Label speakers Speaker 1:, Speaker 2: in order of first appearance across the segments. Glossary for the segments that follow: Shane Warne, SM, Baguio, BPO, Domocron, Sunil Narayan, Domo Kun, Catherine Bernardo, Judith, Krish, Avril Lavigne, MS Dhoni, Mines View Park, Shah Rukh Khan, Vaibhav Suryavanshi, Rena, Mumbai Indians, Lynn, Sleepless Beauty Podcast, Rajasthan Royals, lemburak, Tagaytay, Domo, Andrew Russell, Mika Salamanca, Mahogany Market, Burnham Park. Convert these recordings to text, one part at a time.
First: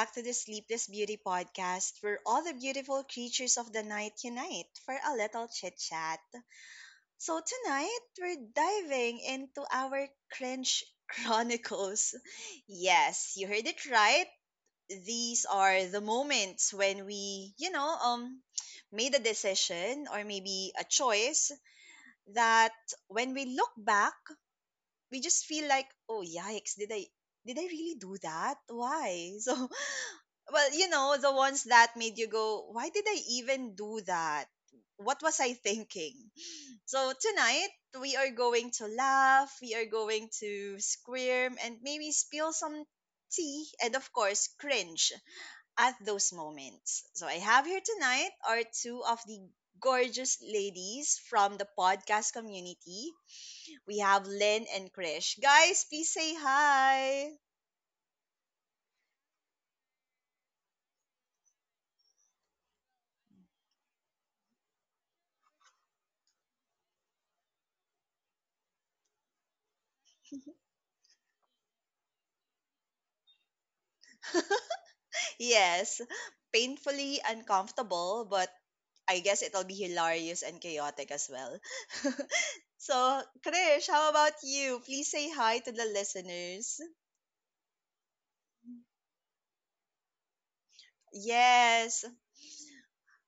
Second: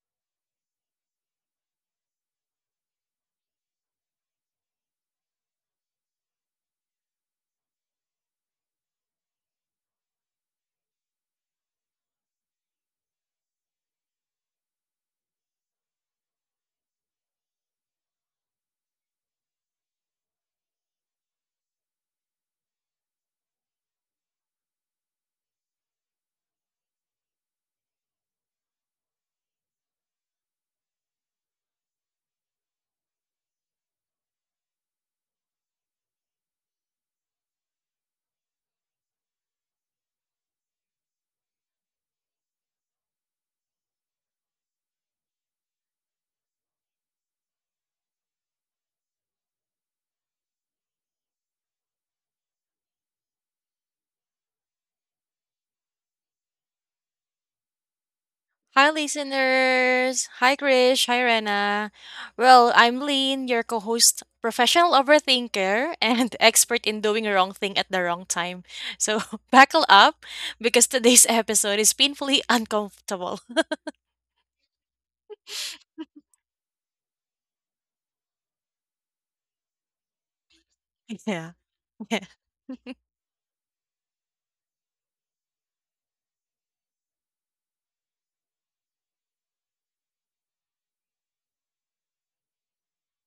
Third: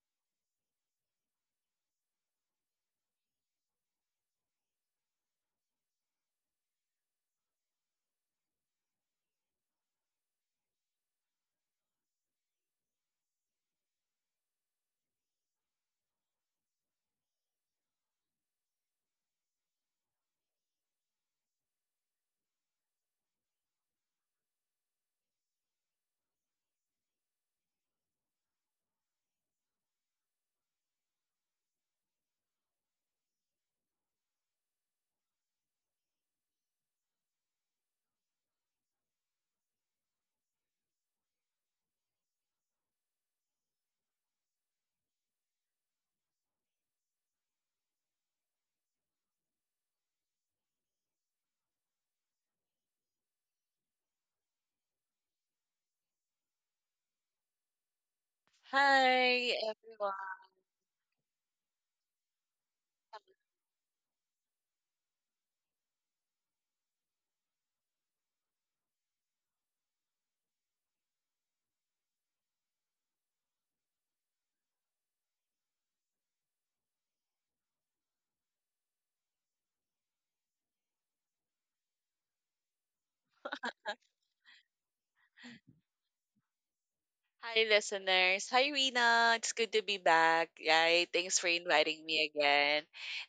Speaker 1: back to the Sleepless Beauty Podcast, where all the beautiful creatures of the night unite for a little chit chat. So, tonight, we're diving into our cringe chronicles. Yes, you heard it right. These are the moments when we, made a decision or maybe a choice that when we look back, we just feel like, oh, yikes, did I really do that? Why? So well, the ones that made you go, why did I even do that? What was I thinking? So tonight, we are going to laugh, we are going to squirm, and maybe spill some tea, and of course, cringe at those moments. So I have here tonight are two of the gorgeous ladies from the podcast community. We have Lynn and Krish. Guys, please say hi.
Speaker 2: Hi,
Speaker 3: Hi, everyone.
Speaker 2: listeners. Hi, Krish. Hi, Rena. Well, I'm Lynn, your co host, professional overthinker, and expert in doing the wrong thing at the wrong time. So, buckle up because today's episode is painfully uncomfortable.
Speaker 1: Yes, painfully uncomfortable, but I guess it'll be hilarious and chaotic as
Speaker 2: Yeah.
Speaker 1: well.
Speaker 2: Yeah.
Speaker 1: So, Krish, how about you? Please say hi to the listeners.
Speaker 3: Hi, listeners. Hi, Rina. It's good to be back. Right? Thanks for inviting
Speaker 1: Yes.
Speaker 3: me again.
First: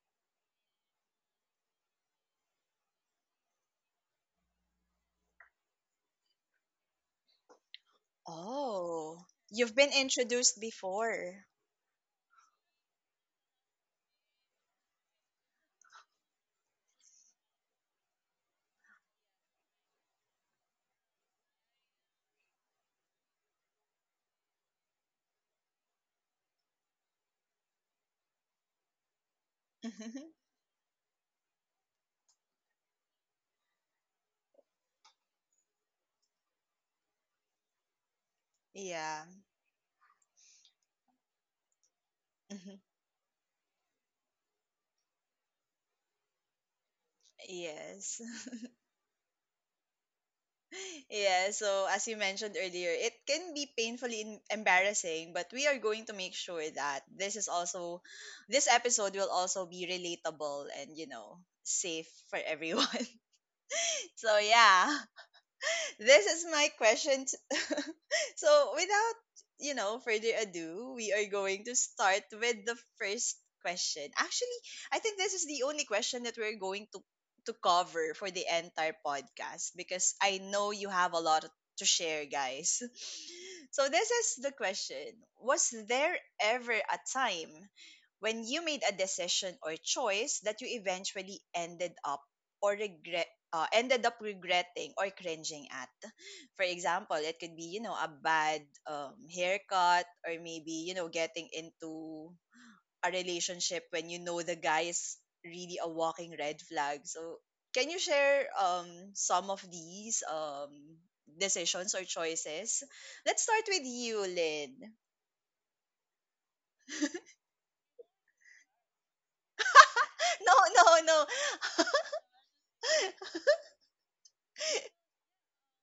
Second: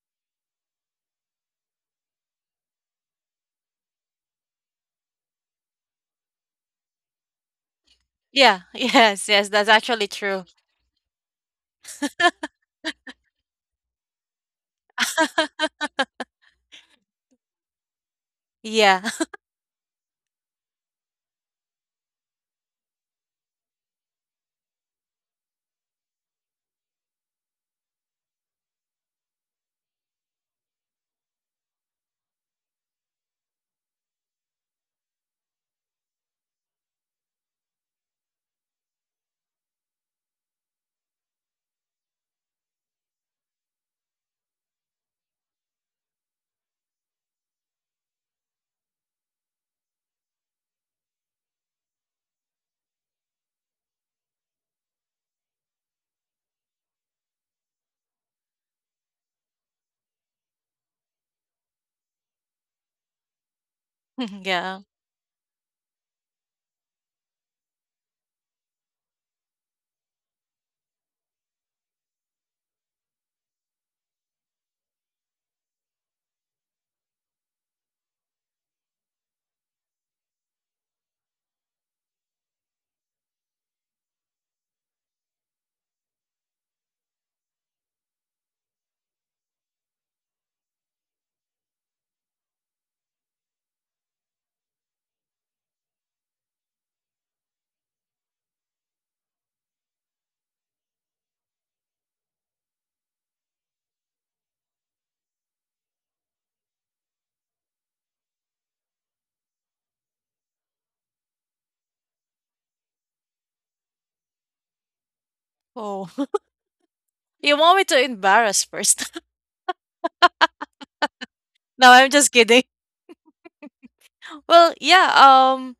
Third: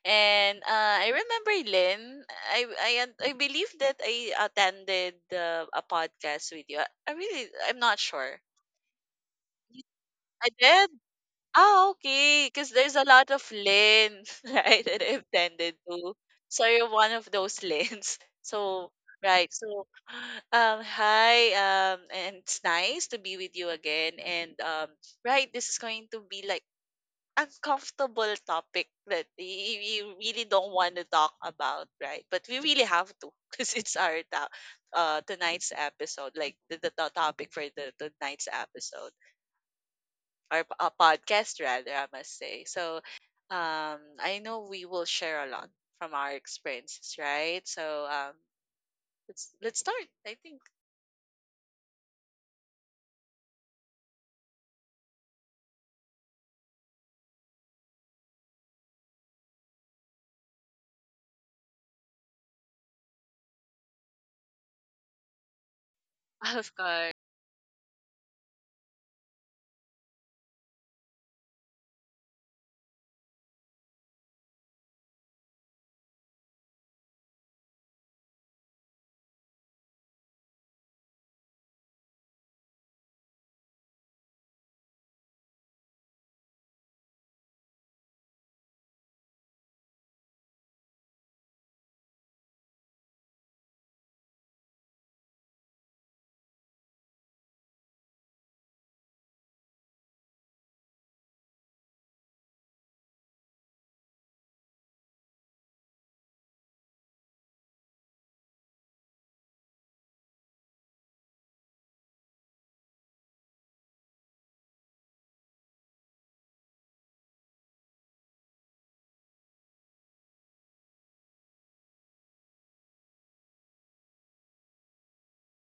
Speaker 3: And I remember Lynn. I believe that I attended a podcast with you. I really I'm not sure.
Speaker 2: Yeah.
Speaker 1: Oh,
Speaker 2: Yes. Yes. That's
Speaker 1: you've been
Speaker 2: actually true.
Speaker 3: I
Speaker 1: introduced
Speaker 3: did.
Speaker 1: before.
Speaker 3: Ah, okay, cause there's a lot of lanes, right, that I've tended to. So you're one of those lanes. So,
Speaker 2: Yeah.
Speaker 3: right. So, hi, and it's nice to be with you again. And right, this is going to be like uncomfortable topic that you really don't want to talk about, right? But we really have to, cause it's tonight's episode, like the topic for the tonight's episode
Speaker 1: Yeah.
Speaker 3: or a podcast rather, I must say. So, um, I know we will share a lot from our experiences, right? So,
Speaker 1: Yes.
Speaker 3: let's start. I think.
Speaker 1: Yeah, so as you mentioned earlier, it can be painfully embarrassing, but we are going to make sure that this episode will also be relatable and safe for everyone. So
Speaker 2: yeah.
Speaker 1: yeah, this is my
Speaker 3: Of course.
Speaker 1: question, so without further ado, we are going to start with the first question. Actually, I think this is the only question that we're going to cover for the entire podcast because I know you have a lot to share, guys. So this is the question. Was there ever a time when you made a decision or choice that you eventually ended up regretting or cringing at? For example, it could be, a bad haircut or maybe, getting into a relationship when you know the guy is really a walking red flag. So, can you share some of these decisions or choices? Let's start with you, Lynn.
Speaker 2: Oh. You want me to embarrass first?
Speaker 1: No, no, no.
Speaker 2: No, I'm just kidding. Well, yeah,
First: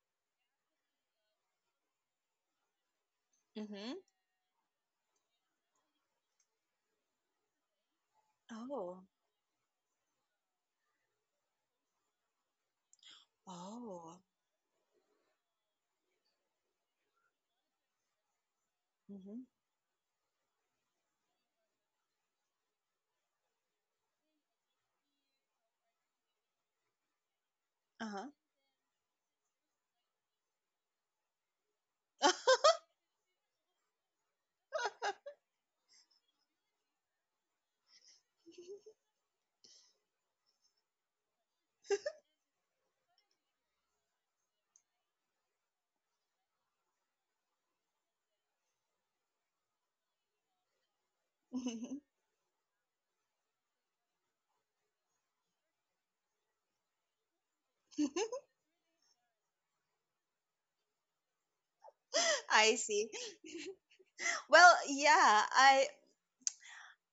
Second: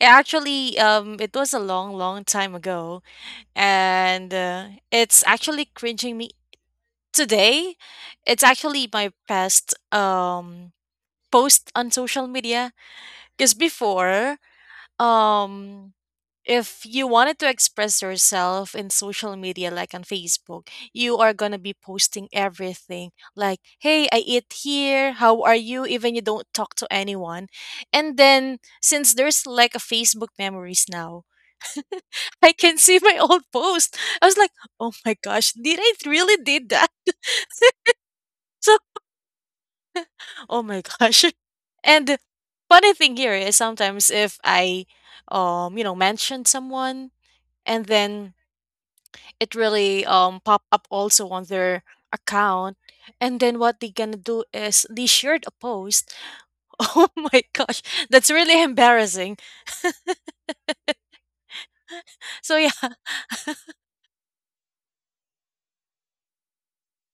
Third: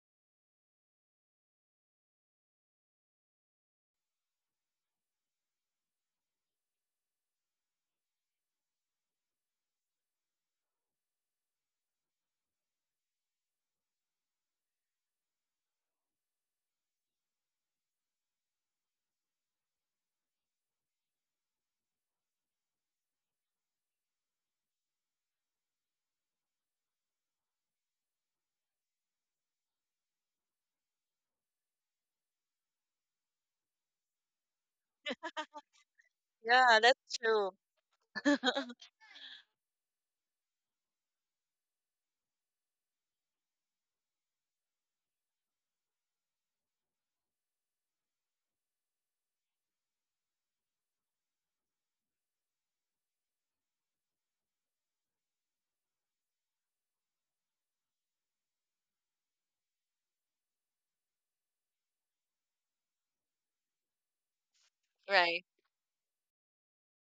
Speaker 2: actually it was a long long time ago
Speaker 1: Mm-hmm.
Speaker 2: and it's actually cringing me today. It's actually
Speaker 1: Oh,
Speaker 2: my past post on social media because
Speaker 1: oh.
Speaker 2: before um if you wanted to express yourself in social
Speaker 1: Mm-hmm.
Speaker 2: media like on Facebook, you are going to be posting everything like hey, I eat here, how are you, even you don't talk to anyone. And
Speaker 1: Uh-huh.
Speaker 2: then since there's like a Facebook memories now, I can see my old post. I was like, "Oh my gosh, did I really did
Speaker 3: Yeah,
Speaker 2: that?"
Speaker 3: that's true.
Speaker 2: So, oh my gosh. And funny thing here is sometimes if I you know, mention someone and then it really pop up also on their account, and then what they gonna do is they shared a post. Oh my gosh, that's really embarrassing. So yeah.
Speaker 1: I see. Well, yeah,
Speaker 3: Right.
Speaker 1: I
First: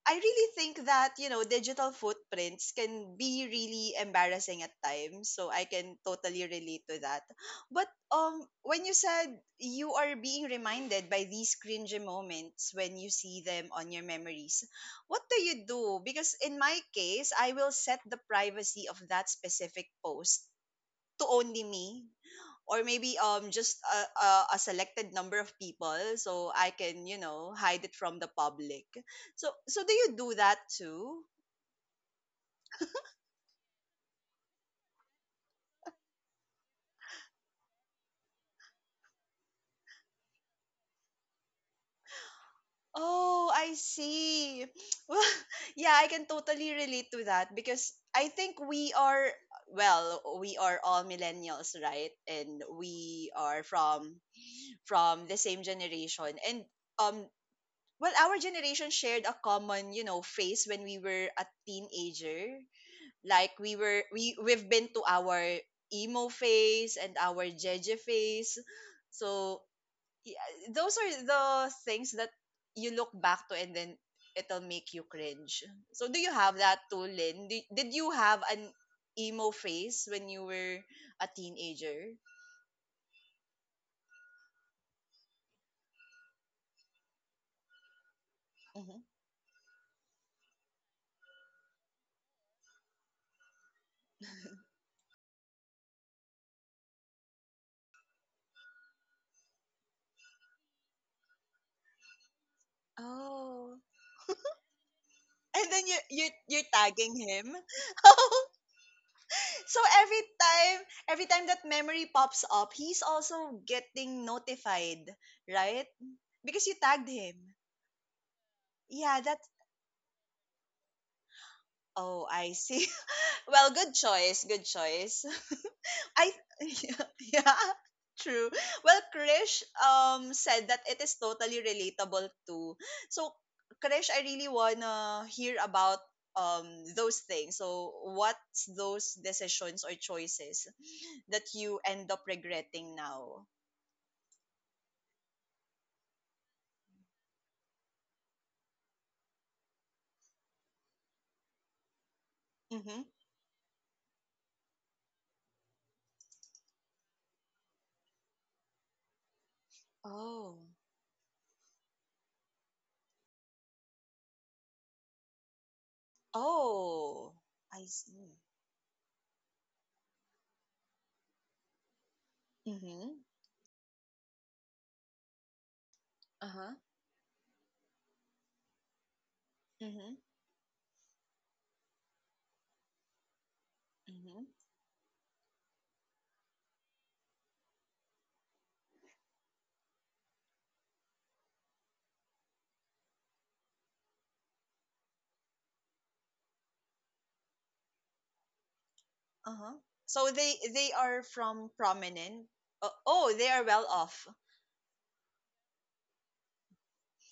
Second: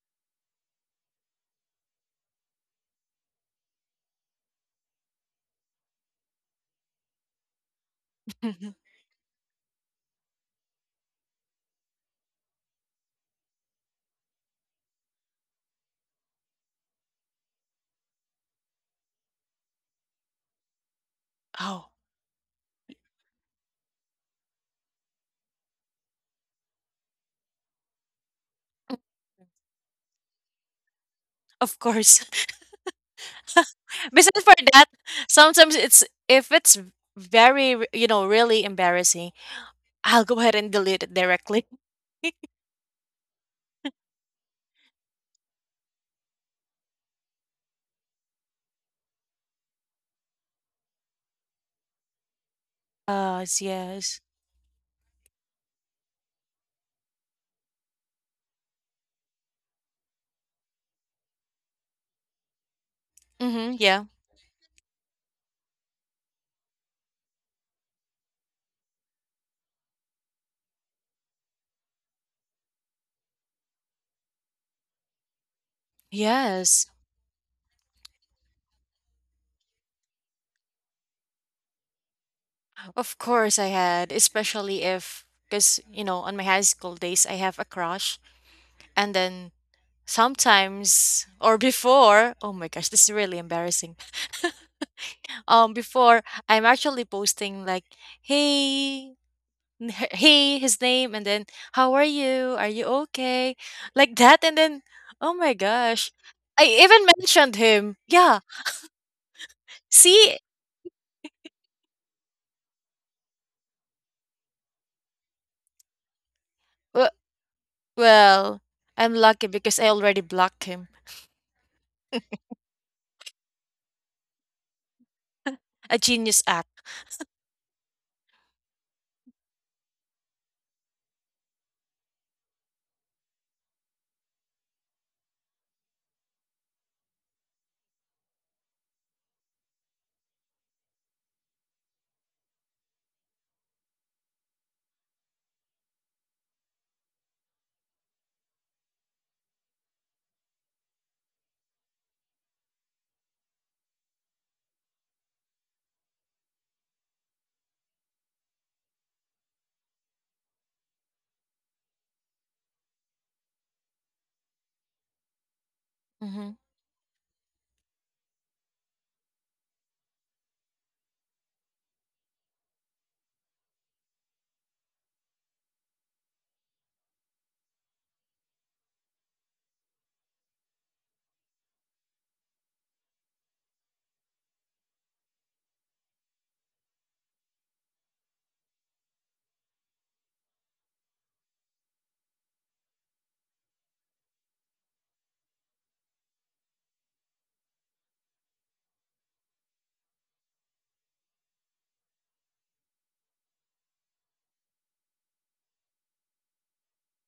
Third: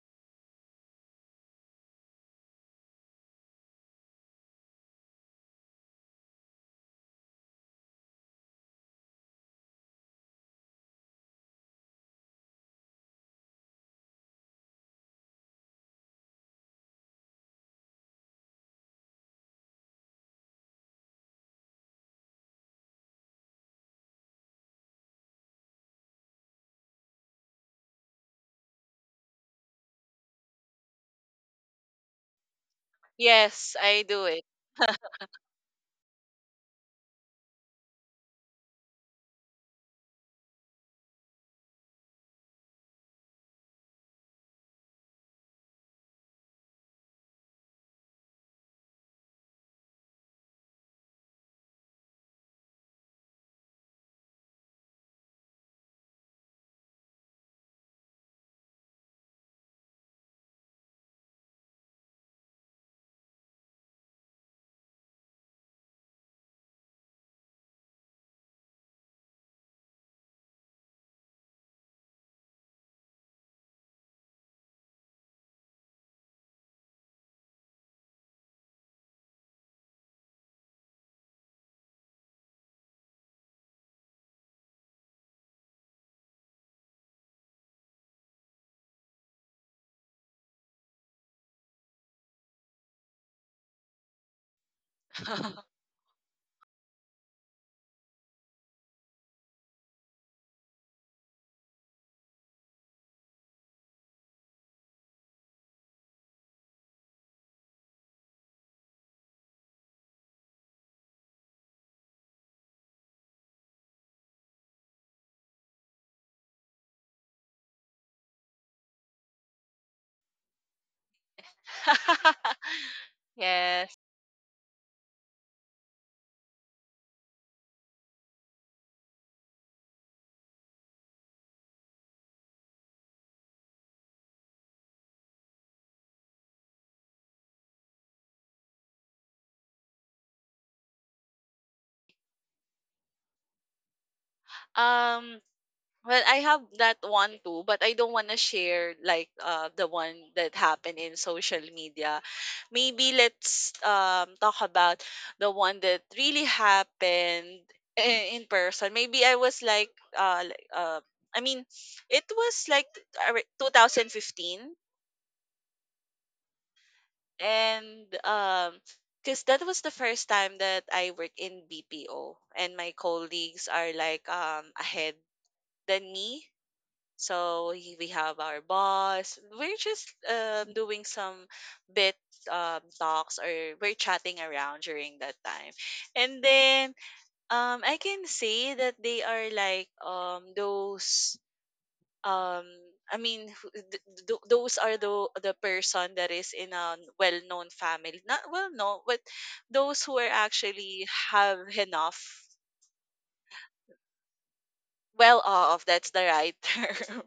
Speaker 1: I really think that, digital footprints can be really embarrassing at times. So I can totally relate to that. But when you said you are being reminded by these cringy moments when you see them on your memories, what do you do? Because in my case, I will set the privacy of that specific post to only
Speaker 2: Oh,
Speaker 1: me or maybe just a, a selected number of people so I can hide it from the public. So do you do that too?
Speaker 2: of course.
Speaker 3: Yes, I do it.
Speaker 2: Besides for that, sometimes it's, if it's very you know really embarrassing, I'll go ahead and delete it directly.
Speaker 1: Oh, I see. Well, yeah, I can totally relate to that because I think we are well, we are all millennials, right? And we
Speaker 2: Yes,
Speaker 1: are from
Speaker 2: yes.
Speaker 1: from the same generation and um well, our generation shared a common, phase when we were a teenager, like we
Speaker 2: Mm-hmm,
Speaker 1: were
Speaker 2: yeah.
Speaker 1: we we've been to our emo phase and our jeje phase. So yeah, those are the things that you look back to and then it'll make you cringe. So do you have that
Speaker 2: Yes.
Speaker 1: too, Lynn? Did you have an emo phase when you were a teenager?
Speaker 2: Of course I had, especially if, because you know on my high school days I have a crush
Speaker 1: Hmm.
Speaker 2: and then sometimes or before, oh my gosh this is really embarrassing, before I'm actually posting like, hey, he, his name, and then how are you, are you okay,
Speaker 1: Oh,
Speaker 2: like that, and then oh my
Speaker 1: and then you
Speaker 2: gosh
Speaker 1: you
Speaker 2: I
Speaker 1: you're
Speaker 2: even
Speaker 1: tagging him.
Speaker 2: mentioned him, yeah,
Speaker 1: So
Speaker 2: see.
Speaker 1: every time that memory pops up, he's also getting notified, right? Because you tagged
Speaker 2: w-
Speaker 1: him.
Speaker 2: well, I'm
Speaker 1: Yeah, that.
Speaker 2: lucky because I already blocked him.
Speaker 1: Oh, I see. Well, good
Speaker 3: yes.
Speaker 1: choice. Good choice.
Speaker 2: A
Speaker 1: I
Speaker 2: genius act.
Speaker 1: yeah, yeah, true. Well, Krish said that it is totally relatable too. So, Krish, I really wanna hear about um those things. So, what's those decisions or choices that you end up regretting now?
Speaker 3: Um. Well, I have that one too, but I don't want to share like the one that happened in social media.
Speaker 1: Mhm.
Speaker 3: Maybe let's talk about the one that really happened in person. Maybe I was
Speaker 1: Oh.
Speaker 3: like, I mean it was like 2015
Speaker 2: Hmm.
Speaker 1: Oh, I
Speaker 3: and
Speaker 1: see.
Speaker 3: because that was the first time that I worked in BPO and my
Speaker 1: Mhm.
Speaker 3: colleagues are like ahead than me.
Speaker 1: Uh-huh.
Speaker 3: So we have our boss. We're just
Speaker 1: Mhm.
Speaker 3: doing some bit talks or we're chatting
Speaker 1: Mhm.
Speaker 3: around during that time. And then I can say that they are like those. Um, I mean, those are the person that is in a well-known family. Not well-known, but
Speaker 1: Uh-huh.
Speaker 3: those who
Speaker 1: So
Speaker 3: are
Speaker 1: they
Speaker 3: actually
Speaker 1: are
Speaker 3: have
Speaker 1: from
Speaker 3: enough,
Speaker 1: prominent. Oh, oh, they are well off.
Speaker 3: well off, that's the right term.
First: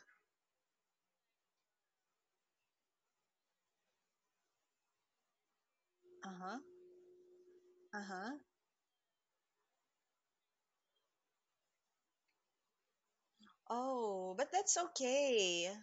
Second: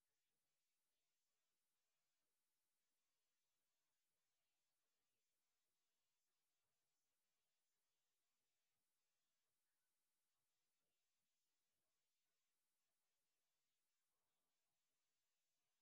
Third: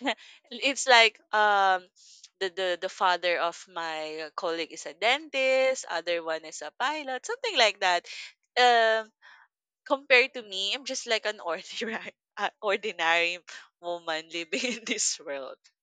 Speaker 3: It's like the father of my colleague is a dentist, other one
Speaker 1: Uh-huh.
Speaker 3: is a pilot, something like that.
Speaker 1: Uh-huh.
Speaker 3: um Compared to me, I'm just like an ordinary ordinary woman
Speaker 1: Oh, but
Speaker 3: living
Speaker 1: that's
Speaker 3: in this world.
Speaker 1: okay.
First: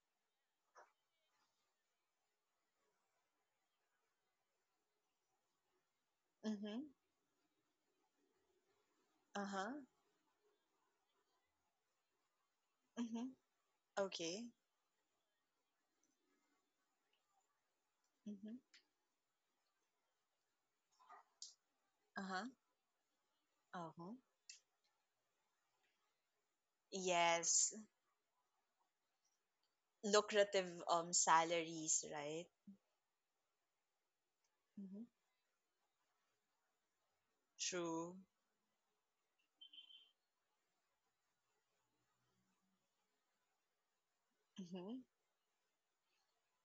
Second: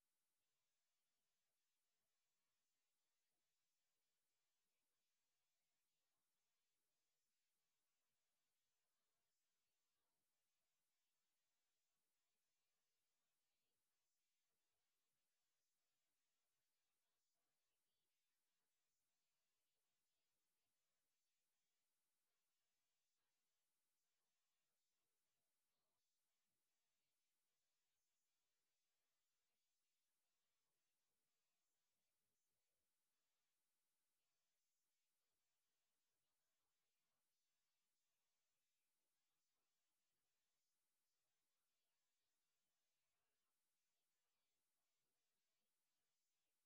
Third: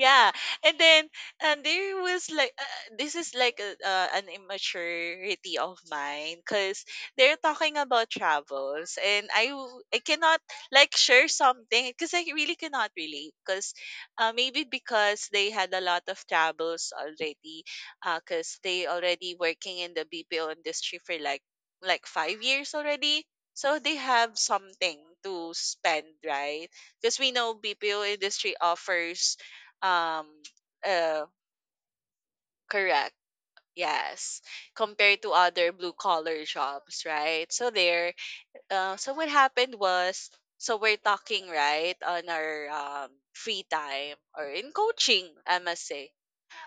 Speaker 3: Yeah, and then, and there was like this is like a, an immaturity of mine because
Speaker 1: Mhm.
Speaker 3: they're talking about travels and
Speaker 1: Uh-huh.
Speaker 3: I cannot like share something because I really cannot relate
Speaker 1: Mhm.
Speaker 3: because
Speaker 1: Okay.
Speaker 3: maybe because they had a lot of travels already because
Speaker 1: Mhm.
Speaker 3: they already working in the BPO industry for like five
Speaker 1: Uh-huh.
Speaker 3: years already, so they
Speaker 1: Uh-huh.
Speaker 3: have something to spend, right? Because we know
Speaker 1: Yes.
Speaker 3: BPO industry offers, um,
Speaker 1: Lucrative
Speaker 3: uh,
Speaker 1: salaries, right?
Speaker 3: correct. Yes,
Speaker 1: Mhm.
Speaker 3: compared to other blue collar jobs, right? So there,
Speaker 1: True.
Speaker 3: so what happened was, so we're talking right on our free time or in
Speaker 1: Mhm.
Speaker 3: coaching, I must say,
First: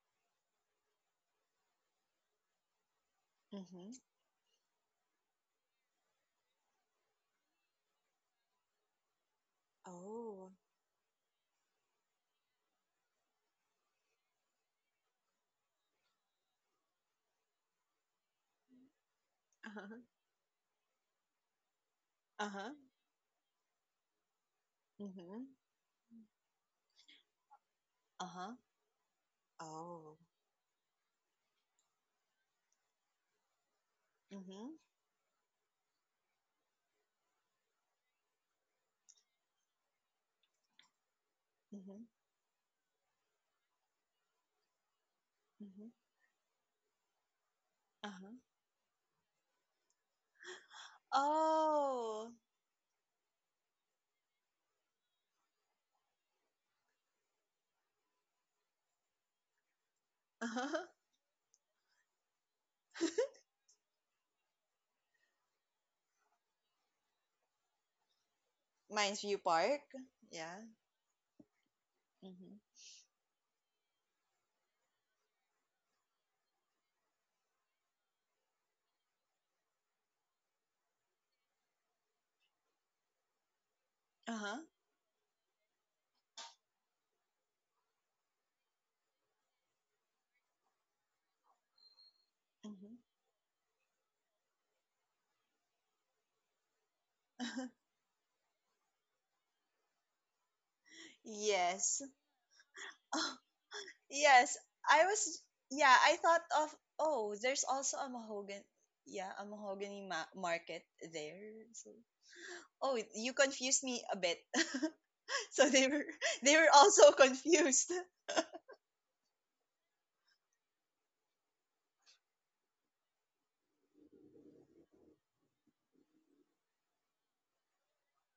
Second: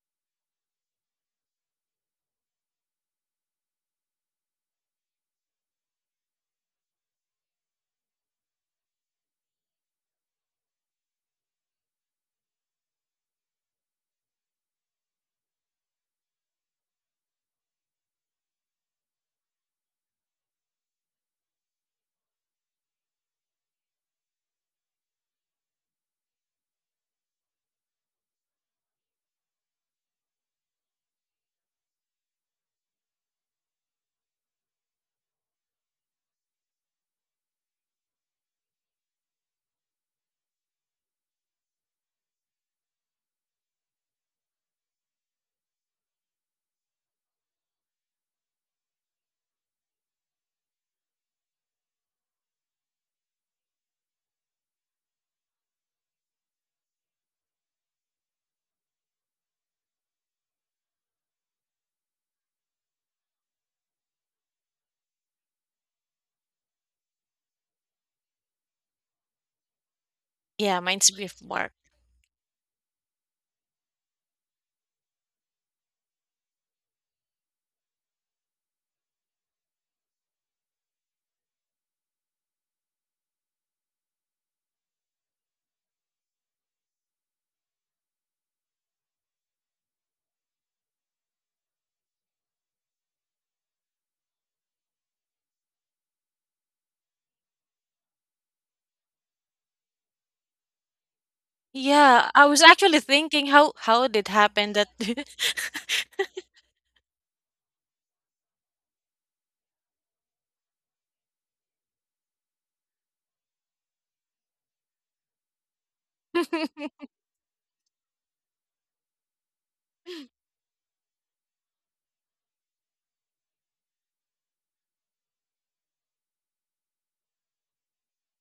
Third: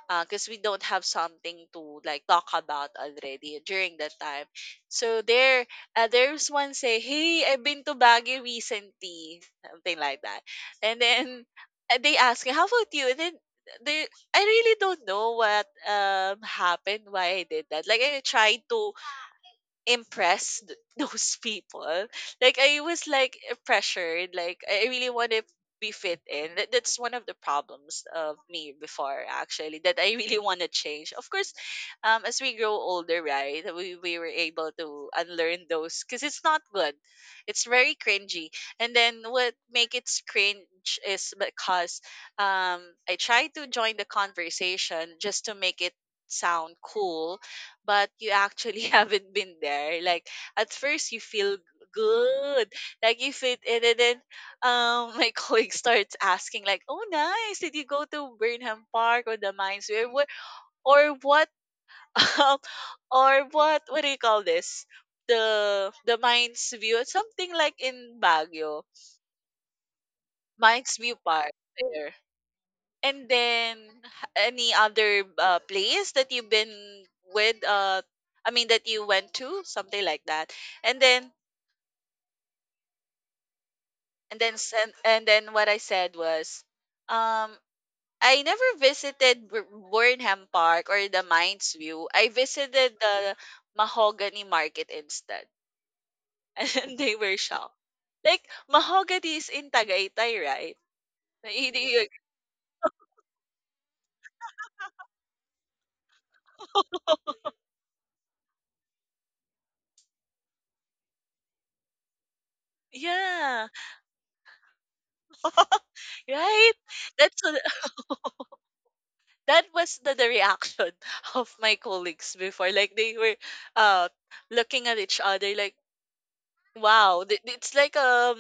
Speaker 3: because we don't have something to like talk about already
Speaker 1: Mhm.
Speaker 3: during that time. So there, there's one say, "Hey, I've been to Baguio recently," something like that,
Speaker 1: Oh.
Speaker 3: and then they ask me, "How about you?" And then they, I really don't know what happened, why I did that. Like I tried to
Speaker 1: Uh-huh.
Speaker 3: impress those people. Like
Speaker 1: Uh-huh.
Speaker 3: I was like eh, pressured. Like I really want to
Speaker 1: Mhm.
Speaker 3: be fit in. That's one of the problems of
Speaker 1: Uh-huh.
Speaker 3: me before actually. That I
Speaker 1: Oh.
Speaker 3: really want to change. Of course, as we grow older, right, we were able
Speaker 1: Mm-hmm.
Speaker 3: to unlearn those because it's not good. It's very cringy. And then what make it cringe is because
Speaker 1: Mm-hmm.
Speaker 3: um I try to join the conversation just to make
Speaker 1: Hmm.
Speaker 3: it sound cool, but you
Speaker 1: Uh-huh.
Speaker 3: actually haven't been there. Like at first you feel
Speaker 1: Oh.
Speaker 3: good, like you fit in, and then my colleague starts asking like, "Oh, nice! Did you go to Burnham Park or the mines? Or what?
Speaker 1: Uh-huh.
Speaker 3: Or what? Um, or what? What do you call this? The mines view? Something like in Baguio,
Speaker 1: Mines View Park. Yeah.
Speaker 2: Yeah,
Speaker 3: mines
Speaker 2: mine's
Speaker 3: view
Speaker 2: with
Speaker 3: park."
Speaker 2: Mark.
Speaker 3: There.
Speaker 1: Mm-hmm.
Speaker 3: And then any other place that you've been with I mean that you went to, something like that. And then
Speaker 1: Uh-huh.
Speaker 3: and then what I said was um I never visited Burnham Park or the Mines View. I
Speaker 1: Hmm.
Speaker 3: visited the Mahogany Market instead. And they were shocked. Like mahogany is in Tagaytay, right? Y- y-
Speaker 1: Yes.
Speaker 3: y-
Speaker 2: Yeah, I was actually
Speaker 1: Oh,
Speaker 2: thinking how did
Speaker 1: yes.
Speaker 2: happen that.
Speaker 1: I was yeah, I thought of, oh, there's also a Mahogan yeah, a mahogany market there. So, oh, you
Speaker 3: Yeah,
Speaker 1: confused me a bit. so they were they
Speaker 3: right?
Speaker 1: were also
Speaker 3: That's
Speaker 1: confused.
Speaker 3: that was the reaction of my colleagues before, like they were uh looking at each other like, wow, it's like um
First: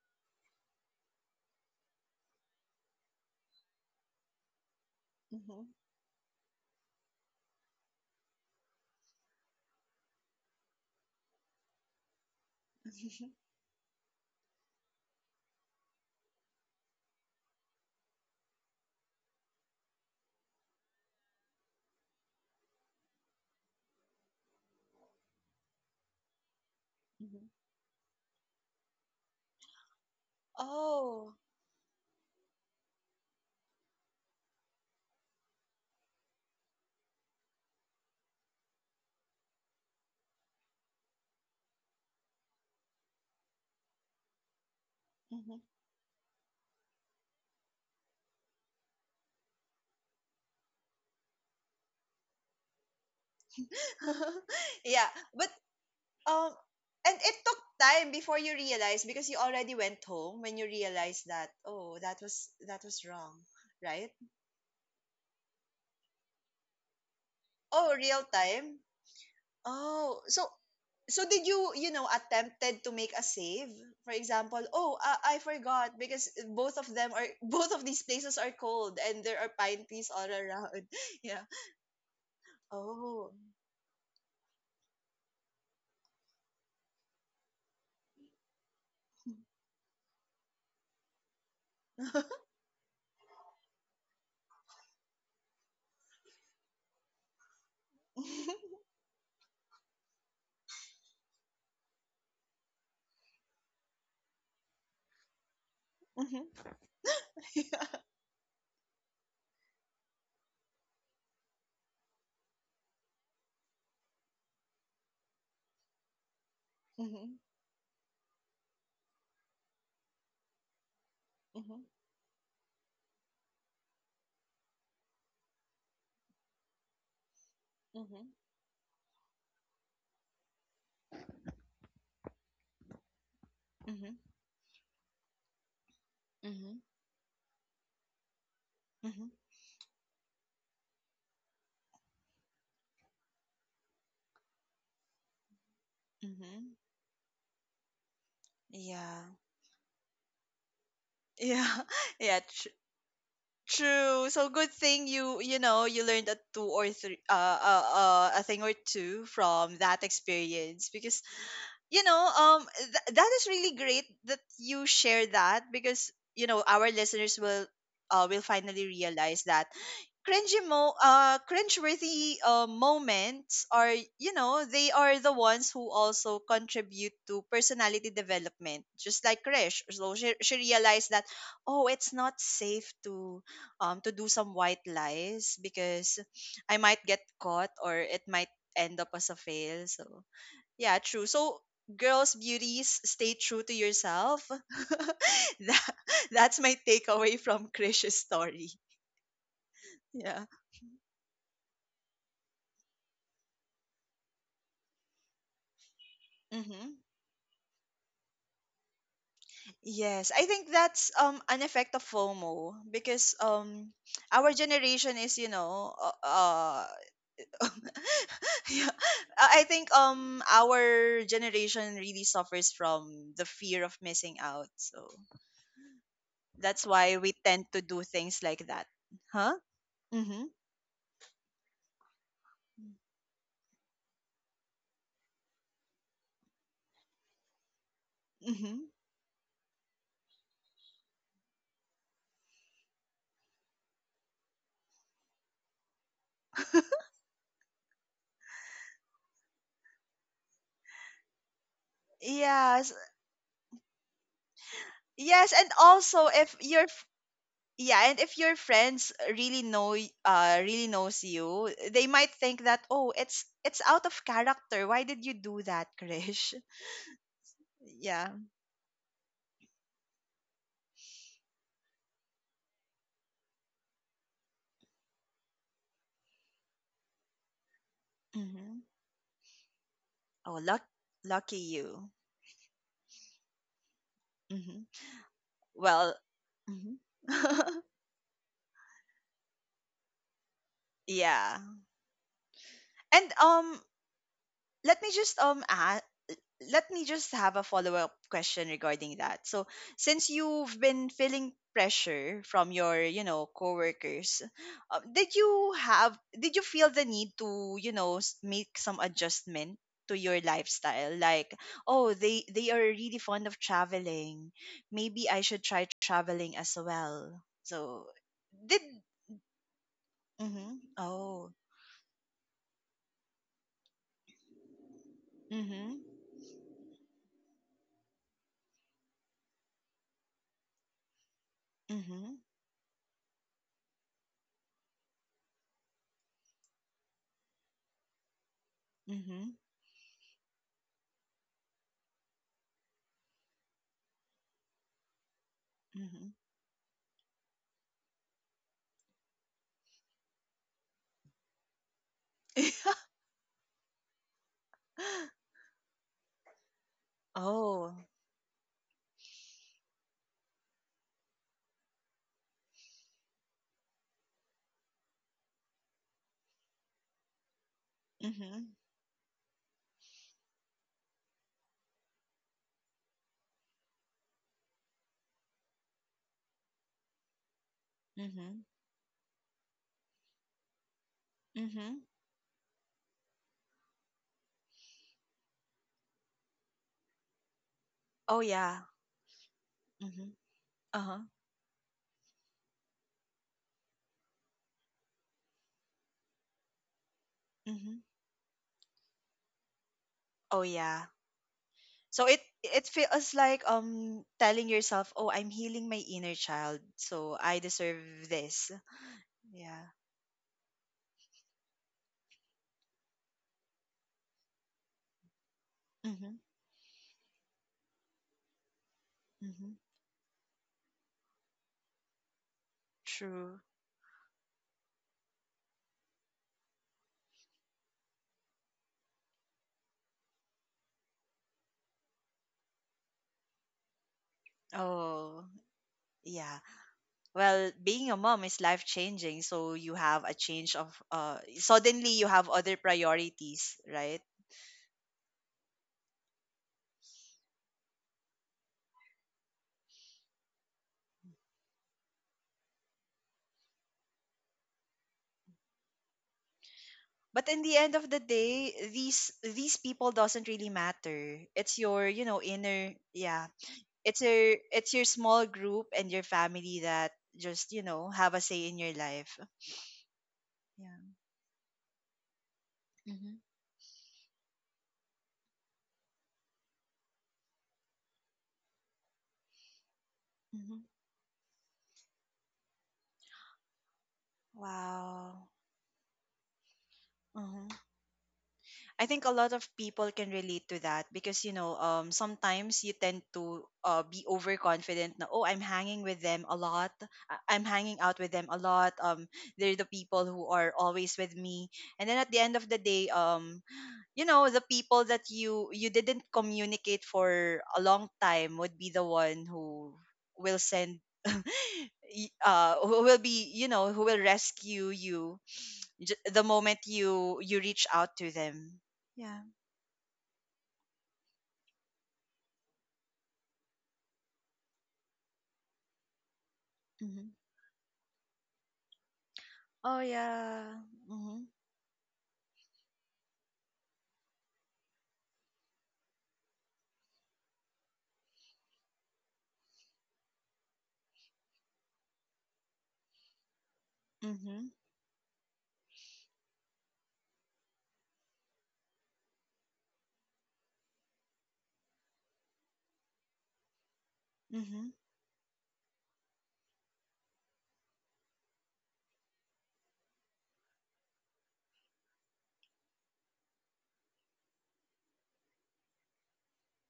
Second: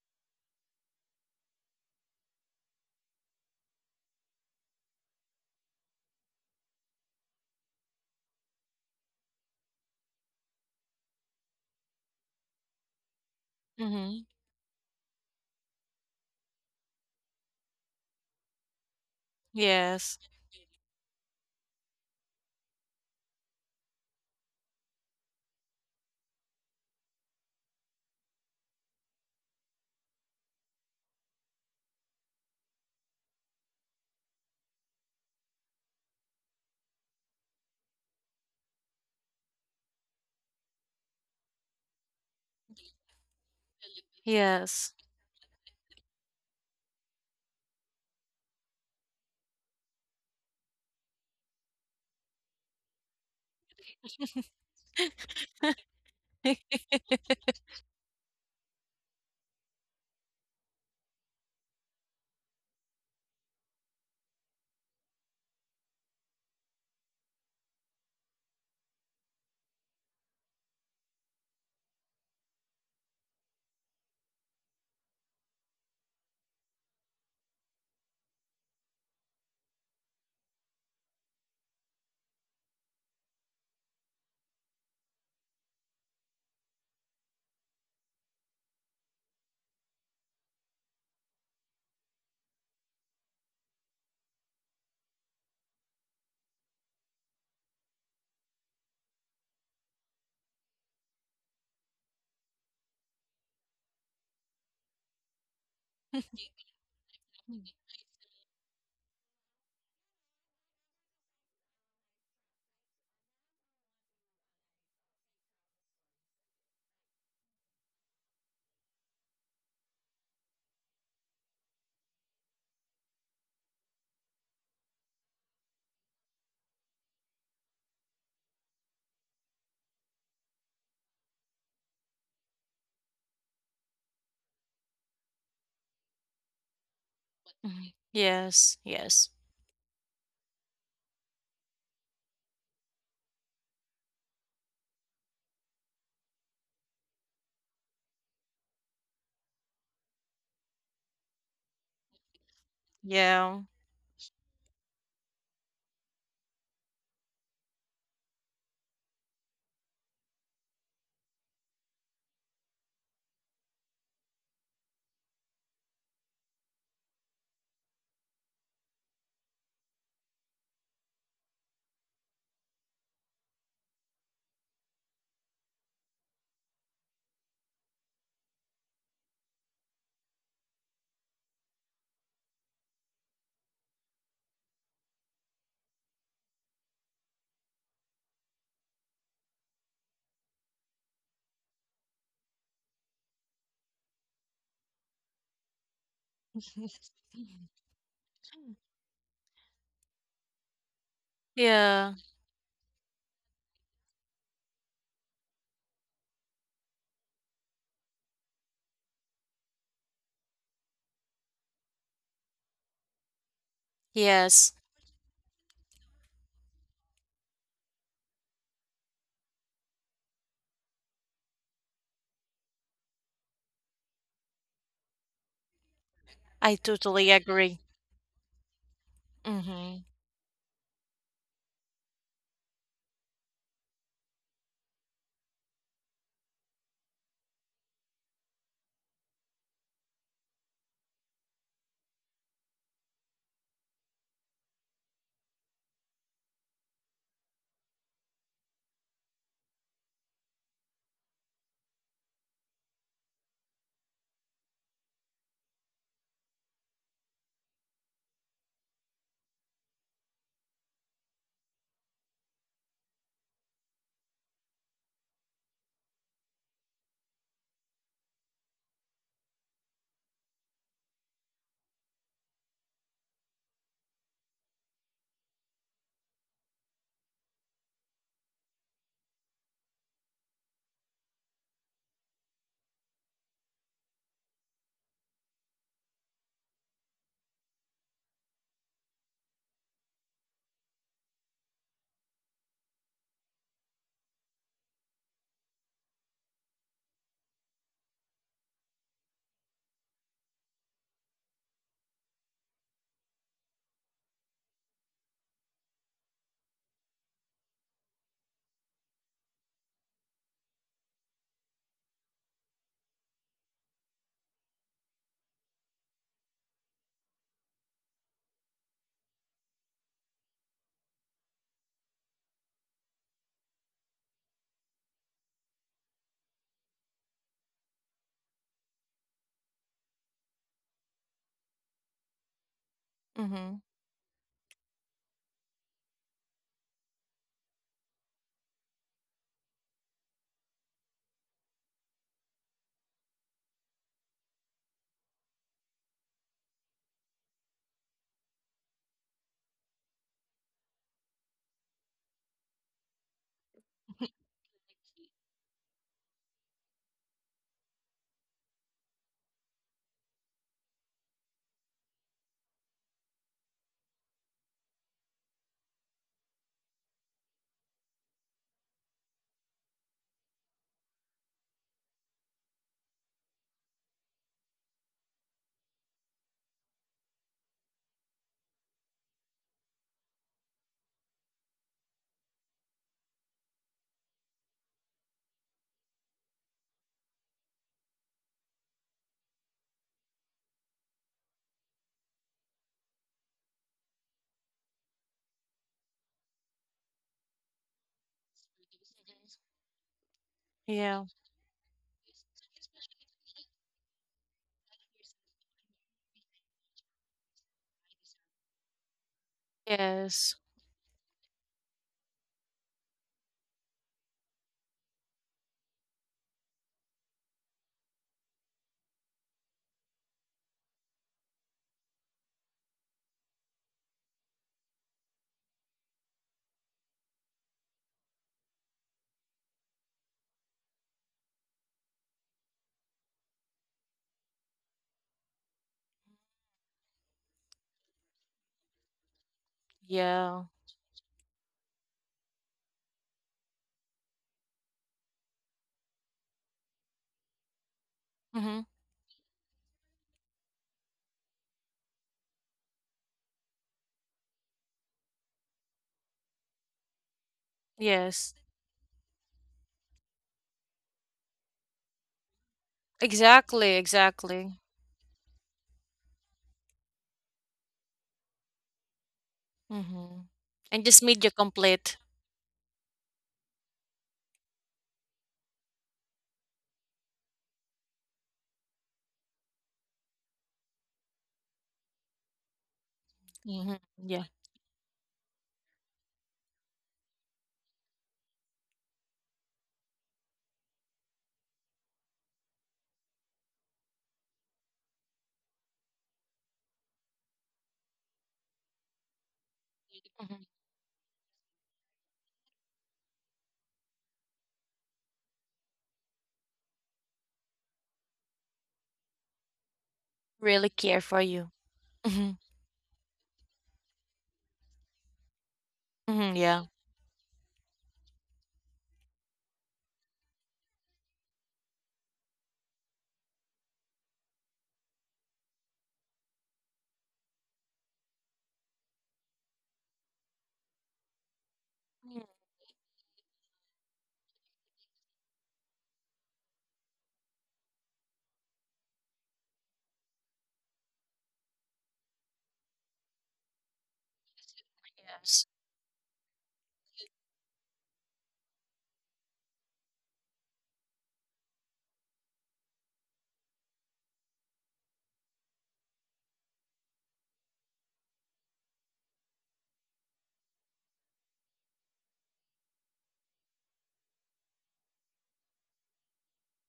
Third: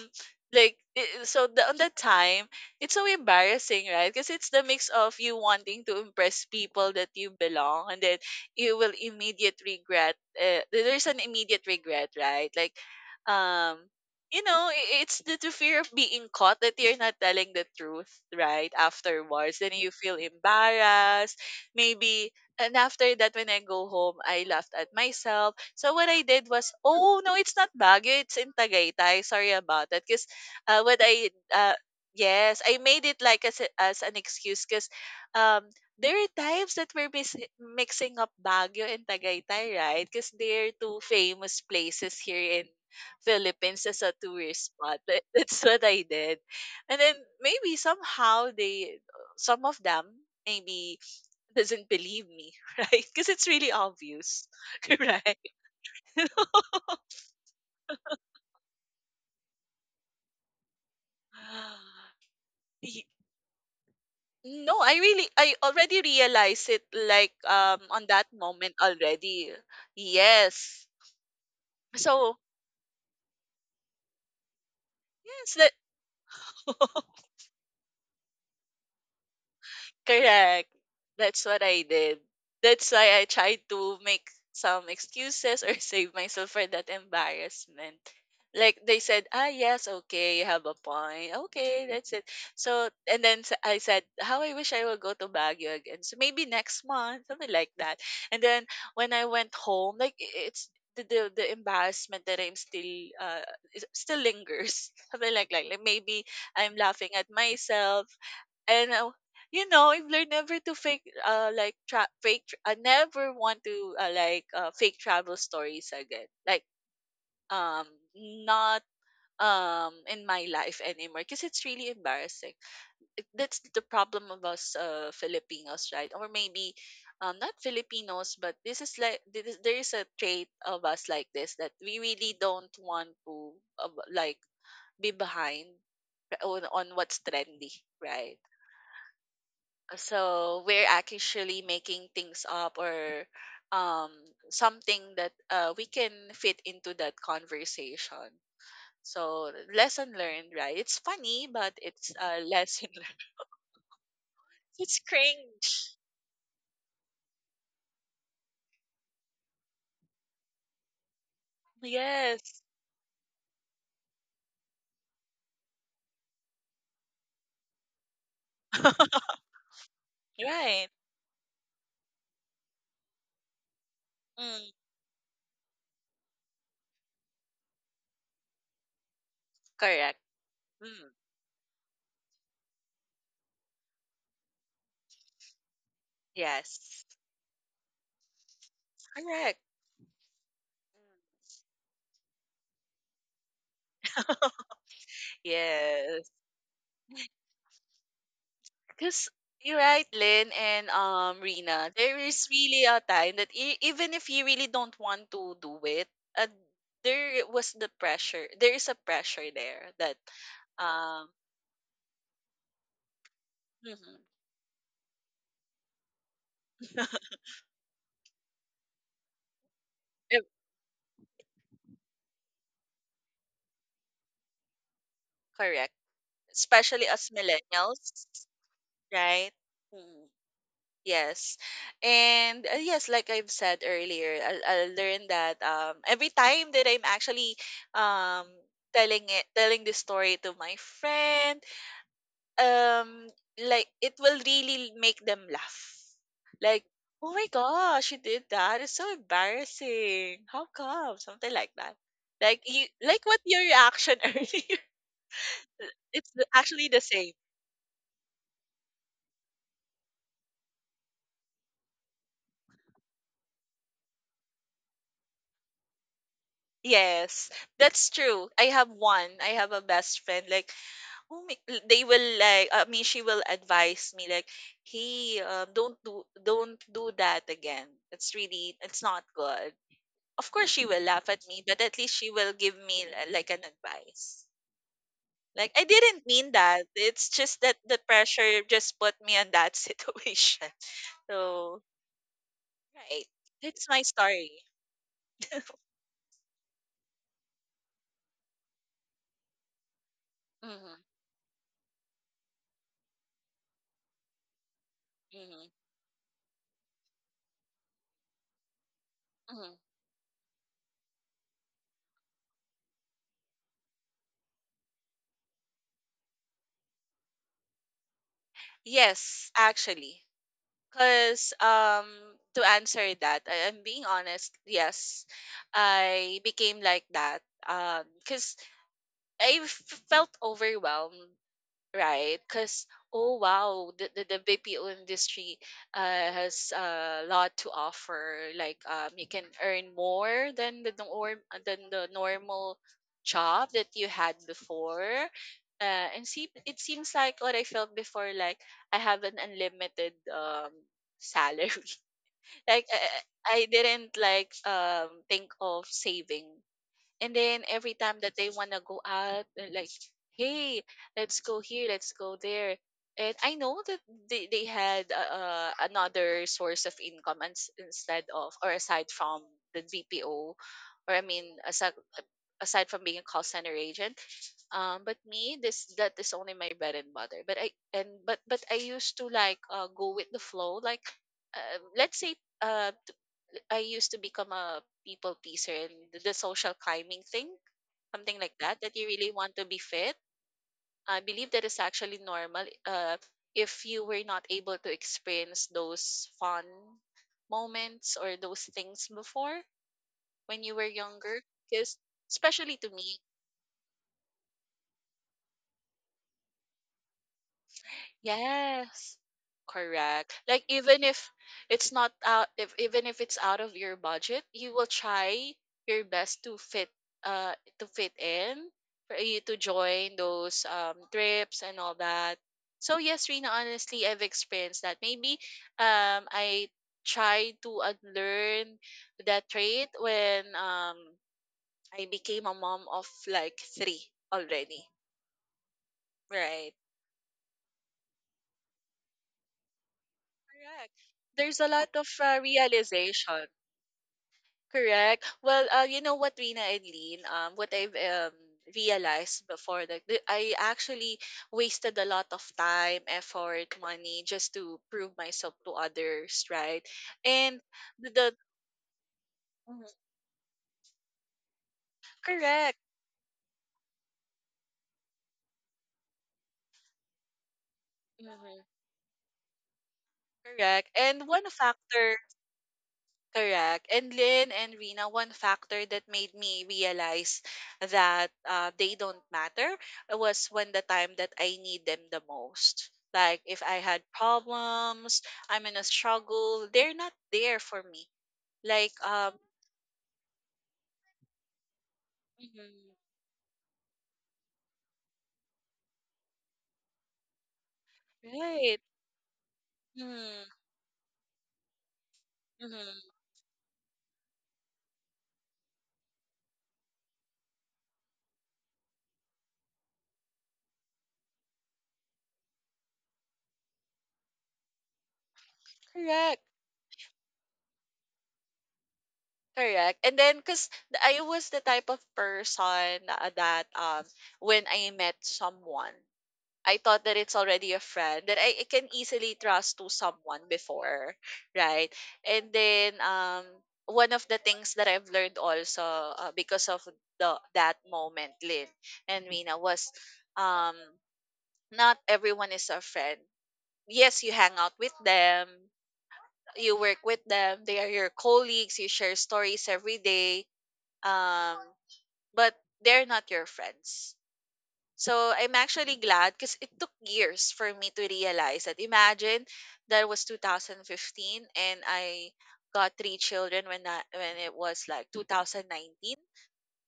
Speaker 3: like i- so on that time it's so embarrassing, right? Because it's the mix of you
Speaker 1: Hmm.
Speaker 3: wanting to impress people that you belong, and then you will immediate regret. There's an immediate regret, right? Like,
Speaker 1: Hmm.
Speaker 3: um,
Speaker 2: Mhm.
Speaker 3: you know, it's the fear of being caught that you're not telling the truth, right? Afterwards, then you feel
Speaker 2: Yes.
Speaker 3: embarrassed. Maybe and after that, when I go home, I laughed at myself. So what I did was, oh no, it's not Baguio, it's in Tagaytay. Sorry about that. Because uh, what I,
Speaker 1: Oh.
Speaker 3: uh, yes, I made it like as an excuse because um, there are times that we're mixing up Baguio and Tagaytay, right? Because they're two famous places here in Philippines as a tourist
Speaker 2: Yes.
Speaker 3: spot.
Speaker 1: Hmm.
Speaker 3: That's what I did. And then maybe somehow some of them, maybe doesn't believe me, right? Because it's really obvious,
Speaker 1: yeah,
Speaker 3: right?
Speaker 1: but um, and it took time before you realized because you already went home when you realized that, oh, that was
Speaker 3: Y-
Speaker 1: wrong, right?
Speaker 3: no, I already realized it like
Speaker 1: Oh,
Speaker 3: on
Speaker 1: real
Speaker 3: that moment
Speaker 1: time.
Speaker 3: already.
Speaker 1: Oh, so
Speaker 3: Yes.
Speaker 1: did you you know
Speaker 3: So,
Speaker 1: attempted to make a save? For example, oh, I
Speaker 3: yes, that.
Speaker 1: forgot because both of them are both of these places are cold and there are pine trees all
Speaker 3: Correct.
Speaker 1: around. Yeah.
Speaker 3: That's what I did. That's why I
Speaker 1: Oh.
Speaker 3: tried to make some excuses or save myself for that embarrassment. Like they said, ah, yes, okay, you have a point. Okay, that's it. So, I said, how I wish I would go to Baguio again. So maybe next month, something like that. And then when I went home, like it's the embarrassment that I'm still lingers. Something like, like maybe
Speaker 1: Mhm.
Speaker 3: I'm laughing at
Speaker 1: Yeah.
Speaker 3: myself and you know, I've learned never to fake I never want to fake travel stories again, like
Speaker 1: Mhm.
Speaker 3: um not in my life anymore because it's
Speaker 1: Mhm.
Speaker 3: really embarrassing. That's the problem of us Filipinos, right? Or maybe not
Speaker 1: Mhm.
Speaker 3: Filipinos, but this is like there is a trait of us like this that we really don't want to uh,
Speaker 1: Mhm.
Speaker 3: like be behind
Speaker 1: Mhm.
Speaker 3: on what's trendy,
Speaker 2: Mhm.
Speaker 3: right?
Speaker 2: Yes,
Speaker 1: Mhm.
Speaker 2: yes.
Speaker 3: So we're actually making things up or um something that we can fit
Speaker 1: Mhm.
Speaker 3: into that conversation.
Speaker 1: Yeah.
Speaker 3: So lesson learned, right? It's funny,
Speaker 1: Yeah.
Speaker 3: but it's a
Speaker 1: Yeah,
Speaker 3: lesson learned.
Speaker 2: Yeah.
Speaker 1: true. So good
Speaker 3: It's
Speaker 1: thing
Speaker 3: cringe.
Speaker 1: you learned a two or three, uh, a thing or two from that experience because
Speaker 3: Yes.
Speaker 1: that is really great that you share that because our listeners will finally realize that cringy
Speaker 3: Right.
Speaker 1: mo cringeworthy, moments are,
Speaker 3: Mm,
Speaker 1: they are the ones who also contribute to personality development, just like Krish. So
Speaker 3: correct.
Speaker 1: she
Speaker 3: Mm,
Speaker 1: realized that, oh, it's not safe to do some white lies because I might
Speaker 3: yes.
Speaker 1: get caught or it might end up as a
Speaker 3: Correct.
Speaker 1: fail, so yeah, true.
Speaker 3: Mm.
Speaker 1: So girls, beauties, stay true to yourself. that,
Speaker 3: Yes.
Speaker 1: that's my takeaway from Krish's story.
Speaker 3: Because you're right,
Speaker 1: Yeah.
Speaker 3: Lynn and Rina.
Speaker 2: Yeah.
Speaker 3: There is really a time that even if you really don't want to do it, uh,
Speaker 1: Mhm.
Speaker 3: there was the pressure. There is a pressure there that
Speaker 1: Yes, I think that's
Speaker 3: um
Speaker 1: an effect of FOMO because
Speaker 3: mhm.
Speaker 1: our
Speaker 2: Yes.
Speaker 1: generation is, yeah, I think
Speaker 3: Eh,
Speaker 1: our generation really suffers from the fear of missing out. So
Speaker 3: correct,
Speaker 2: I
Speaker 1: that's
Speaker 3: especially
Speaker 1: why
Speaker 2: totally
Speaker 3: as
Speaker 1: we tend
Speaker 2: agree.
Speaker 1: to do
Speaker 3: millennials,
Speaker 1: things like that.
Speaker 3: right?
Speaker 1: Huh?
Speaker 2: Mhm.
Speaker 3: Mm,
Speaker 1: Mhm.
Speaker 3: yes, and yes, like I've said earlier, I learned that every time that I'm actually um
Speaker 1: Mhm.
Speaker 3: telling this story to my friend. Um, like it will really make them laugh. Like, oh my gosh, you did that. It's so embarrassing. How come? Something like that. Like you
Speaker 1: Yes.
Speaker 3: like what your reaction earlier.
Speaker 1: Yes, and also if
Speaker 3: Actually
Speaker 1: you're
Speaker 3: the same.
Speaker 1: yeah, and if your friends really really knows you, they might think that, oh, it's out of character, why did you do that, Krish?
Speaker 3: Yes, that's
Speaker 1: Yeah.
Speaker 3: true. I have one. I have a best friend. Like, oh my, l- they will like. I mean, she will advise me like, "Hey, don't don't do that again. It's really,
Speaker 1: Hmm.
Speaker 3: it's not good." Of
Speaker 1: Oh,
Speaker 3: course she will laugh at
Speaker 1: lucky
Speaker 3: me, but at
Speaker 1: you.
Speaker 3: least she will give me like an advice.
Speaker 1: Hmm.
Speaker 3: Like I
Speaker 1: Well.
Speaker 3: didn't mean that.
Speaker 1: Hmm.
Speaker 3: It's just that the pressure just put me in that situation.
Speaker 1: Yeah,
Speaker 3: So right,
Speaker 1: and
Speaker 3: that's my story.
Speaker 1: let me just ask, let me just have a follow up question regarding that. So, since you've
Speaker 3: Hmm.
Speaker 1: been feeling pressure from your, coworkers,
Speaker 3: Hmm.
Speaker 1: did you feel the need to, make some
Speaker 3: Hmm.
Speaker 1: adjustment to your lifestyle? Like, oh, they are really fond of traveling. Maybe I should try traveling as well. So, did
Speaker 3: Yes, actually,
Speaker 1: mhm. Oh.
Speaker 3: because to answer that, I'm being honest. Yes,
Speaker 1: Mhm.
Speaker 3: I became like that. Because felt overwhelmed, right?
Speaker 1: Mhm.
Speaker 3: Because oh
Speaker 2: Mhm.
Speaker 3: wow, the BPO industry has a lot to offer. Like you can
Speaker 1: Mhm.
Speaker 3: earn more than the norm than the normal job that you had before. And
Speaker 1: Mhm.
Speaker 3: see, it seems like what I felt before, like I have an unlimited salary. Like
Speaker 1: Mhm.
Speaker 3: I didn't like think of saving, and then every
Speaker 1: Oh.
Speaker 3: time that they want to go out, they're like, hey, let's go here, let's go there. And I know that they had another source of income instead of, or
Speaker 1: Mhm.
Speaker 3: aside from the BPO, or I mean, aside, aside from being a call center agent. But me, this that is only my bread and butter. But I and but
Speaker 1: Mhm.
Speaker 3: I used to like go with the flow.
Speaker 1: Mhm.
Speaker 3: Let's say, uh, I used to become a people pleaser and the social climbing thing,
Speaker 1: Oh
Speaker 3: something like
Speaker 1: yeah.
Speaker 3: that, that you really want to be fit.
Speaker 1: Mhm.
Speaker 3: I
Speaker 1: Uh-huh.
Speaker 3: believe that is actually normal, if you were not able to experience those fun
Speaker 1: Mhm.
Speaker 3: moments or those things before when
Speaker 1: Oh
Speaker 3: you were
Speaker 1: yeah.
Speaker 2: Yeah.
Speaker 3: younger, because
Speaker 1: So it
Speaker 3: especially
Speaker 1: it
Speaker 3: to me.
Speaker 1: feels like, telling yourself, "Oh, I'm healing my inner child, so I deserve this."
Speaker 3: Yes.
Speaker 1: Yeah.
Speaker 3: Correct.
Speaker 2: Yes.
Speaker 3: Like even if it's not out, if even if it's out of your budget, you will try your
Speaker 1: Mhm.
Speaker 3: best to fit, uh to fit in for you to
Speaker 1: Mhm.
Speaker 3: join those trips and all that. So yes, Rina,
Speaker 1: True.
Speaker 3: honestly, I've experienced that. Maybe I tried to unlearn that trait when I became a mom of like three already.
Speaker 1: Oh, yeah.
Speaker 3: Right.
Speaker 1: Well, being a mom is life-changing, so you have a
Speaker 2: Yeah.
Speaker 1: change
Speaker 3: Correct.
Speaker 1: of
Speaker 3: There's a lot of,
Speaker 1: suddenly you have other
Speaker 3: realization.
Speaker 1: priorities, right?
Speaker 3: Correct. Well, you know what, Rina and Lean, what I've
Speaker 2: Mhm.
Speaker 3: realized before that I actually wasted a lot of time, effort, money just to prove myself to others, right?
Speaker 1: But in
Speaker 3: And
Speaker 1: the end of the
Speaker 3: the
Speaker 2: Yes.
Speaker 1: day, these
Speaker 3: Mhm.
Speaker 1: people doesn't really matter, it's your
Speaker 3: Correct.
Speaker 1: inner, yeah,
Speaker 2: Exactly,
Speaker 1: it's your
Speaker 2: exactly.
Speaker 1: it's your small group and your family that just have a
Speaker 3: Mhm.
Speaker 1: say in your life.
Speaker 2: Mhm.
Speaker 3: Correct.
Speaker 2: And
Speaker 1: Yeah.
Speaker 2: just
Speaker 3: And
Speaker 2: made
Speaker 3: one
Speaker 2: you complete.
Speaker 3: factor
Speaker 1: Hmm.
Speaker 3: Correct. And Lynn and Rina, one factor that made me realize that, they don't matter, was when
Speaker 1: Hmm.
Speaker 3: the time that I need them the most. Like if I
Speaker 2: Mhm.
Speaker 3: had
Speaker 2: Yeah.
Speaker 3: problems,
Speaker 1: Wow.
Speaker 3: I'm in a struggle, they're not there
Speaker 1: Mhm.
Speaker 3: for me. Like
Speaker 1: I think a
Speaker 3: um,
Speaker 1: lot of people can relate to that because sometimes you
Speaker 3: mhm,
Speaker 1: tend to, be overconfident, na, oh, I'm hanging with them a lot, I'm hanging out with them a
Speaker 3: right.
Speaker 1: lot, they're the people
Speaker 3: Mm,
Speaker 1: who
Speaker 2: Mhm.
Speaker 1: are always with me, and then at the end of
Speaker 3: mm
Speaker 1: the day, the people that you didn't communicate for a long time would be the one who will
Speaker 2: Really
Speaker 1: send
Speaker 2: care for you. Mhm.
Speaker 1: who will rescue you, the
Speaker 3: Correct.
Speaker 2: Mhm,
Speaker 1: moment
Speaker 2: yeah.
Speaker 1: you reach out to them. Yeah.
Speaker 3: Correct. And then, cause I was the type of person, that, when I met someone. I thought that
Speaker 1: Mhm.
Speaker 3: it's already a friend that I can easily trust to
Speaker 1: Oh
Speaker 3: someone
Speaker 1: yeah.
Speaker 3: before,
Speaker 1: Mhm.
Speaker 3: right?
Speaker 2: Mm,
Speaker 3: And then one of the things that I've learned also, because of the that moment, Lynn and Mina, was, um not everyone is a friend. Yes, you hang
Speaker 1: Mhm.
Speaker 3: out with them,
Speaker 2: yes.
Speaker 3: you work with them, they are your colleagues, you share stories every day, um, but they're not your friends.
Speaker 1: Mhm.
Speaker 3: So I'm actually glad because it took years for me to realize that. Imagine, that was 2015, and I got three children when when it was like 2019.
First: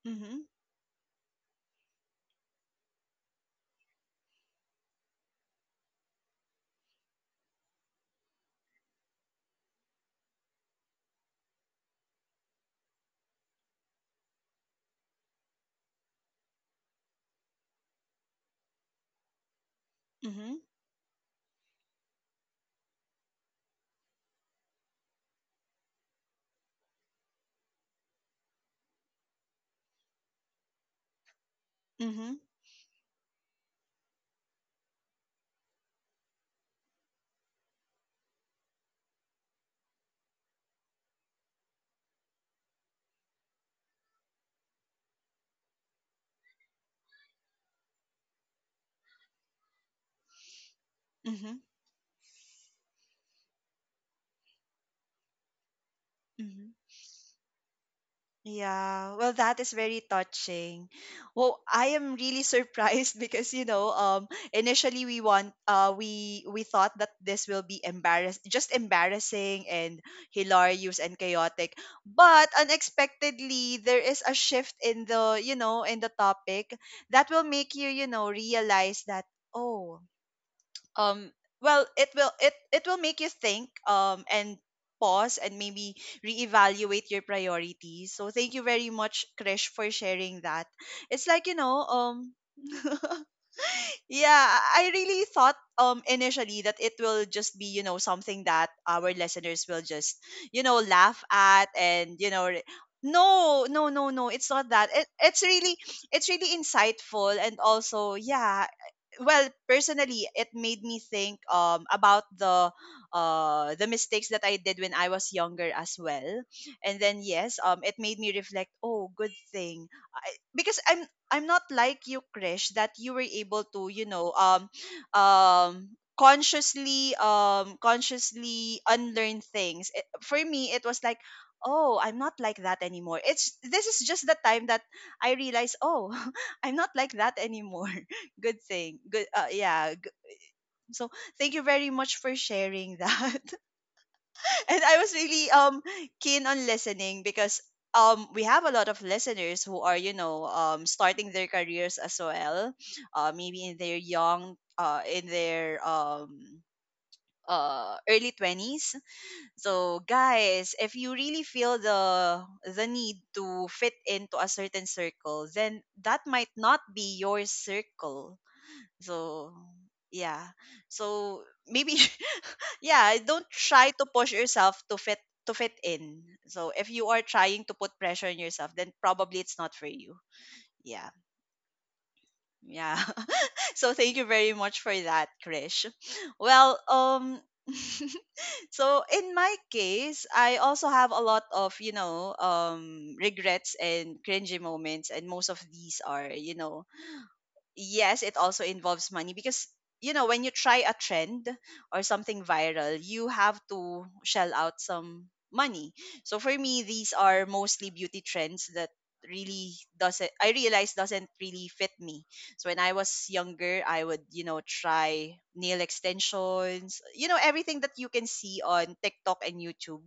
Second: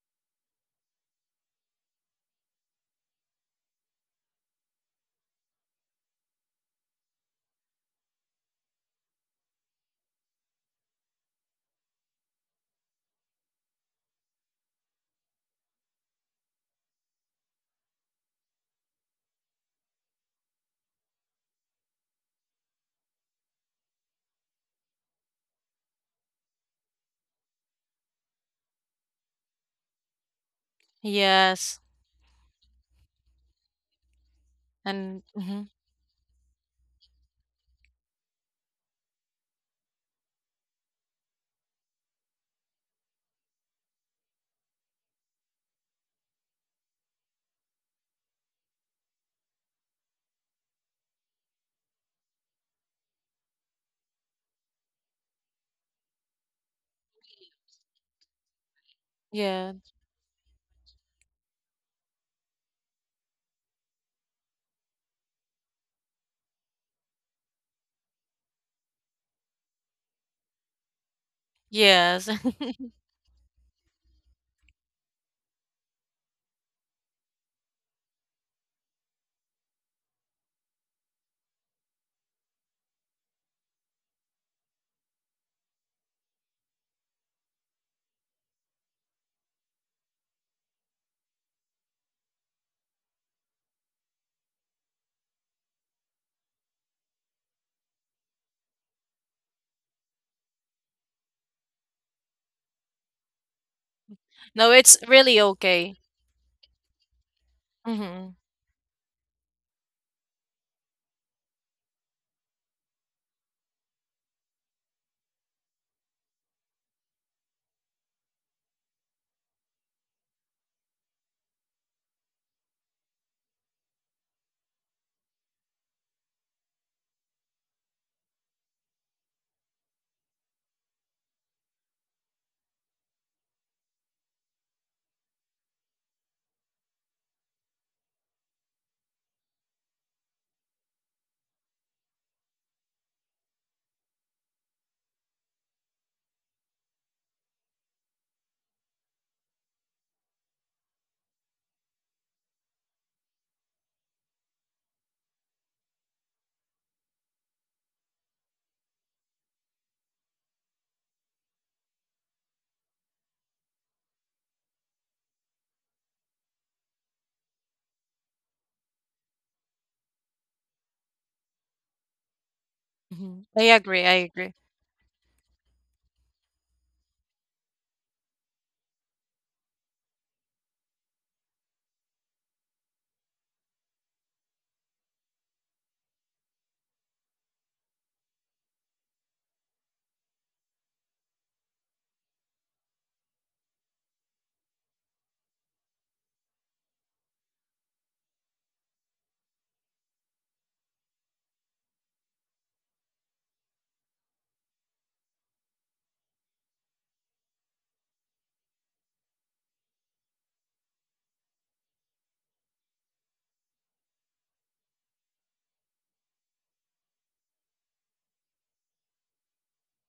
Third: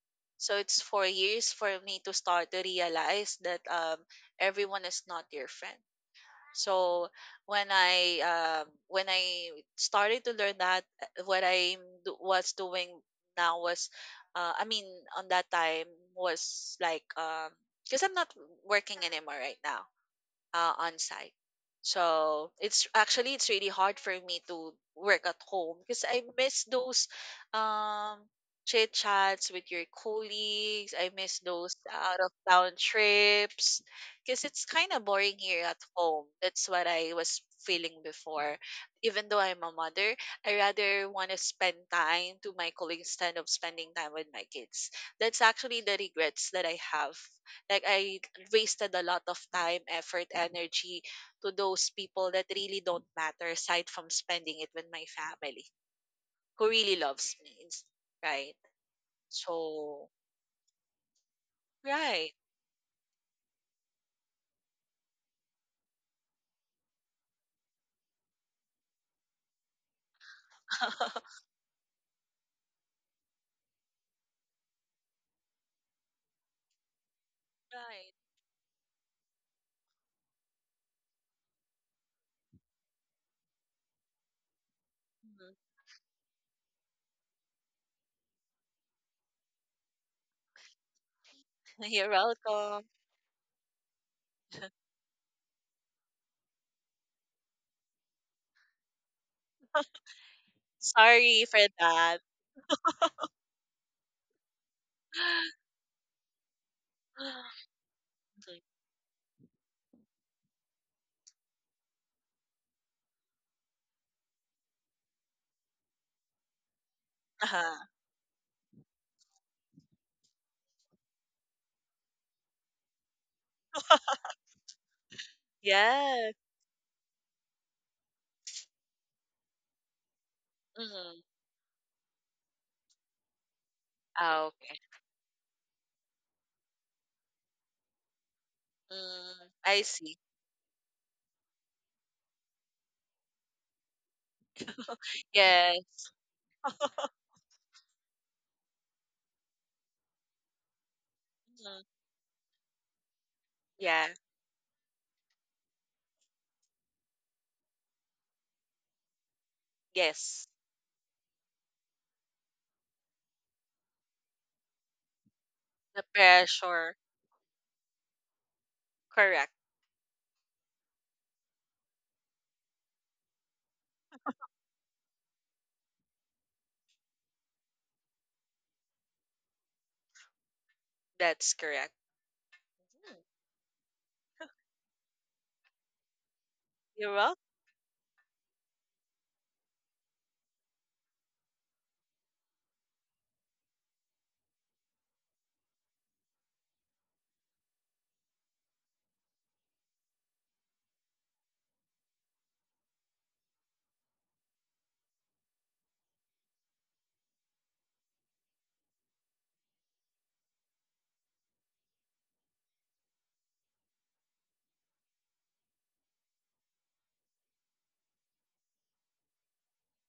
Speaker 1: Mhm.
Speaker 3: So it's 4 years for me to start to realize that, everyone is not your friend. So when I started to learn that, what I was doing now was, I mean, on that time, was like, because I'm not working anymore right now,
Speaker 1: Mhm.
Speaker 3: on site. So it's actually it's really hard for me to work at home because I miss those um chit chats with your colleagues. I miss those
Speaker 2: Yes.
Speaker 3: out of
Speaker 1: Mhm.
Speaker 3: town trips because it's kind of
Speaker 2: And
Speaker 3: boring here
Speaker 2: mhm,
Speaker 3: at home. That's what I was feeling before. Even though I'm a mother, I rather want to spend time to my colleagues instead of spending time with my kids. That's actually the regrets that I have, like I wasted a lot of time, effort, energy to
Speaker 1: Mhm.
Speaker 3: those people that really don't matter, aside from spending it with my family who
Speaker 1: Mhm.
Speaker 3: really loves me, right?
Speaker 1: Yeah. Well, that is
Speaker 2: yeah.
Speaker 1: very
Speaker 3: So,
Speaker 1: touching. Well, I am
Speaker 3: right.
Speaker 1: really surprised because initially we want, we thought that this will be just embarrassing and hilarious and chaotic,
Speaker 2: Yes.
Speaker 1: but unexpectedly there is a shift in the topic that will make you,
Speaker 3: Right.
Speaker 1: realize that, oh, um well, it will make you think, and pause and
Speaker 3: Mhm.
Speaker 1: maybe reevaluate your priorities. So thank you very much, Krish, for sharing that. It's like,
Speaker 3: You're welcome.
Speaker 1: yeah, I really thought, initially that it will just be, something that our listeners will just, laugh
Speaker 3: Sorry for
Speaker 1: at and,
Speaker 3: that.
Speaker 1: no, no, no, no, it's not
Speaker 2: No,
Speaker 1: that.
Speaker 2: it's
Speaker 1: It,
Speaker 2: really
Speaker 1: it's really
Speaker 2: okay.
Speaker 1: it's really insightful, and also,
Speaker 2: Mhm.
Speaker 3: Mhm.
Speaker 1: yeah, well, personally, it made me think, about the mistakes that I did when I was younger as well. And then yes,
Speaker 3: Uh-huh.
Speaker 1: it made me reflect, oh, good thing because I'm not like you, Krish, that you were able to,
Speaker 3: Yes.
Speaker 1: consciously unlearn things. For me, it was like,
Speaker 3: Mhm.
Speaker 1: oh, I'm not like that anymore. It's This is just the
Speaker 3: Ah,
Speaker 1: time
Speaker 3: okay.
Speaker 1: that I realized, oh, I'm not like that anymore. Good thing. Good.
Speaker 3: Mm, I
Speaker 1: Yeah.
Speaker 3: see.
Speaker 1: So thank you very much for sharing that, and I was really
Speaker 3: Yes.
Speaker 1: keen on listening because we have a lot of listeners who are starting their
Speaker 3: Mhm.
Speaker 1: careers as well, maybe in their
Speaker 3: Yeah.
Speaker 1: early 20s. So
Speaker 3: Yes.
Speaker 1: guys, if you really feel the need to fit into a certain circle, then
Speaker 3: The
Speaker 1: that might not
Speaker 3: pressure.
Speaker 1: be your circle.
Speaker 3: Correct.
Speaker 1: So yeah, so maybe yeah,
Speaker 2: Mhm.
Speaker 1: don't
Speaker 2: I
Speaker 1: try to
Speaker 2: agree. I
Speaker 1: push
Speaker 2: agree.
Speaker 1: yourself to fit in. So if you are trying to put pressure on yourself, then probably it's not for you. Yeah,
Speaker 3: That's correct.
Speaker 1: yeah. So thank you very much for that, Krish. Well,
Speaker 3: You're wrong.
Speaker 1: so in my case, I also have a lot of regrets and cringy moments, and most of these are, yes, it also involves money because when you try a trend or something viral, you have to shell out some money. So for me, these are mostly beauty trends that really doesn't I realize doesn't really fit me. So when I was younger, I would, try nail extensions, everything that you can see on TikTok and YouTube.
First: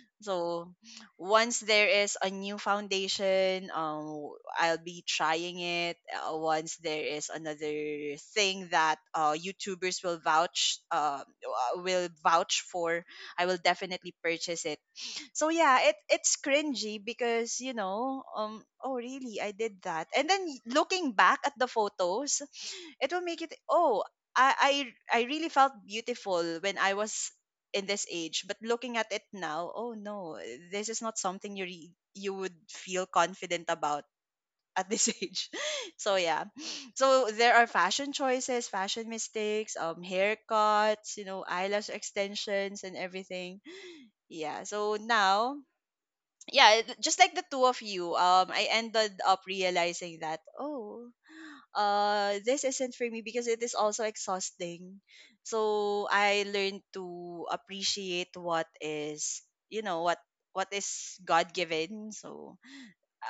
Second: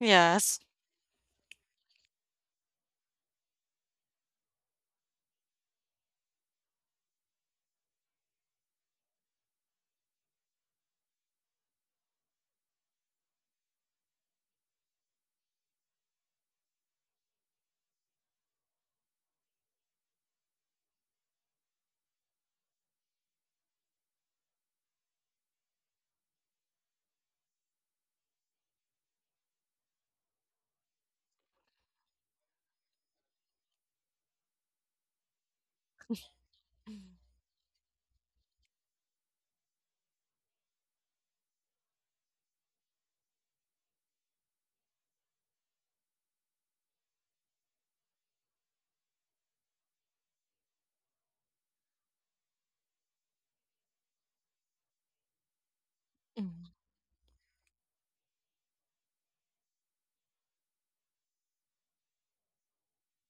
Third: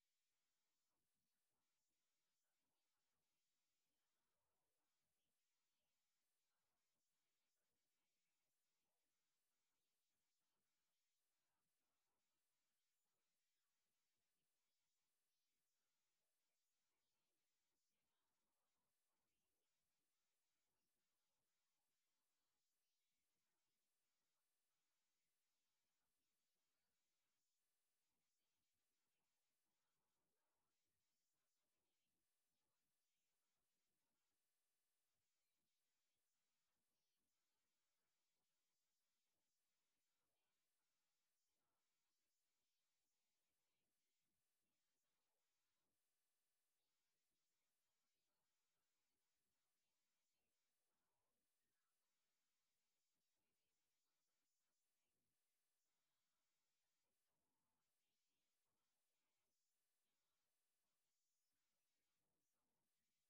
Speaker 2: Yes.
Speaker 1: So once there is a new foundation, I'll be trying it. Once there is another thing that YouTubers will will vouch for, I will definitely purchase it. So yeah, it's cringy because oh, really, I did that, and then looking back at the photos, it will make it, oh, i I really felt beautiful when I was in this age, but looking at it now, oh no, this is not something you would feel confident about at this age. So yeah, so there are fashion choices, fashion mistakes, haircuts, eyelash extensions and everything. Yeah, so now, yeah, just like the two of you, I ended up realizing that, oh, this isn't for me because it is also exhausting. So I learned to appreciate what is, what is God given. So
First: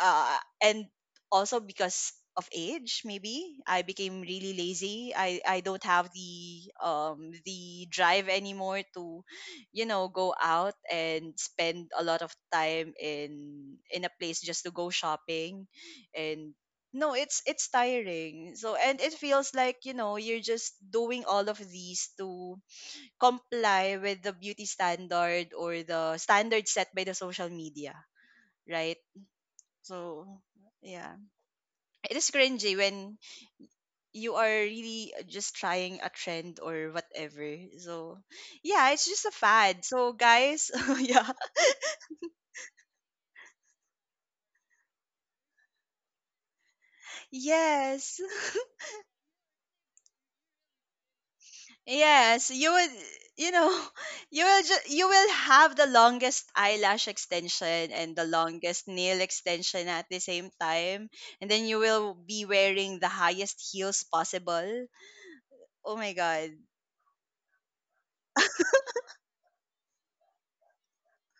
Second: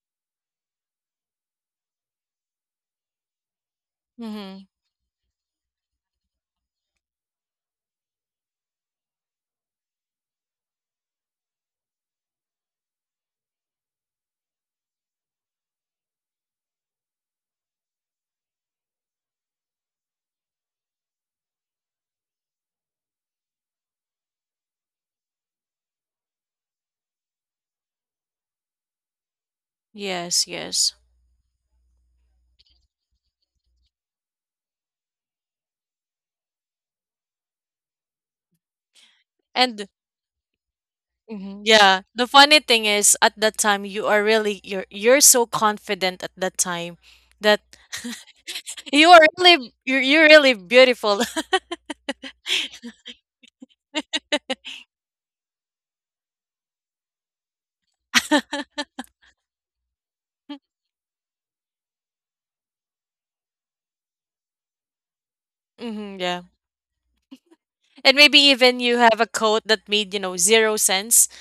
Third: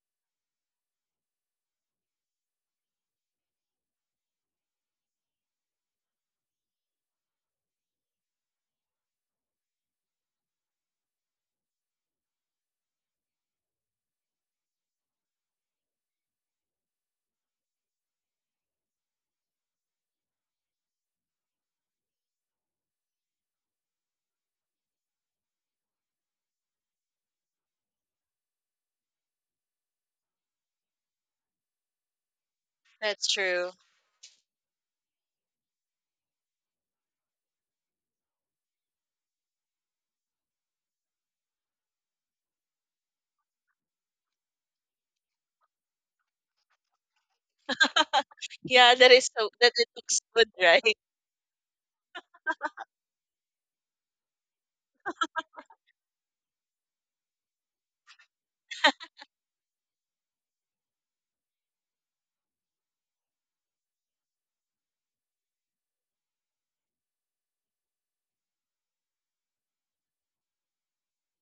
Speaker 1: and also because of age, maybe I became really
Speaker 2: Mm-hmm.
Speaker 1: lazy. I don't have the drive anymore to, go out and spend a lot of time in a place just to go shopping. And no, it's tiring, so, and it feels like, you're just doing all of these to comply with the beauty standard, or the standard set by the social media, right? So,
Speaker 2: Yes, yes.
Speaker 1: yeah. It is cringy when
Speaker 3: That's true.
Speaker 1: you are really just trying a trend or whatever. So yeah, it's just a fad.
Speaker 2: And
Speaker 1: So guys, yeah.
Speaker 2: mhm, yeah, the funny thing is at that time you are really, you're so confident at that time that
Speaker 1: Yes.
Speaker 3: Yeah,
Speaker 2: you
Speaker 3: that
Speaker 2: are
Speaker 3: is so that
Speaker 2: really,
Speaker 3: it looks
Speaker 2: you're
Speaker 3: good,
Speaker 2: really
Speaker 3: right?
Speaker 2: beautiful.
Speaker 1: Yes, you would, you know, you will have the longest eyelash extension and the longest nail extension at the same time, and then you will be wearing the highest heels possible. Oh my
Speaker 2: Hmm, yeah.
Speaker 1: god.
Speaker 2: And maybe even you have a coat that made, you know, zero sense.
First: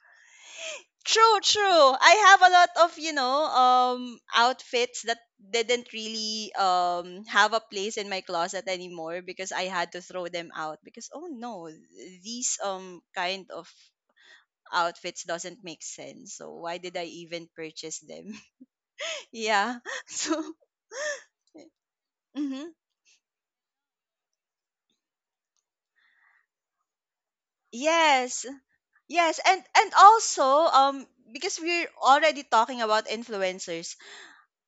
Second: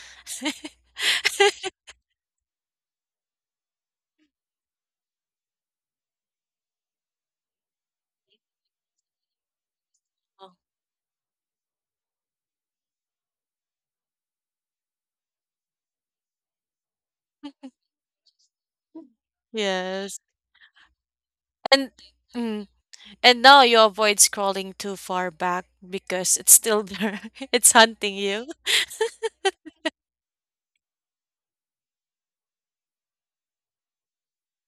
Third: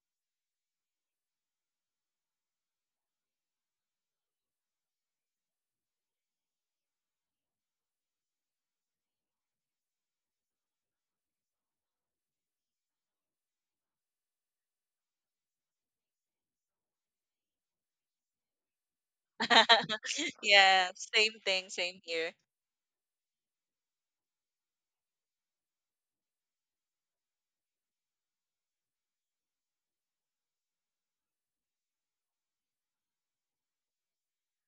Speaker 1: True, true. I have a lot of, outfits that didn't really have a place in my closet anymore because I had to throw them out because, oh no, these kind of outfits doesn't make sense. So why did I even purchase them? Yeah.
Speaker 2: Yes.
Speaker 1: So
Speaker 3: Yeah, same thing,
Speaker 2: And
Speaker 3: same here.
Speaker 2: mm,
Speaker 1: mhm.
Speaker 2: and now you avoid scrolling too far back because it's still there. It's hunting
Speaker 1: Yes.
Speaker 2: you.
Speaker 1: Yes, and also, um because we're already talking about influencers,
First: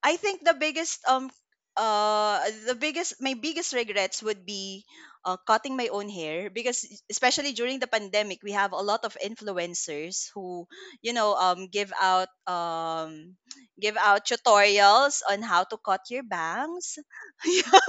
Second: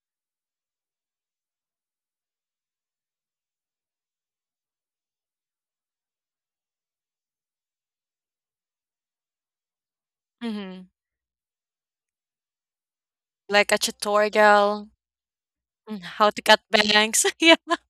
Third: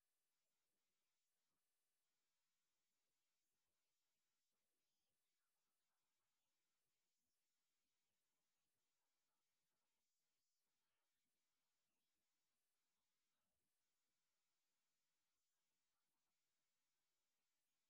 Speaker 1: I think uh the biggest my biggest regrets would be, cutting my own hair, because especially during the pandemic, we have a lot of influencers who
Speaker 2: Hmm.
Speaker 1: give
Speaker 2: Like a
Speaker 1: out
Speaker 2: tutorial,
Speaker 1: tutorials on how to
Speaker 2: mm,
Speaker 1: cut your
Speaker 2: how to cut
Speaker 1: bangs.
Speaker 2: bangs. Yeah.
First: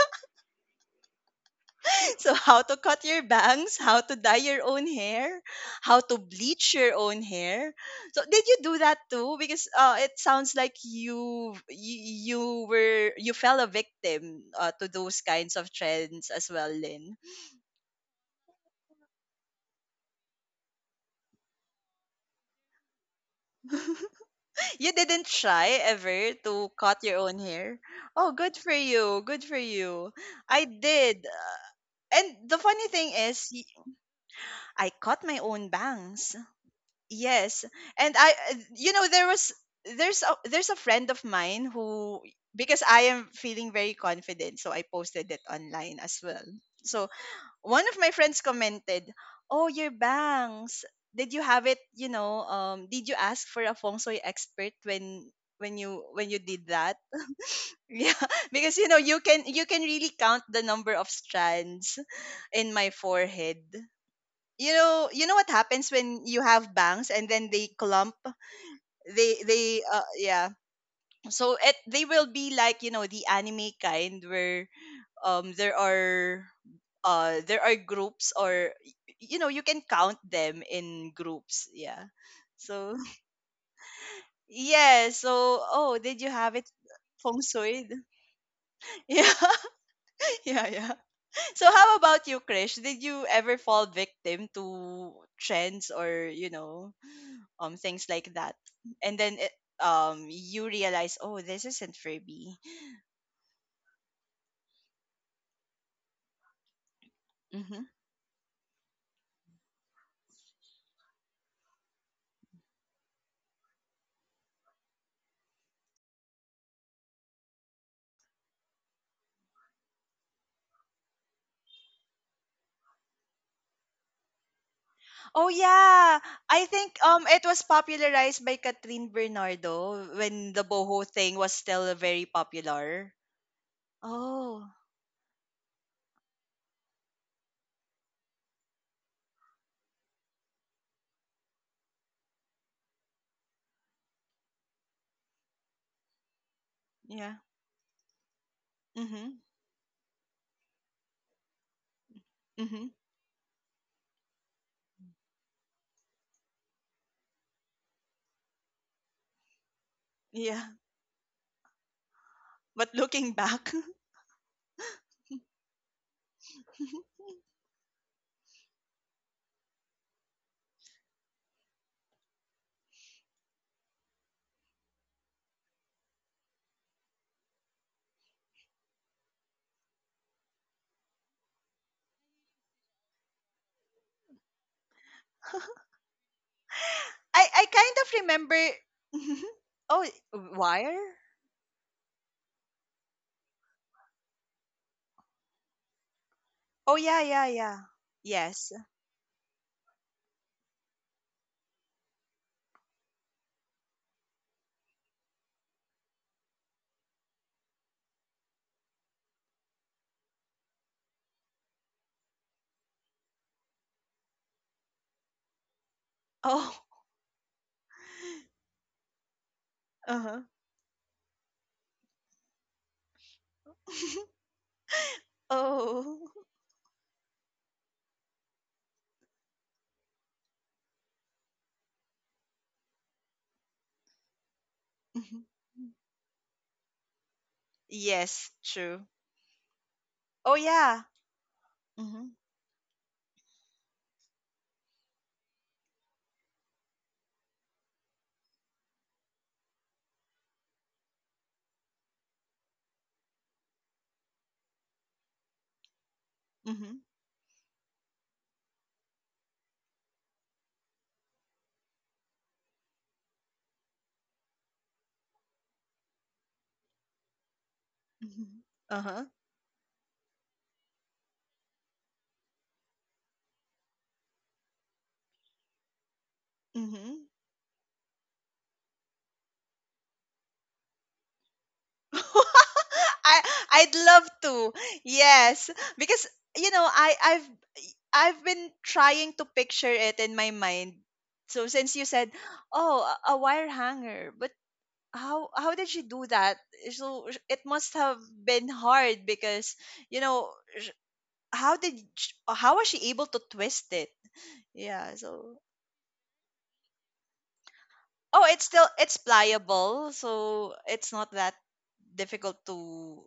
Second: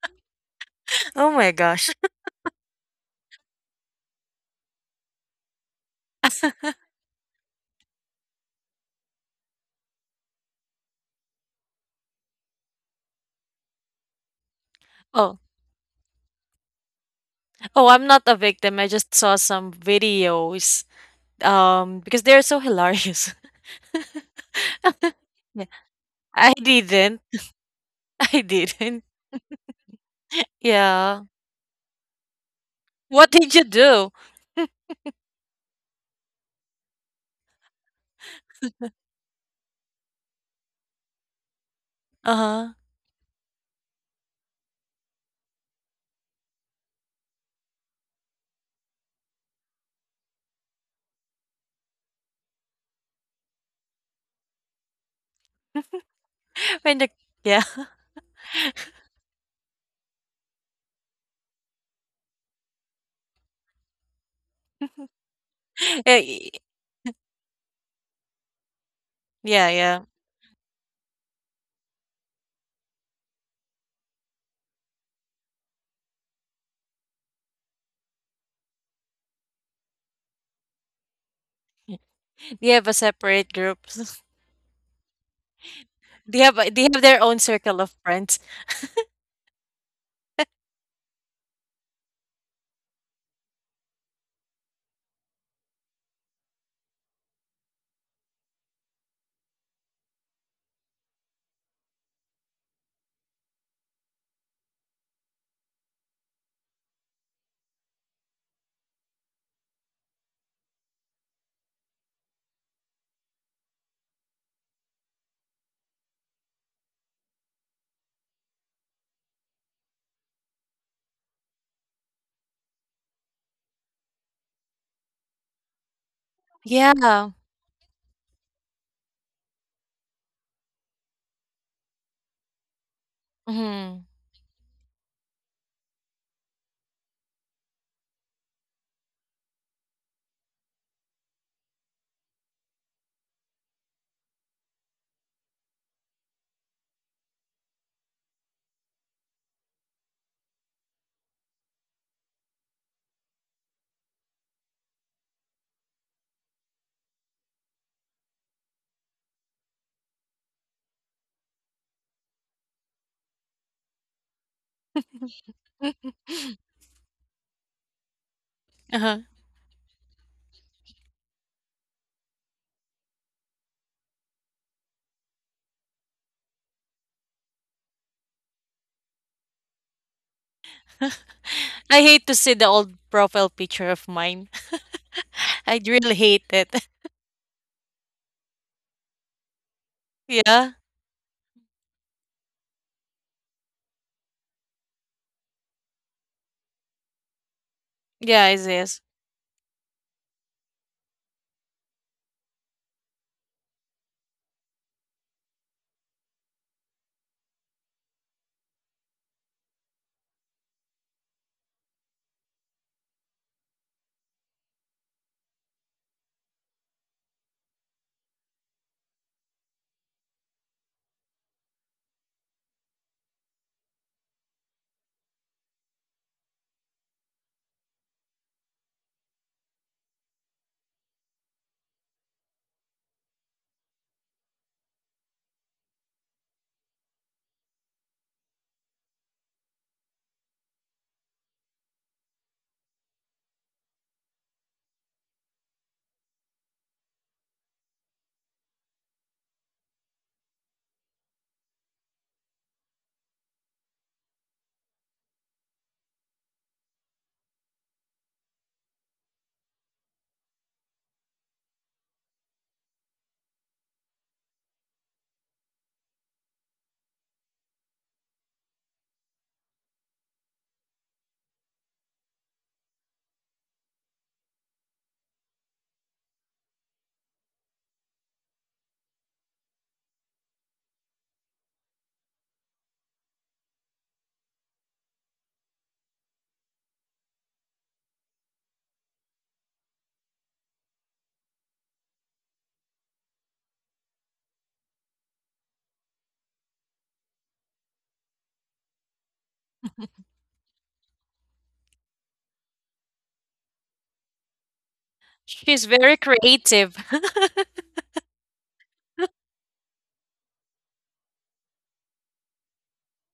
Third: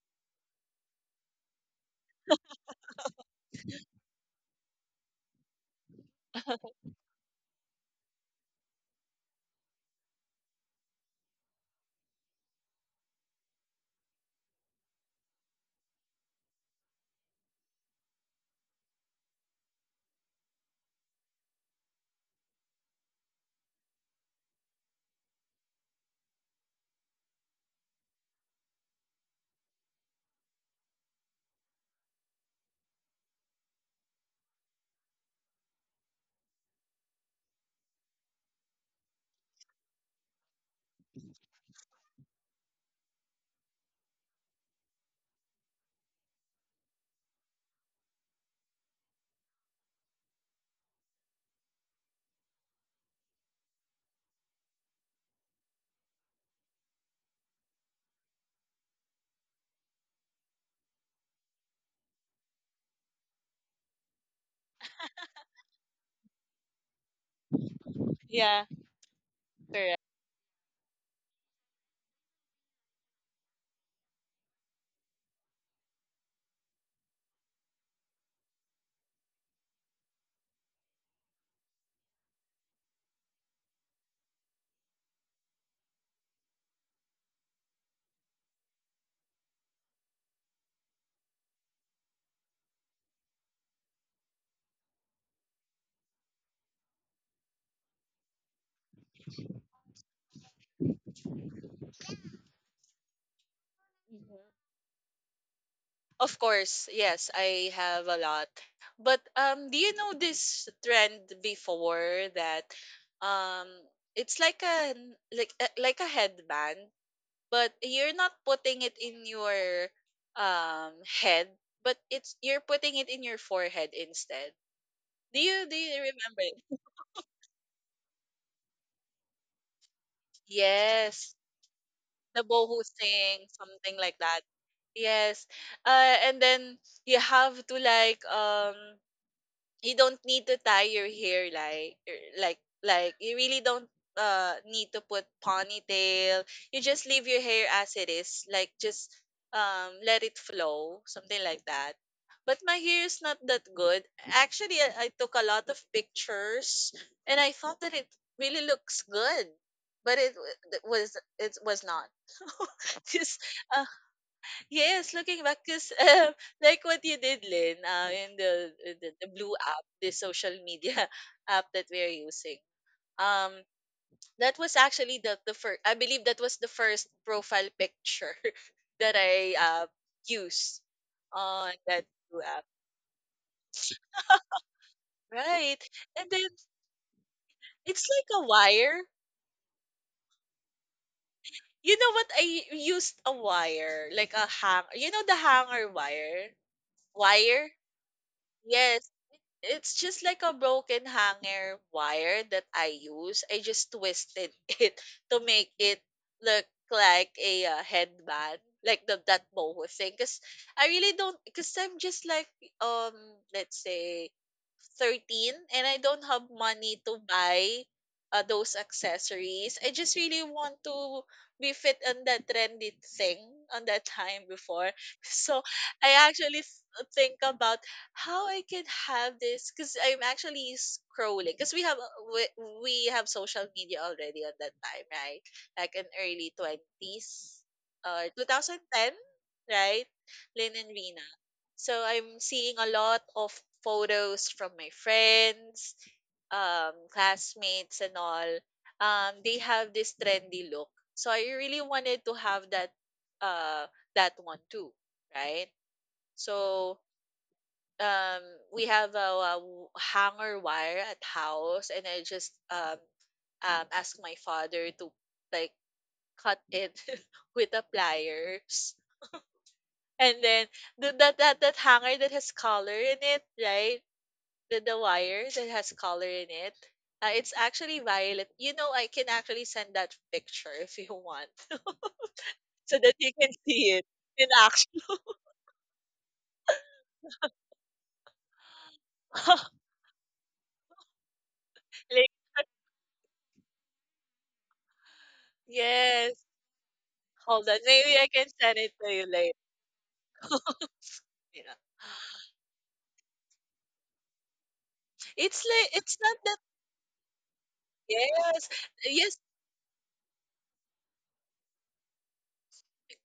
Speaker 2: Oh my gosh.
Speaker 1: So how to cut your bangs, how to dye your own hair, how to bleach your own hair. So did you do that too? Because it sounds like you fell a victim, to those
Speaker 2: Oh,
Speaker 1: kinds of trends as well, Lynn.
Speaker 2: oh, I'm not a victim. I just saw some videos. Because they're so hilarious.
Speaker 1: You didn't
Speaker 2: Yeah.
Speaker 1: try ever
Speaker 2: I
Speaker 1: to cut your
Speaker 2: didn't.
Speaker 1: own hair. Oh,
Speaker 2: I
Speaker 1: good for
Speaker 2: didn't.
Speaker 1: you. Good for you. I
Speaker 2: Yeah.
Speaker 1: did. And the funny thing
Speaker 2: What
Speaker 1: is,
Speaker 2: did you do?
Speaker 1: I cut my own bangs. Yes. And I there's a friend of mine who,
Speaker 2: Uh-huh.
Speaker 1: because I am feeling very confident, so I posted it online as well. So one of my friends commented, "Oh, your bangs. Did you have it, you know, did you ask for a feng shui expert when when you did
Speaker 2: When
Speaker 1: that?"
Speaker 2: the yeah.
Speaker 1: Yeah, because you can really count the number of strands in my forehead. You know what happens when you
Speaker 2: Eh,
Speaker 1: have bangs and then they clump.
Speaker 3: Yeah,
Speaker 2: yeah,
Speaker 1: They
Speaker 3: correct.
Speaker 2: yeah.
Speaker 1: Yeah, so it they will be like, the anime kind where there are, there are groups, or you know, you can count them in groups. Yeah,
Speaker 2: Do you have a
Speaker 1: so
Speaker 2: separate group?
Speaker 1: yeah, so, oh, did you
Speaker 2: Do you have
Speaker 1: have
Speaker 2: a,
Speaker 1: it
Speaker 2: do you have their own
Speaker 1: feng
Speaker 2: circle
Speaker 1: shui?
Speaker 2: of friends?
Speaker 1: Yeah. Yeah, yeah. So how about you, Krish, did you ever fall victim to trends or, things like that, and then you realize, oh, this isn't for me?
Speaker 3: Mhm. Of course, yes, I
Speaker 1: Mm-hmm.
Speaker 3: have a lot. But, do you know this trend before, that, um it's like a headband, but you're not putting it in your, um head, but it's you're putting it in your forehead instead. Do
Speaker 1: Oh
Speaker 3: you do you
Speaker 1: yeah,
Speaker 3: remember?
Speaker 1: I think
Speaker 2: Yeah.
Speaker 1: it was popularized by Catherine Bernardo when the boho thing
Speaker 3: Yes,
Speaker 1: was still very
Speaker 3: the boho
Speaker 1: popular.
Speaker 3: sing, something
Speaker 2: Mhm.
Speaker 3: like that.
Speaker 1: Oh,
Speaker 3: Yes. And then you have to like, you don't need to tie your hair, like you really don't need to put ponytail. You just leave
Speaker 1: yeah.
Speaker 3: your hair as it is, like just
Speaker 1: Mhm.
Speaker 3: let it flow, something like that. But my
Speaker 1: Mhm.
Speaker 3: hair is not that good, actually I took a lot of pictures, and I thought that it really looks good, but it, w-
Speaker 1: Yeah.
Speaker 3: it was it was not.
Speaker 1: But looking
Speaker 3: Just...
Speaker 1: back,
Speaker 3: Yes, looking back, because, like what you did, Lynn, in the, uh, the
Speaker 2: Uh-huh.
Speaker 3: the blue app, the social media app that we're using, um, that was actually the first. I believe that was the first profile picture that I used on
Speaker 2: I
Speaker 3: that
Speaker 2: hate to
Speaker 3: blue
Speaker 2: see the
Speaker 3: app,
Speaker 2: old profile picture of mine.
Speaker 3: right?
Speaker 2: I really
Speaker 3: And
Speaker 2: hate
Speaker 3: then
Speaker 2: it.
Speaker 1: I kind
Speaker 3: it's
Speaker 1: of
Speaker 3: like a
Speaker 1: remember.
Speaker 3: wire.
Speaker 1: Mhm. Oh,
Speaker 2: Yeah.
Speaker 1: wire?
Speaker 3: You know what? I used a wire, like a hang. You know the hanger wire,
Speaker 1: Oh yeah, yeah,
Speaker 3: wire.
Speaker 1: yeah.
Speaker 2: Yeah, it
Speaker 1: Yes.
Speaker 2: is.
Speaker 3: Yes, it's just like a broken hanger wire that I use. I just twisted it to make it look like a, headband, like the that boho thing. Cause I really don't. Cause I'm just like, um, let's say 13, and I don't have
Speaker 1: Oh.
Speaker 3: money to buy, those accessories. I just
Speaker 1: Uh-huh.
Speaker 3: really want to be fit on that trendy thing on that time before. So I
Speaker 1: Oh.
Speaker 3: actually think about how I can have this, because I'm actually scrolling, because we have social media already at that time, right?
Speaker 1: Mhm.
Speaker 3: Like in early 20s or
Speaker 1: Yes, true.
Speaker 3: 2010, right?
Speaker 1: Oh
Speaker 3: Lynn and
Speaker 1: yeah.
Speaker 3: Rina. So
Speaker 1: Mhm.
Speaker 3: I'm seeing a lot of photos from my friends, classmates and all. They have this trendy look. So I really wanted to have uh that one too, right? So
Speaker 1: Mhm.
Speaker 3: um we have a hanger wire at house, and I just asked my father to like cut it with the
Speaker 1: Mhm.
Speaker 3: pliers.
Speaker 1: Uh-huh.
Speaker 3: And then the, that that that hanger that has color in it, right? The wire that has color in it.
Speaker 1: Mm-hmm.
Speaker 3: It's actually violet. You know, I can actually send that picture if you want, so that you
Speaker 1: I
Speaker 3: can see
Speaker 1: I'd
Speaker 3: it
Speaker 1: love
Speaker 3: in
Speaker 1: to.
Speaker 3: action.
Speaker 1: Yes, because you know, I I've I've been trying to picture it in my mind. So since you
Speaker 3: Like,
Speaker 1: said, "Oh, a wire hanger," but how did she do
Speaker 3: yes,
Speaker 1: that? So it
Speaker 3: hold on.
Speaker 1: must
Speaker 3: Maybe
Speaker 1: have
Speaker 3: I can
Speaker 1: been
Speaker 3: send it to you
Speaker 1: hard
Speaker 3: later.
Speaker 1: because, you know, sh-
Speaker 3: Yeah.
Speaker 1: how was she able to twist it? Yeah, so,
Speaker 3: It's
Speaker 2: She's
Speaker 3: like
Speaker 2: very
Speaker 3: it's not that.
Speaker 2: creative.
Speaker 1: oh, it's
Speaker 3: Yes,
Speaker 1: still, it's
Speaker 3: yes.
Speaker 1: pliable, so it's not that difficult to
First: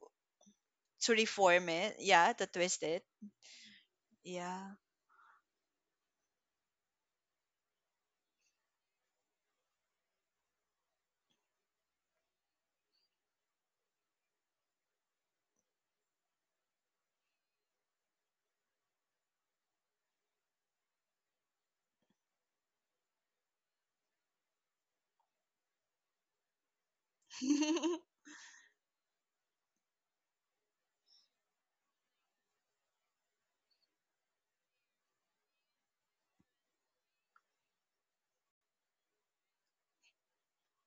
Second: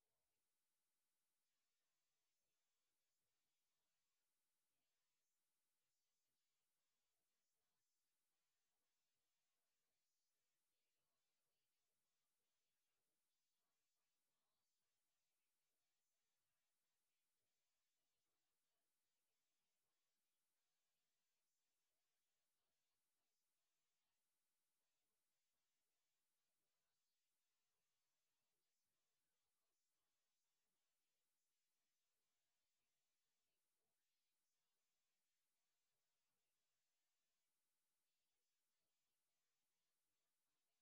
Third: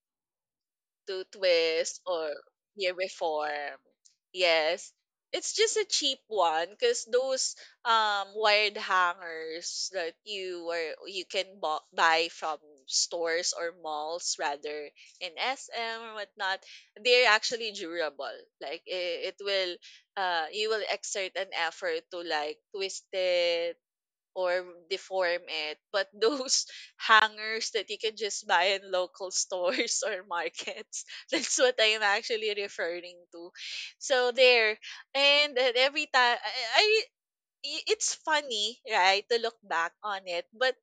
Speaker 3: To
Speaker 1: reform it.
Speaker 3: twist
Speaker 1: Yeah,
Speaker 3: or
Speaker 1: to twist
Speaker 3: hair
Speaker 1: it.
Speaker 3: reform.
Speaker 1: Yeah.
Speaker 3: Yes. It's just a cheap one because those wired hangers that you can buy from stores or malls, rather in SM or whatnot, they're actually durable. Like it will you will exert an effort to like twist it or deform it. But those hangers that you can just buy in local stores or markets, that's what I'm actually referring to. So there, and every time it's funny, right, to look back on it, but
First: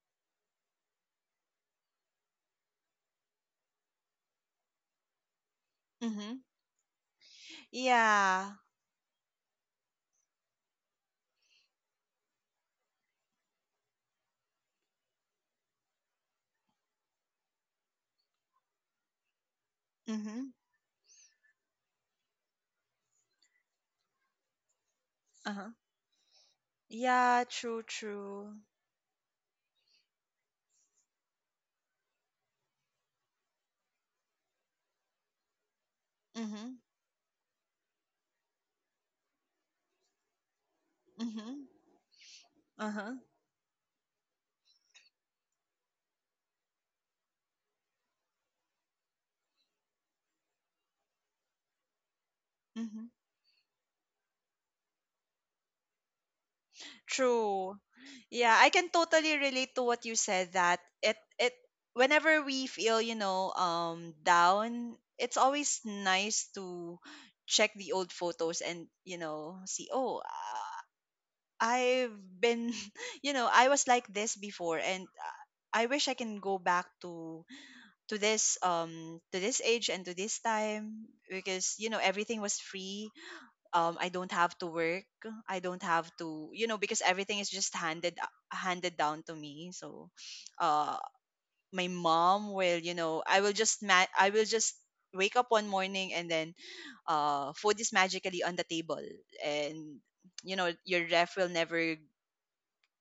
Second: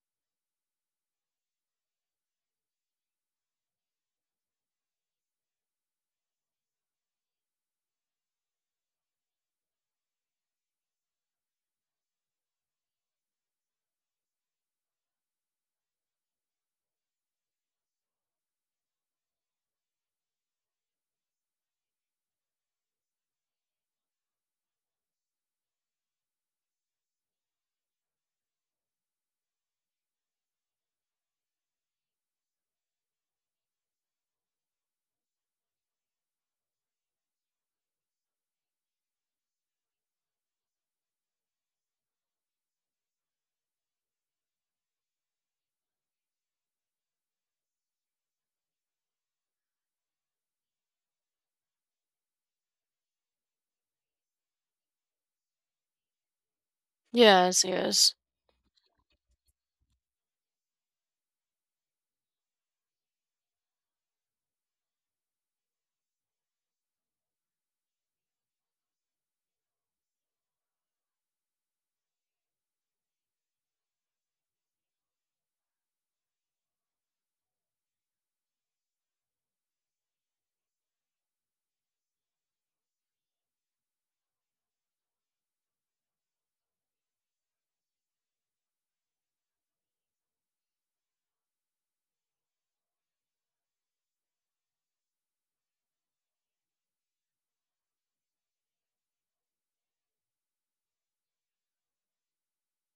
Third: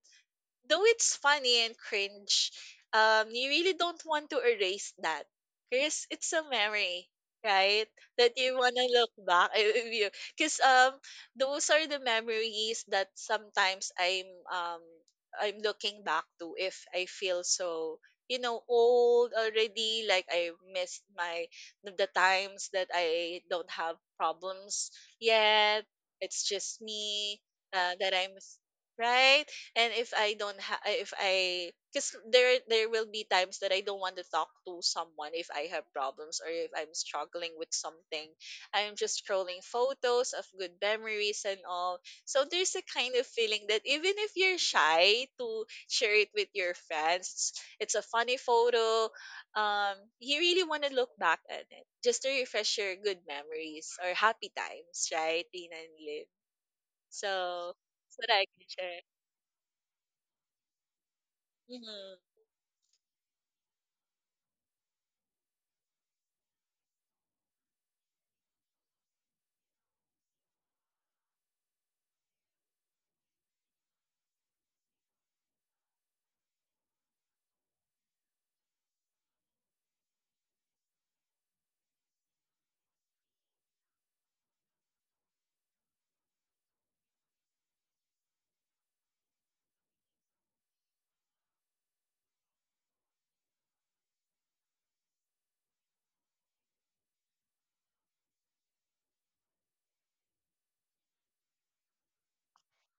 Speaker 3: though it's funny and cringe, you really don't want to erase that because it's
Speaker 1: Mm-hmm.
Speaker 3: a memory, right? That
Speaker 1: Yeah.
Speaker 3: you wanna look back. If you, Because, those are the memories that sometimes I'm looking back to, if I feel so, you know, old already, like
Speaker 1: Mm-hmm.
Speaker 3: I missed my the times that I don't have problems
Speaker 1: Uh-huh.
Speaker 3: yet, it's just me,
Speaker 1: Yeah, true,
Speaker 3: that I'm,
Speaker 1: true.
Speaker 3: right. And if I don't have, if I, because there will be times that I don't want to talk to someone if I have problems or if
Speaker 1: Mm-hmm.
Speaker 3: I'm struggling with something. I'm just scrolling photos of good memories
Speaker 1: Mm-hmm.
Speaker 3: and all. So there's a
Speaker 1: Uh-huh.
Speaker 3: kind of feeling that even if you're shy to share it with your friends, it's a funny photo. You really want to look back at it just to refresh your
Speaker 1: Mm-hmm.
Speaker 3: good memories or happy times, right, Tina and Lynn?
Speaker 2: Yes,
Speaker 3: So
Speaker 1: True.
Speaker 2: yes.
Speaker 3: that's what I
Speaker 1: Yeah,
Speaker 3: can
Speaker 1: I can
Speaker 3: share.
Speaker 1: totally relate to what you said, that it
Speaker 3: Mm-hmm.
Speaker 1: whenever we feel, down, it's always nice to check the old photos and, see, oh, I've been, I was like this before, and I wish I can go back to to this age and to this time, because everything was free, I don't have to work, I don't have to you know because everything is just handed down to me. So uh my mom will you know I will just, wake up one morning, and then food is magically on the table, and your ref will never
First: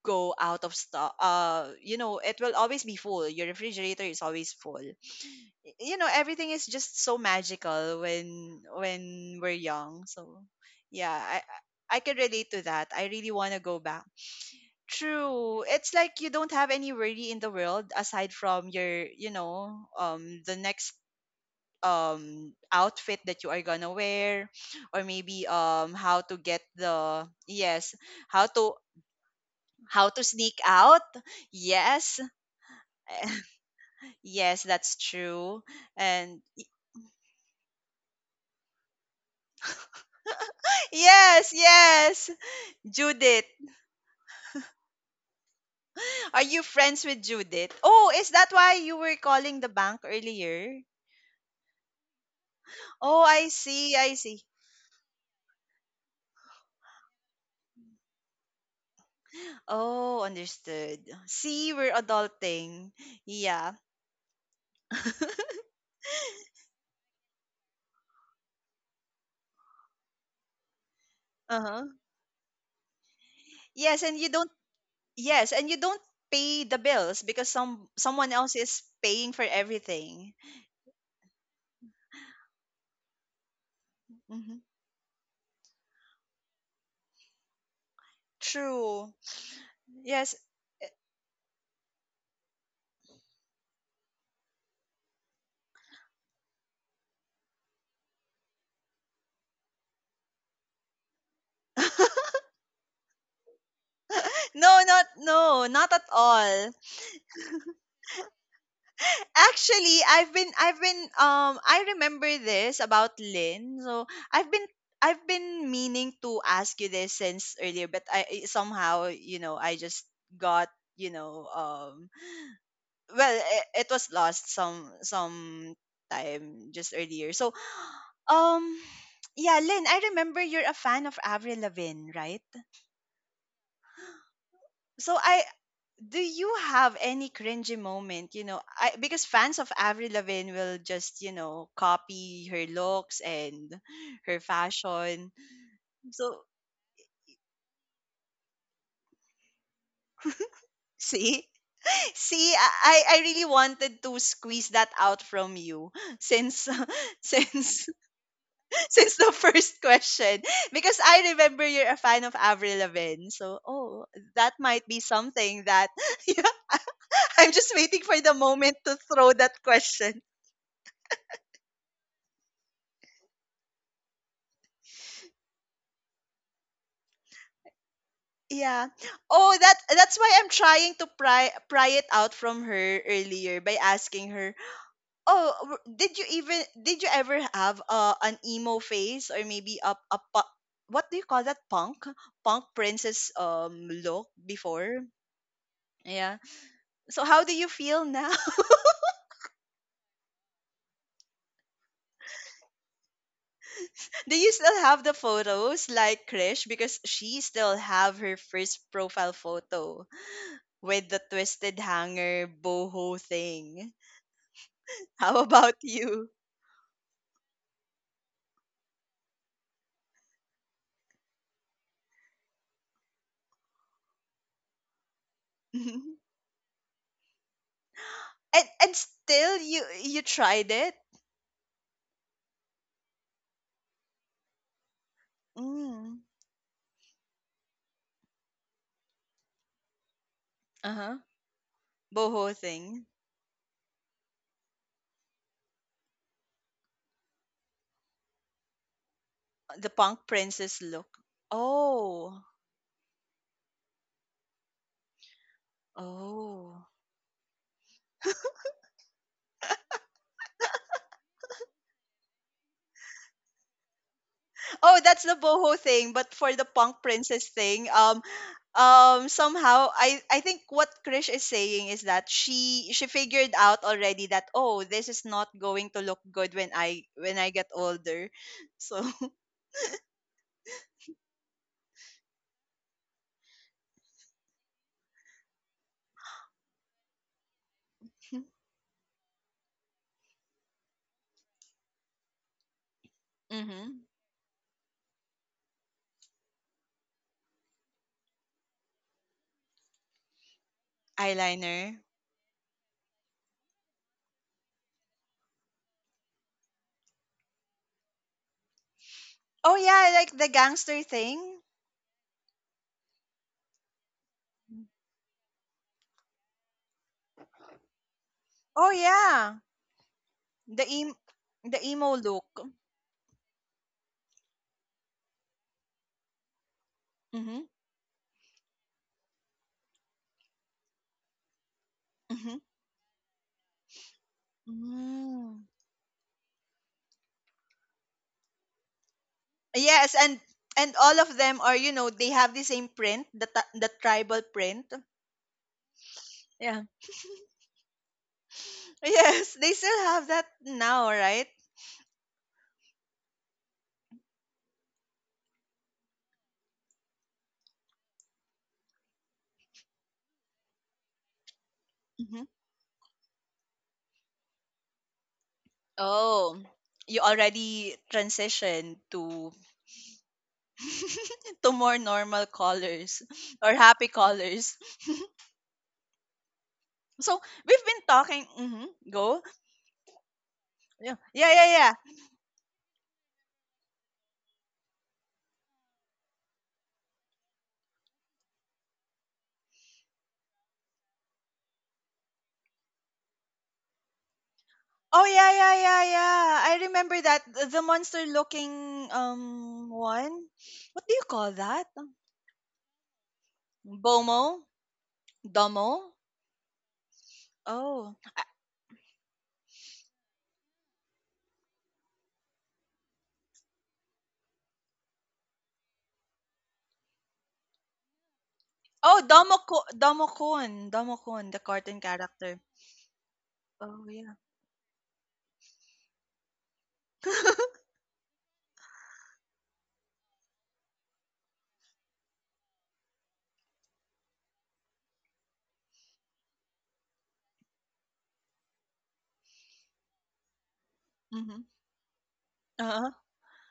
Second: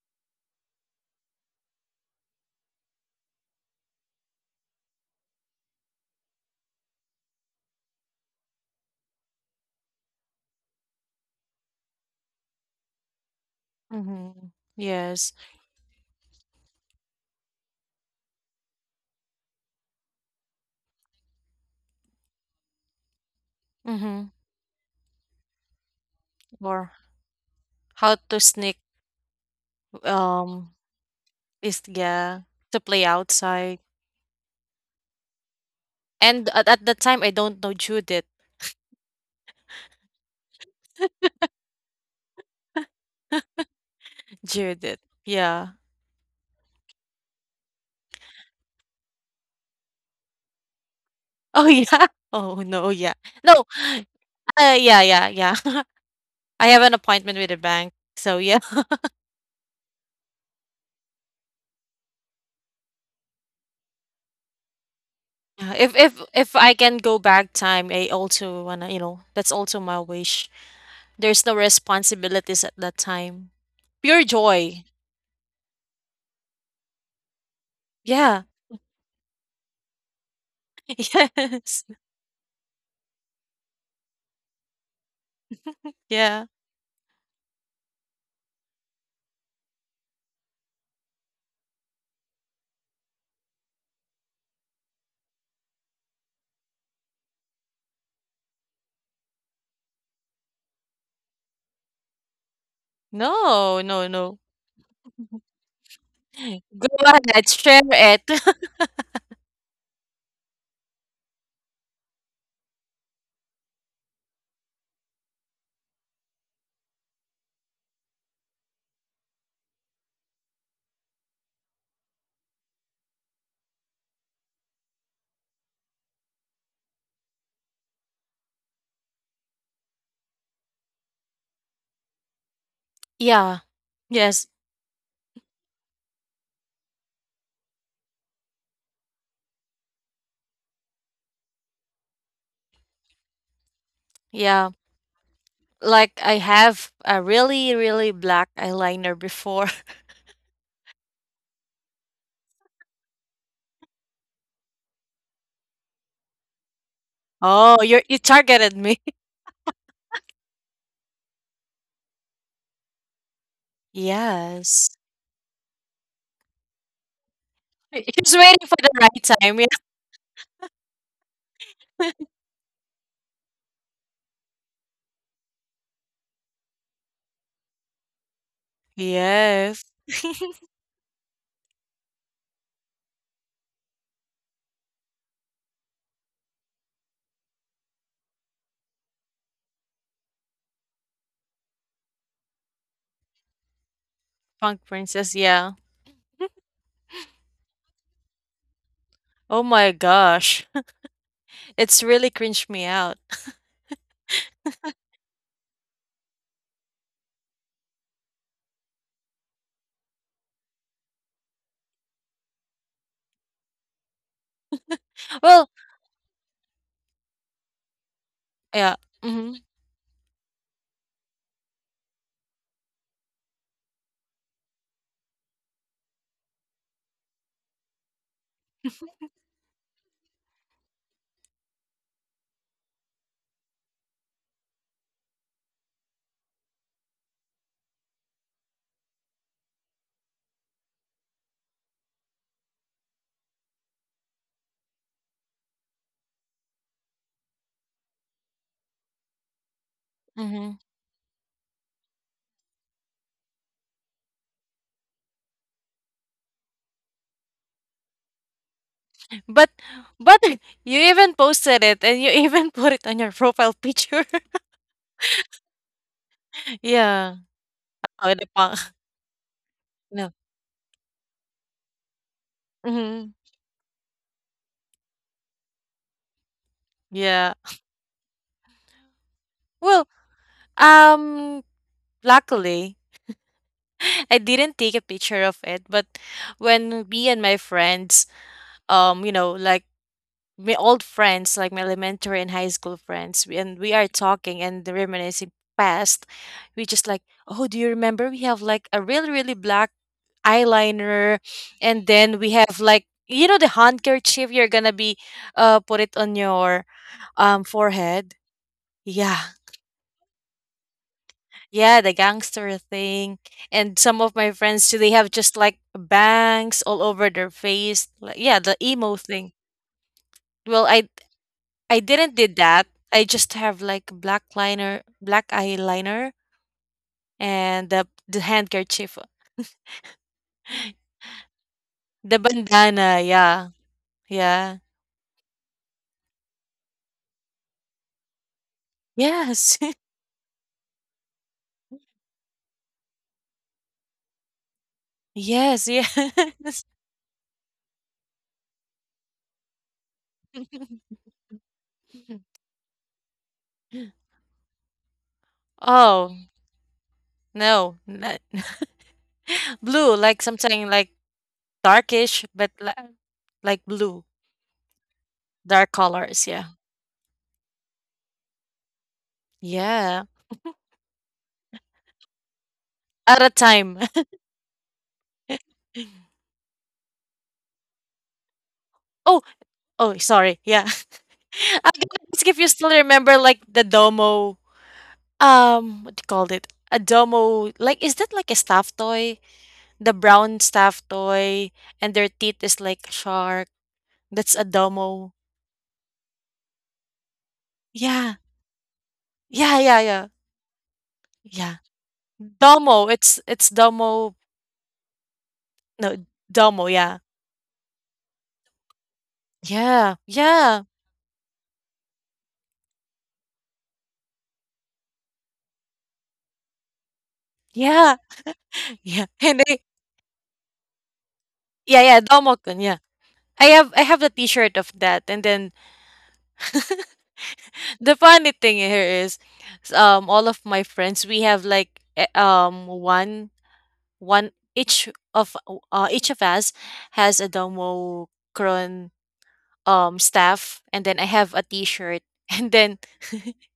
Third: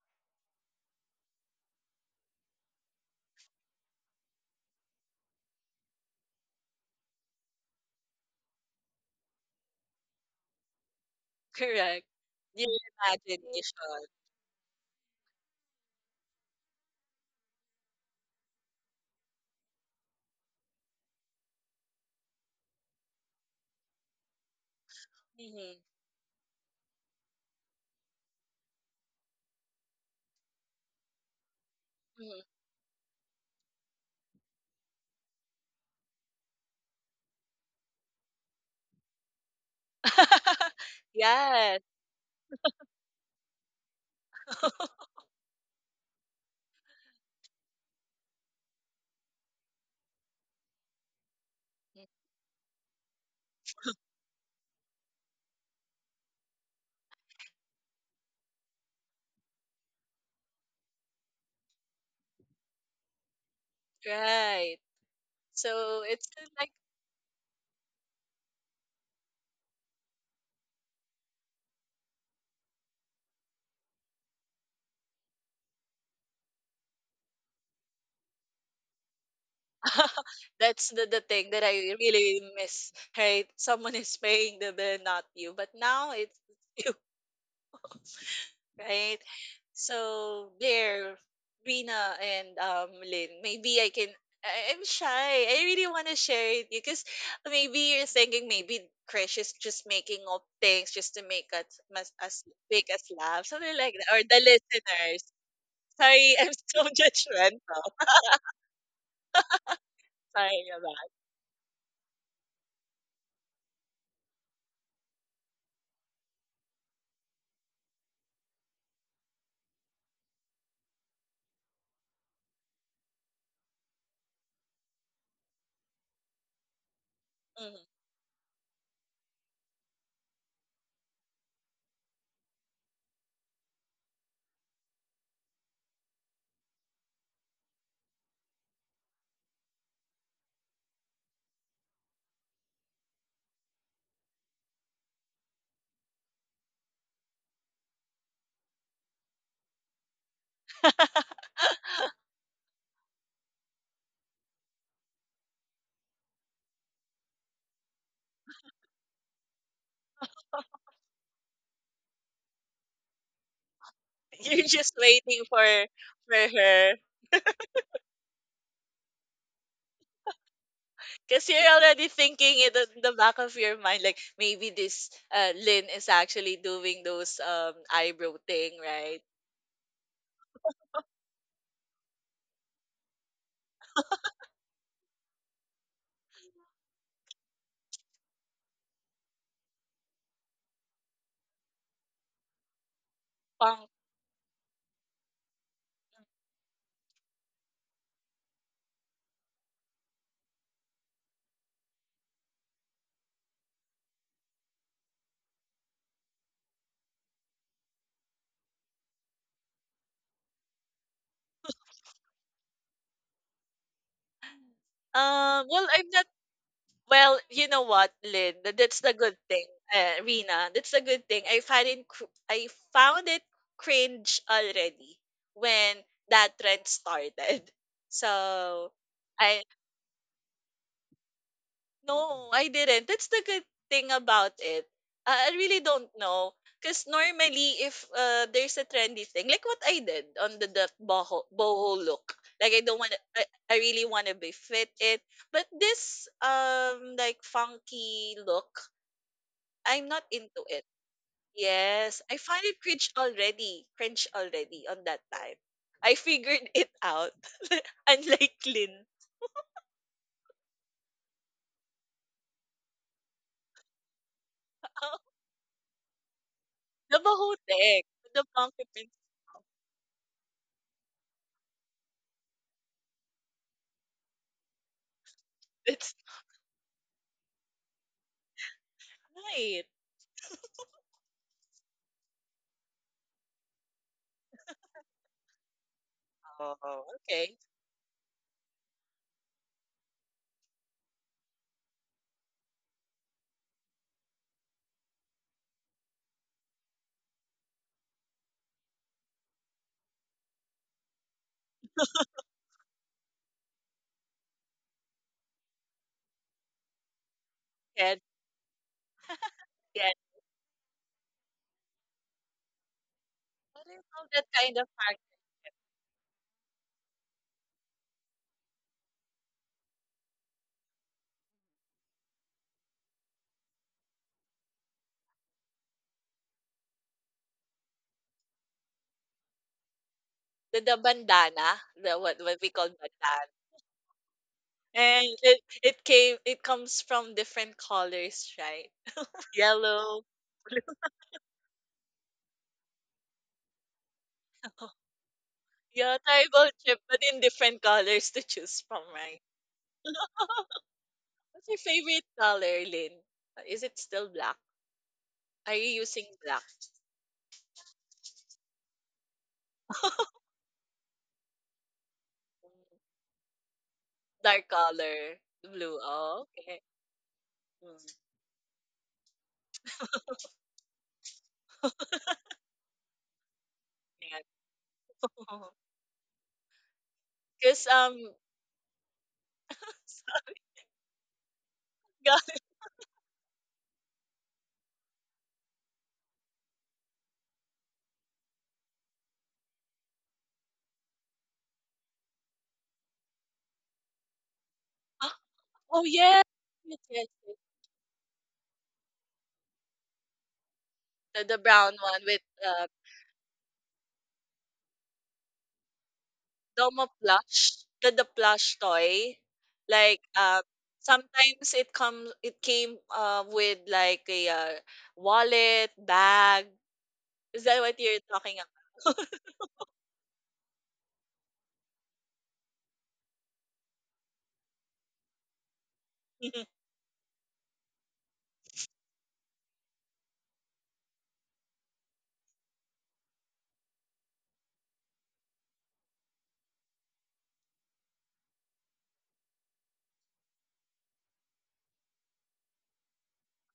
Speaker 1: go out of stock, it will always be full, your refrigerator is always full. Everything is just so magical when we're young. So yeah, I
Speaker 3: Correct.
Speaker 1: can relate to
Speaker 3: Your
Speaker 1: that. I really want to go back.
Speaker 3: imagination.
Speaker 2: Mm-hmm. Yes.
Speaker 1: True, it's like you don't have any worry in the world aside from your, the next outfit that you are gonna
Speaker 2: Mm-hmm.
Speaker 1: wear, or maybe,
Speaker 3: Mhm,
Speaker 1: how to get
Speaker 2: Or
Speaker 1: the yes,
Speaker 2: how to
Speaker 1: how
Speaker 2: sneak,
Speaker 1: to how to sneak
Speaker 2: um
Speaker 1: out?
Speaker 2: is
Speaker 1: Yes.
Speaker 2: yeah,
Speaker 3: mhm.
Speaker 2: to play outside.
Speaker 1: Yes, that's true. And
Speaker 2: And at the time I don't know Judith.
Speaker 1: yes,
Speaker 3: Yes.
Speaker 1: yes. Judith.
Speaker 2: Judith. Yeah.
Speaker 1: Are you friends with Judith? Oh, is that why you were calling the bank earlier?
Speaker 2: Oh, yeah? Oh, no,
Speaker 1: Oh,
Speaker 2: yeah.
Speaker 1: I
Speaker 2: No,
Speaker 1: see. I see.
Speaker 2: yeah, yeah, yeah. I have an appointment with the bank, so yeah.
Speaker 1: Oh, understood. See, we're adulting. Yeah.
Speaker 3: Right.
Speaker 2: Yeah,
Speaker 3: So it's
Speaker 2: if
Speaker 3: like,
Speaker 2: I can go back time, I also wanna, you know, that's also my wish. There's no
Speaker 1: Uh-huh.
Speaker 2: responsibilities at that time.
Speaker 1: Yes, and
Speaker 2: Pure
Speaker 1: you don't
Speaker 2: joy.
Speaker 1: yes, and you don't pay the bills because someone
Speaker 2: Yeah.
Speaker 1: else is paying for everything.
Speaker 3: that's the thing that
Speaker 2: Yes.
Speaker 3: I really miss, right? Someone is paying
Speaker 1: Hmm.
Speaker 3: the bill, not you. But now it's
Speaker 2: Yeah.
Speaker 3: you,
Speaker 1: True.
Speaker 3: right?
Speaker 1: Yes.
Speaker 3: So there, Rina and, Lynn, maybe I can. I'm shy. I really want to share it, because maybe you're thinking, maybe Krish is just making up things just to make us make us laugh, something
Speaker 2: No,
Speaker 3: like
Speaker 2: no,
Speaker 3: that, or the
Speaker 2: no.
Speaker 1: No, not,
Speaker 3: listeners.
Speaker 1: no, not at
Speaker 3: Sorry, I'm
Speaker 1: all.
Speaker 3: so
Speaker 2: Go ahead, share
Speaker 3: judgmental.
Speaker 2: it.
Speaker 1: Actually,
Speaker 3: Sorry about.
Speaker 1: I remember this about Lynn. So I've been I've been meaning to ask you this since earlier, but somehow, I just got, you know, um well, it was lost some time just earlier. So
Speaker 3: Mhm.
Speaker 1: um yeah, Lynn, I remember you're a fan of Avril Lavigne, right?
Speaker 2: Yeah. Yes.
Speaker 1: So I do you have any cringy moment, because fans of Avril Lavigne will just, copy her looks and her
Speaker 2: Yeah.
Speaker 1: fashion.
Speaker 2: Like I
Speaker 1: So
Speaker 2: have a really, really black eyeliner before.
Speaker 1: see, see, I really wanted to squeeze that out from you since
Speaker 2: Oh,
Speaker 1: since
Speaker 2: you're, you targeted me.
Speaker 1: since the first question, because I remember you're a fan of Avril Lavigne, so, oh, that
Speaker 3: You're
Speaker 1: might
Speaker 2: Yes.
Speaker 3: just
Speaker 1: be
Speaker 3: waiting for
Speaker 1: something that yeah,
Speaker 3: for her.
Speaker 1: I'm just
Speaker 2: He
Speaker 1: waiting
Speaker 2: he
Speaker 1: for
Speaker 2: was
Speaker 1: the
Speaker 2: waiting for
Speaker 1: moment
Speaker 2: the
Speaker 1: to
Speaker 2: right
Speaker 1: throw that
Speaker 2: time, yeah.
Speaker 1: question.
Speaker 3: Because you're already thinking it in the back of your mind, like maybe this, Lynn is actually doing those eyebrow thing,
Speaker 1: Yeah.
Speaker 3: right?
Speaker 1: Oh,
Speaker 2: Yes.
Speaker 1: that's why I'm trying to pry it out from her earlier by asking her, "Oh, did you even did you ever have, an emo phase, or maybe a what do you call that, punk princess
Speaker 3: Punk.
Speaker 1: look
Speaker 2: Punk
Speaker 1: before?"
Speaker 2: Princess, yeah.
Speaker 1: Yeah. So how do you feel now?
Speaker 2: Oh my gosh. It's really cringed me out.
Speaker 1: Do you still have the photos, like Krish? Because she still have her first profile photo with the twisted hanger boho thing. How
Speaker 2: Well,
Speaker 1: about
Speaker 3: Well, I'm not.
Speaker 1: you?
Speaker 3: Well, you know what, Lynn?
Speaker 2: yeah.
Speaker 3: That's the good
Speaker 2: Mhm.
Speaker 3: thing, Rina. That's the good thing. I find it. I found it cringe already when that trend started.
Speaker 1: And
Speaker 3: So,
Speaker 1: and still
Speaker 3: I
Speaker 1: you tried it?
Speaker 3: No, I didn't. That's the good thing about it. I really don't
Speaker 1: Mm.
Speaker 3: know. Because normally, if, there's a trendy thing, like what I did on the
Speaker 1: Uh-huh.
Speaker 3: boho look,
Speaker 1: Boho
Speaker 3: like I don't
Speaker 1: thing.
Speaker 3: want to, I really want to be fit it. But this, like funky look,
Speaker 1: The
Speaker 3: I'm
Speaker 1: punk
Speaker 3: not into
Speaker 2: Mhm.
Speaker 1: princess
Speaker 3: it.
Speaker 1: look.
Speaker 3: Yes, I
Speaker 1: Oh.
Speaker 3: find it cringe already on that time. I figured
Speaker 1: Oh.
Speaker 3: it out, unlike Lynn.
Speaker 2: But but you even posted it and you even put it on your profile picture.
Speaker 1: Oh, that's the boho thing, but for the punk
Speaker 3: The
Speaker 2: Yeah.
Speaker 1: princess
Speaker 3: boho
Speaker 1: thing,
Speaker 3: thing,
Speaker 2: Oh,
Speaker 3: the
Speaker 2: the punk.
Speaker 3: monkey pins,
Speaker 1: somehow I
Speaker 2: No.
Speaker 1: I think what Krish is saying is that she
Speaker 2: Mhm.
Speaker 1: figured out already that, oh, this is not going to
Speaker 3: that's
Speaker 1: look good when I
Speaker 2: Yeah.
Speaker 1: get older. So,
Speaker 3: right.
Speaker 2: Well, um luckily I didn't take a picture of it, but
Speaker 3: Oh,
Speaker 2: when me and
Speaker 3: okay.
Speaker 2: my friends, you know, like my old friends, like my elementary and high school friends, we- and we
Speaker 1: mhm.
Speaker 2: are talking and reminiscing past. We just like, oh, do you remember we have like a really, really black eyeliner,
Speaker 1: Eyeliner.
Speaker 2: and then we have like you know the handkerchief, you're gonna be put it on your
Speaker 3: And
Speaker 2: forehead. Yeah.
Speaker 1: Oh
Speaker 3: yeah,
Speaker 1: yeah, like the gangster thing.
Speaker 2: Yeah, the gangster thing.
Speaker 3: what do
Speaker 2: And
Speaker 3: you
Speaker 2: some
Speaker 3: call
Speaker 2: of
Speaker 3: that
Speaker 2: my
Speaker 3: kind of
Speaker 2: friends too, they
Speaker 3: part?
Speaker 2: have just like bangs all over their face. Like yeah, the
Speaker 1: Oh
Speaker 2: emo thing.
Speaker 1: yeah.
Speaker 2: Well,
Speaker 1: The
Speaker 2: I
Speaker 1: em the emo
Speaker 2: didn't
Speaker 1: look.
Speaker 2: did that. I just have like black liner, black eyeliner,
Speaker 1: Mhm.
Speaker 2: and the handkerchief,
Speaker 3: The bandana, the what
Speaker 2: the
Speaker 3: what
Speaker 1: Mhm.
Speaker 3: we call
Speaker 2: bandana.
Speaker 3: bandana.
Speaker 2: Yeah, yeah,
Speaker 3: And it
Speaker 1: Mm.
Speaker 3: it came it comes from different colors, right?
Speaker 2: yes,
Speaker 1: Yes,
Speaker 3: Yellow,
Speaker 1: and all of them are, they have the same print, the tribal print.
Speaker 2: yes,
Speaker 3: yeah,
Speaker 2: yes.
Speaker 3: tribal
Speaker 1: Yeah.
Speaker 3: chip, but in different colors to choose from, right?
Speaker 1: Yes, they still have that now, right?
Speaker 3: What's your favorite color, Lynn? Is it still black? Are you using
Speaker 2: Oh
Speaker 3: black?
Speaker 2: no, not, blue. Like something like
Speaker 1: Mhm.
Speaker 2: darkish, but like blue,
Speaker 3: Dark color, blue.
Speaker 2: dark
Speaker 3: Oh,
Speaker 2: colors.
Speaker 1: Oh,
Speaker 2: Yeah,
Speaker 3: okay.
Speaker 1: you already
Speaker 3: Mm,
Speaker 1: transitioned to
Speaker 2: yeah.
Speaker 1: to more normal colors
Speaker 2: At a
Speaker 1: or
Speaker 2: time.
Speaker 1: happy colors.
Speaker 3: yeah.
Speaker 1: So
Speaker 3: Cause
Speaker 1: we've been talking. Mhm,
Speaker 2: Oh,
Speaker 1: Go.
Speaker 2: oh, sorry. Yeah.
Speaker 1: Yeah. Yeah,
Speaker 2: I'm
Speaker 1: yeah.
Speaker 2: gonna
Speaker 3: got
Speaker 2: ask
Speaker 3: it.
Speaker 2: if you still remember like the Domo. What do you call it? A domo, like, is that like a stuffed toy? The brown stuffed toy, and their teeth is like a shark. That's a
Speaker 1: Oh
Speaker 2: domo.
Speaker 1: yeah, yeah,
Speaker 3: Oh
Speaker 1: yeah,
Speaker 3: yeah,
Speaker 1: yeah. I
Speaker 3: yes,
Speaker 1: remember
Speaker 3: yes, yes.
Speaker 1: that, the monster
Speaker 2: Yeah.
Speaker 1: looking
Speaker 2: Yeah, yeah, yeah.
Speaker 1: one. What do you
Speaker 3: The
Speaker 1: call
Speaker 2: Yeah.
Speaker 1: that?
Speaker 3: brown one with uh
Speaker 2: Domo. It's domo.
Speaker 1: Bomo? Domo?
Speaker 2: No, domo,
Speaker 3: Domo
Speaker 2: yeah.
Speaker 3: plush, the
Speaker 1: Oh.
Speaker 3: the plush toy.
Speaker 2: Yeah.
Speaker 3: Like
Speaker 2: Yeah.
Speaker 3: sometimes it came with like a wallet, bag. Is that what
Speaker 2: Yeah.
Speaker 3: you're talking about?
Speaker 1: Oh,
Speaker 2: Yeah. And
Speaker 1: Domo
Speaker 2: they
Speaker 1: Domo Kun, Domo Kun, the
Speaker 2: yeah,
Speaker 1: cartoon
Speaker 2: yeah,
Speaker 1: character.
Speaker 2: domo-kun, yeah. I
Speaker 1: Oh
Speaker 2: have a
Speaker 1: yeah.
Speaker 2: t-shirt of that, and then the funny thing here is all of my friends we have like one one each of us has a Domocron staff, and then I have a
Speaker 1: Mhm.
Speaker 2: T-shirt, and then
Speaker 1: Uh-huh.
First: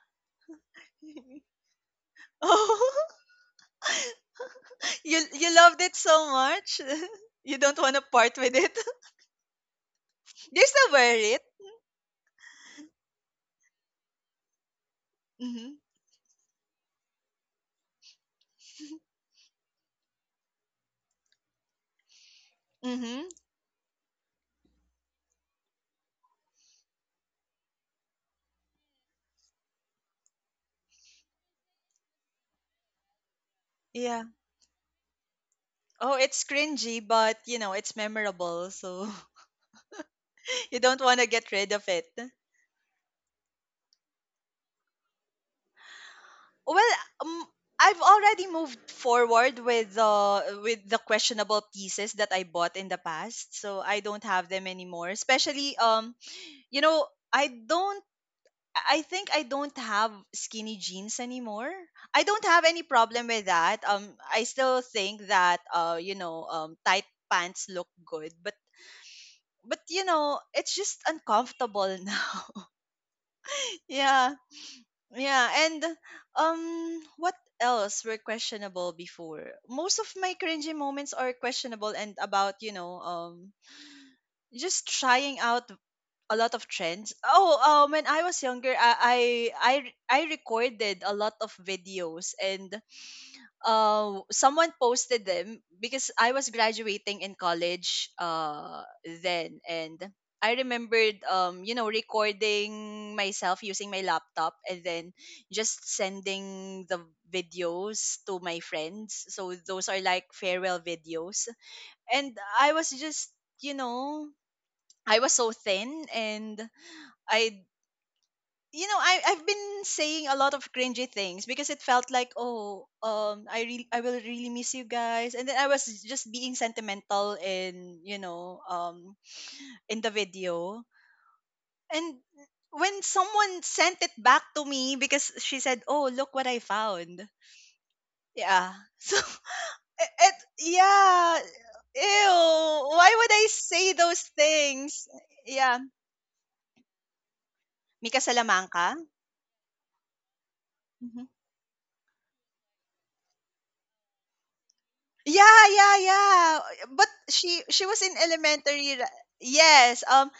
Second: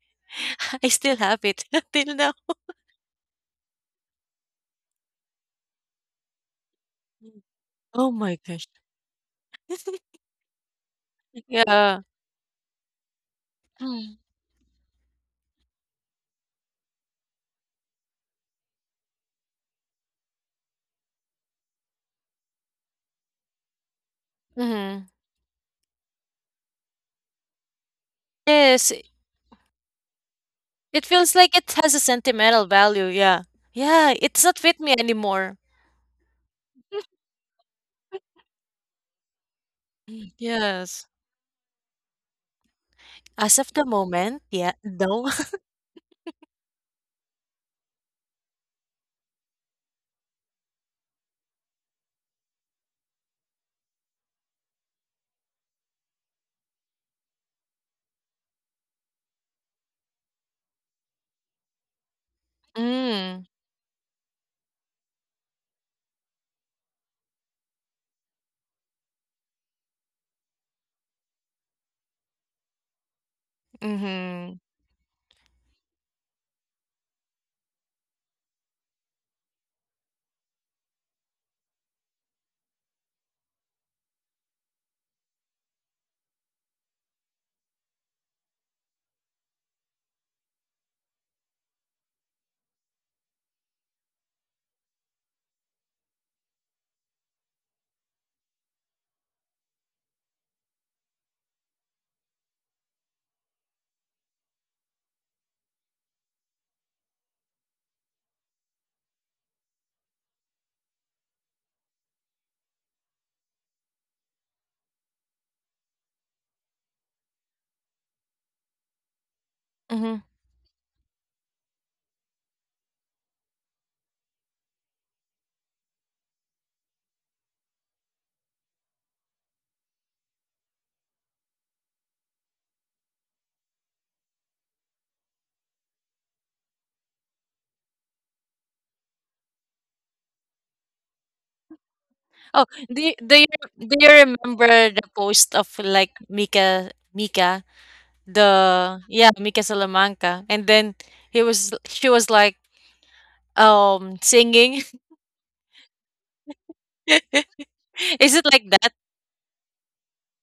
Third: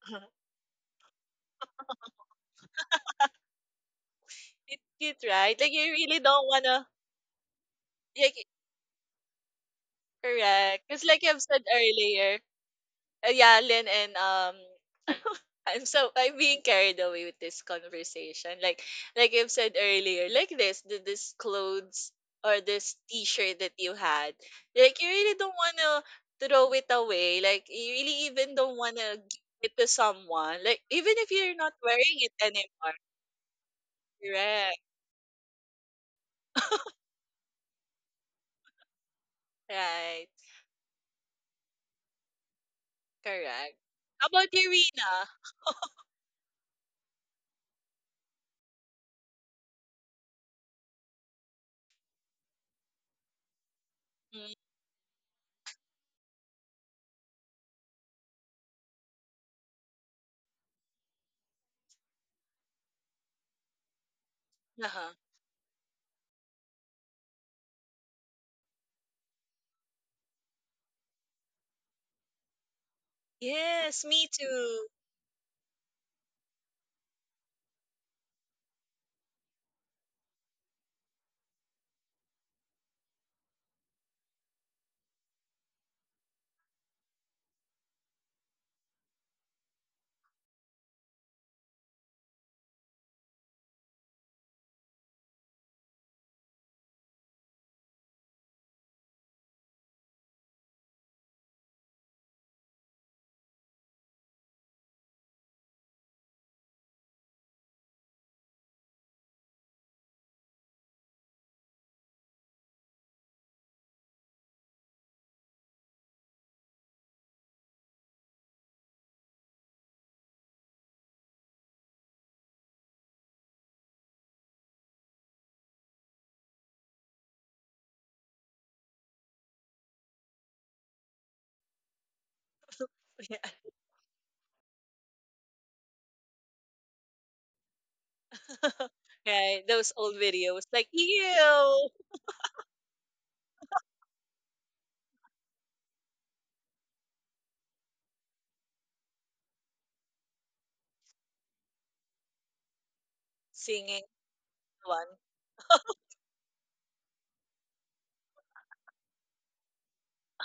Speaker 2: I still have it till now.
Speaker 1: Oh.
Speaker 3: It's
Speaker 1: You
Speaker 3: cute,
Speaker 1: you
Speaker 3: right? Like
Speaker 1: loved
Speaker 3: you
Speaker 1: it so
Speaker 3: really don't
Speaker 1: much.
Speaker 3: wanna
Speaker 1: You don't want to
Speaker 2: Oh my
Speaker 1: part
Speaker 3: like
Speaker 1: with
Speaker 2: gosh!
Speaker 1: it. Do you
Speaker 3: Correct.
Speaker 1: still
Speaker 3: Cause like I
Speaker 1: wear
Speaker 3: have
Speaker 1: it?
Speaker 3: said
Speaker 2: Yeah.
Speaker 3: earlier, yeah, Lynn and
Speaker 1: Mhm.
Speaker 3: I'm being carried away with this conversation. Like I have said earlier, like this clothes or this
Speaker 1: Mhm.
Speaker 3: t-shirt that you had. Like
Speaker 2: Mm-hmm.
Speaker 3: you really don't wanna throw it away. Like you really even don't
Speaker 2: Yes,
Speaker 3: wanna give it to someone. Like
Speaker 2: it
Speaker 3: even if
Speaker 2: feels
Speaker 3: you're
Speaker 2: like
Speaker 3: not
Speaker 2: it has a
Speaker 3: wearing it
Speaker 2: sentimental
Speaker 3: anymore.
Speaker 2: value. Yeah. Yeah,
Speaker 1: Yeah.
Speaker 2: it's not with
Speaker 3: Correct.
Speaker 2: me anymore.
Speaker 1: Oh, it's cringy, but, it's memorable, so
Speaker 3: Right.
Speaker 2: Mm,
Speaker 1: you don't
Speaker 2: yes.
Speaker 1: want to get rid of it.
Speaker 2: As of
Speaker 3: Correct.
Speaker 2: the
Speaker 3: How
Speaker 2: moment,
Speaker 3: about you,
Speaker 2: yeah, no.
Speaker 3: Rina?
Speaker 1: Well, um, I've already moved forward with the questionable pieces that I bought in the past, so I don't have
Speaker 3: Mm,
Speaker 1: them anymore. Especially, you know, I don't. I think I don't have skinny jeans anymore. I don't have any problem
Speaker 2: Mm,
Speaker 1: with that. I still
Speaker 3: uh-huh.
Speaker 1: think that, tight pants look good, but but it's just uncomfortable now.
Speaker 3: Yes, me
Speaker 1: Yeah.
Speaker 2: mm-hmm.
Speaker 3: too.
Speaker 1: Yeah, and, what else were questionable before? Most of my cringy moments are questionable and about, just trying out a lot of trends. Oh, when I was younger, I recorded a lot of videos. And someone posted them because I was graduating in college, then. And I remembered, recording myself using my laptop and then just sending the videos to my friends. So those are like farewell videos. And I was just, you know, I was so thin. And I you know, I I've been
Speaker 2: Mm-hmm.
Speaker 1: saying a lot of cringy things because it felt like, oh, I will really miss you guys. And then I was just being sentimental in the video. And when someone sent it back to me, because she said, oh, look what I found. Yeah. So it,
Speaker 3: Right, those old
Speaker 1: it
Speaker 3: videos, like,
Speaker 1: yeah,
Speaker 3: ew,
Speaker 1: ew,
Speaker 2: Oh, do you,
Speaker 1: why
Speaker 2: do
Speaker 1: would
Speaker 2: you
Speaker 1: I say
Speaker 2: do you
Speaker 1: those
Speaker 2: remember the
Speaker 1: things?
Speaker 2: post of
Speaker 1: Yeah,
Speaker 2: like Mika, Mika,
Speaker 1: Mika Salamanca.
Speaker 2: the yeah Mika Salamanca, and then
Speaker 1: Mm-hmm.
Speaker 2: he was, she was like
Speaker 3: singing
Speaker 2: singing.
Speaker 3: one.
Speaker 1: Yeah, yeah, yeah. But she was in
Speaker 2: Is it like that
Speaker 1: elementary. Yes.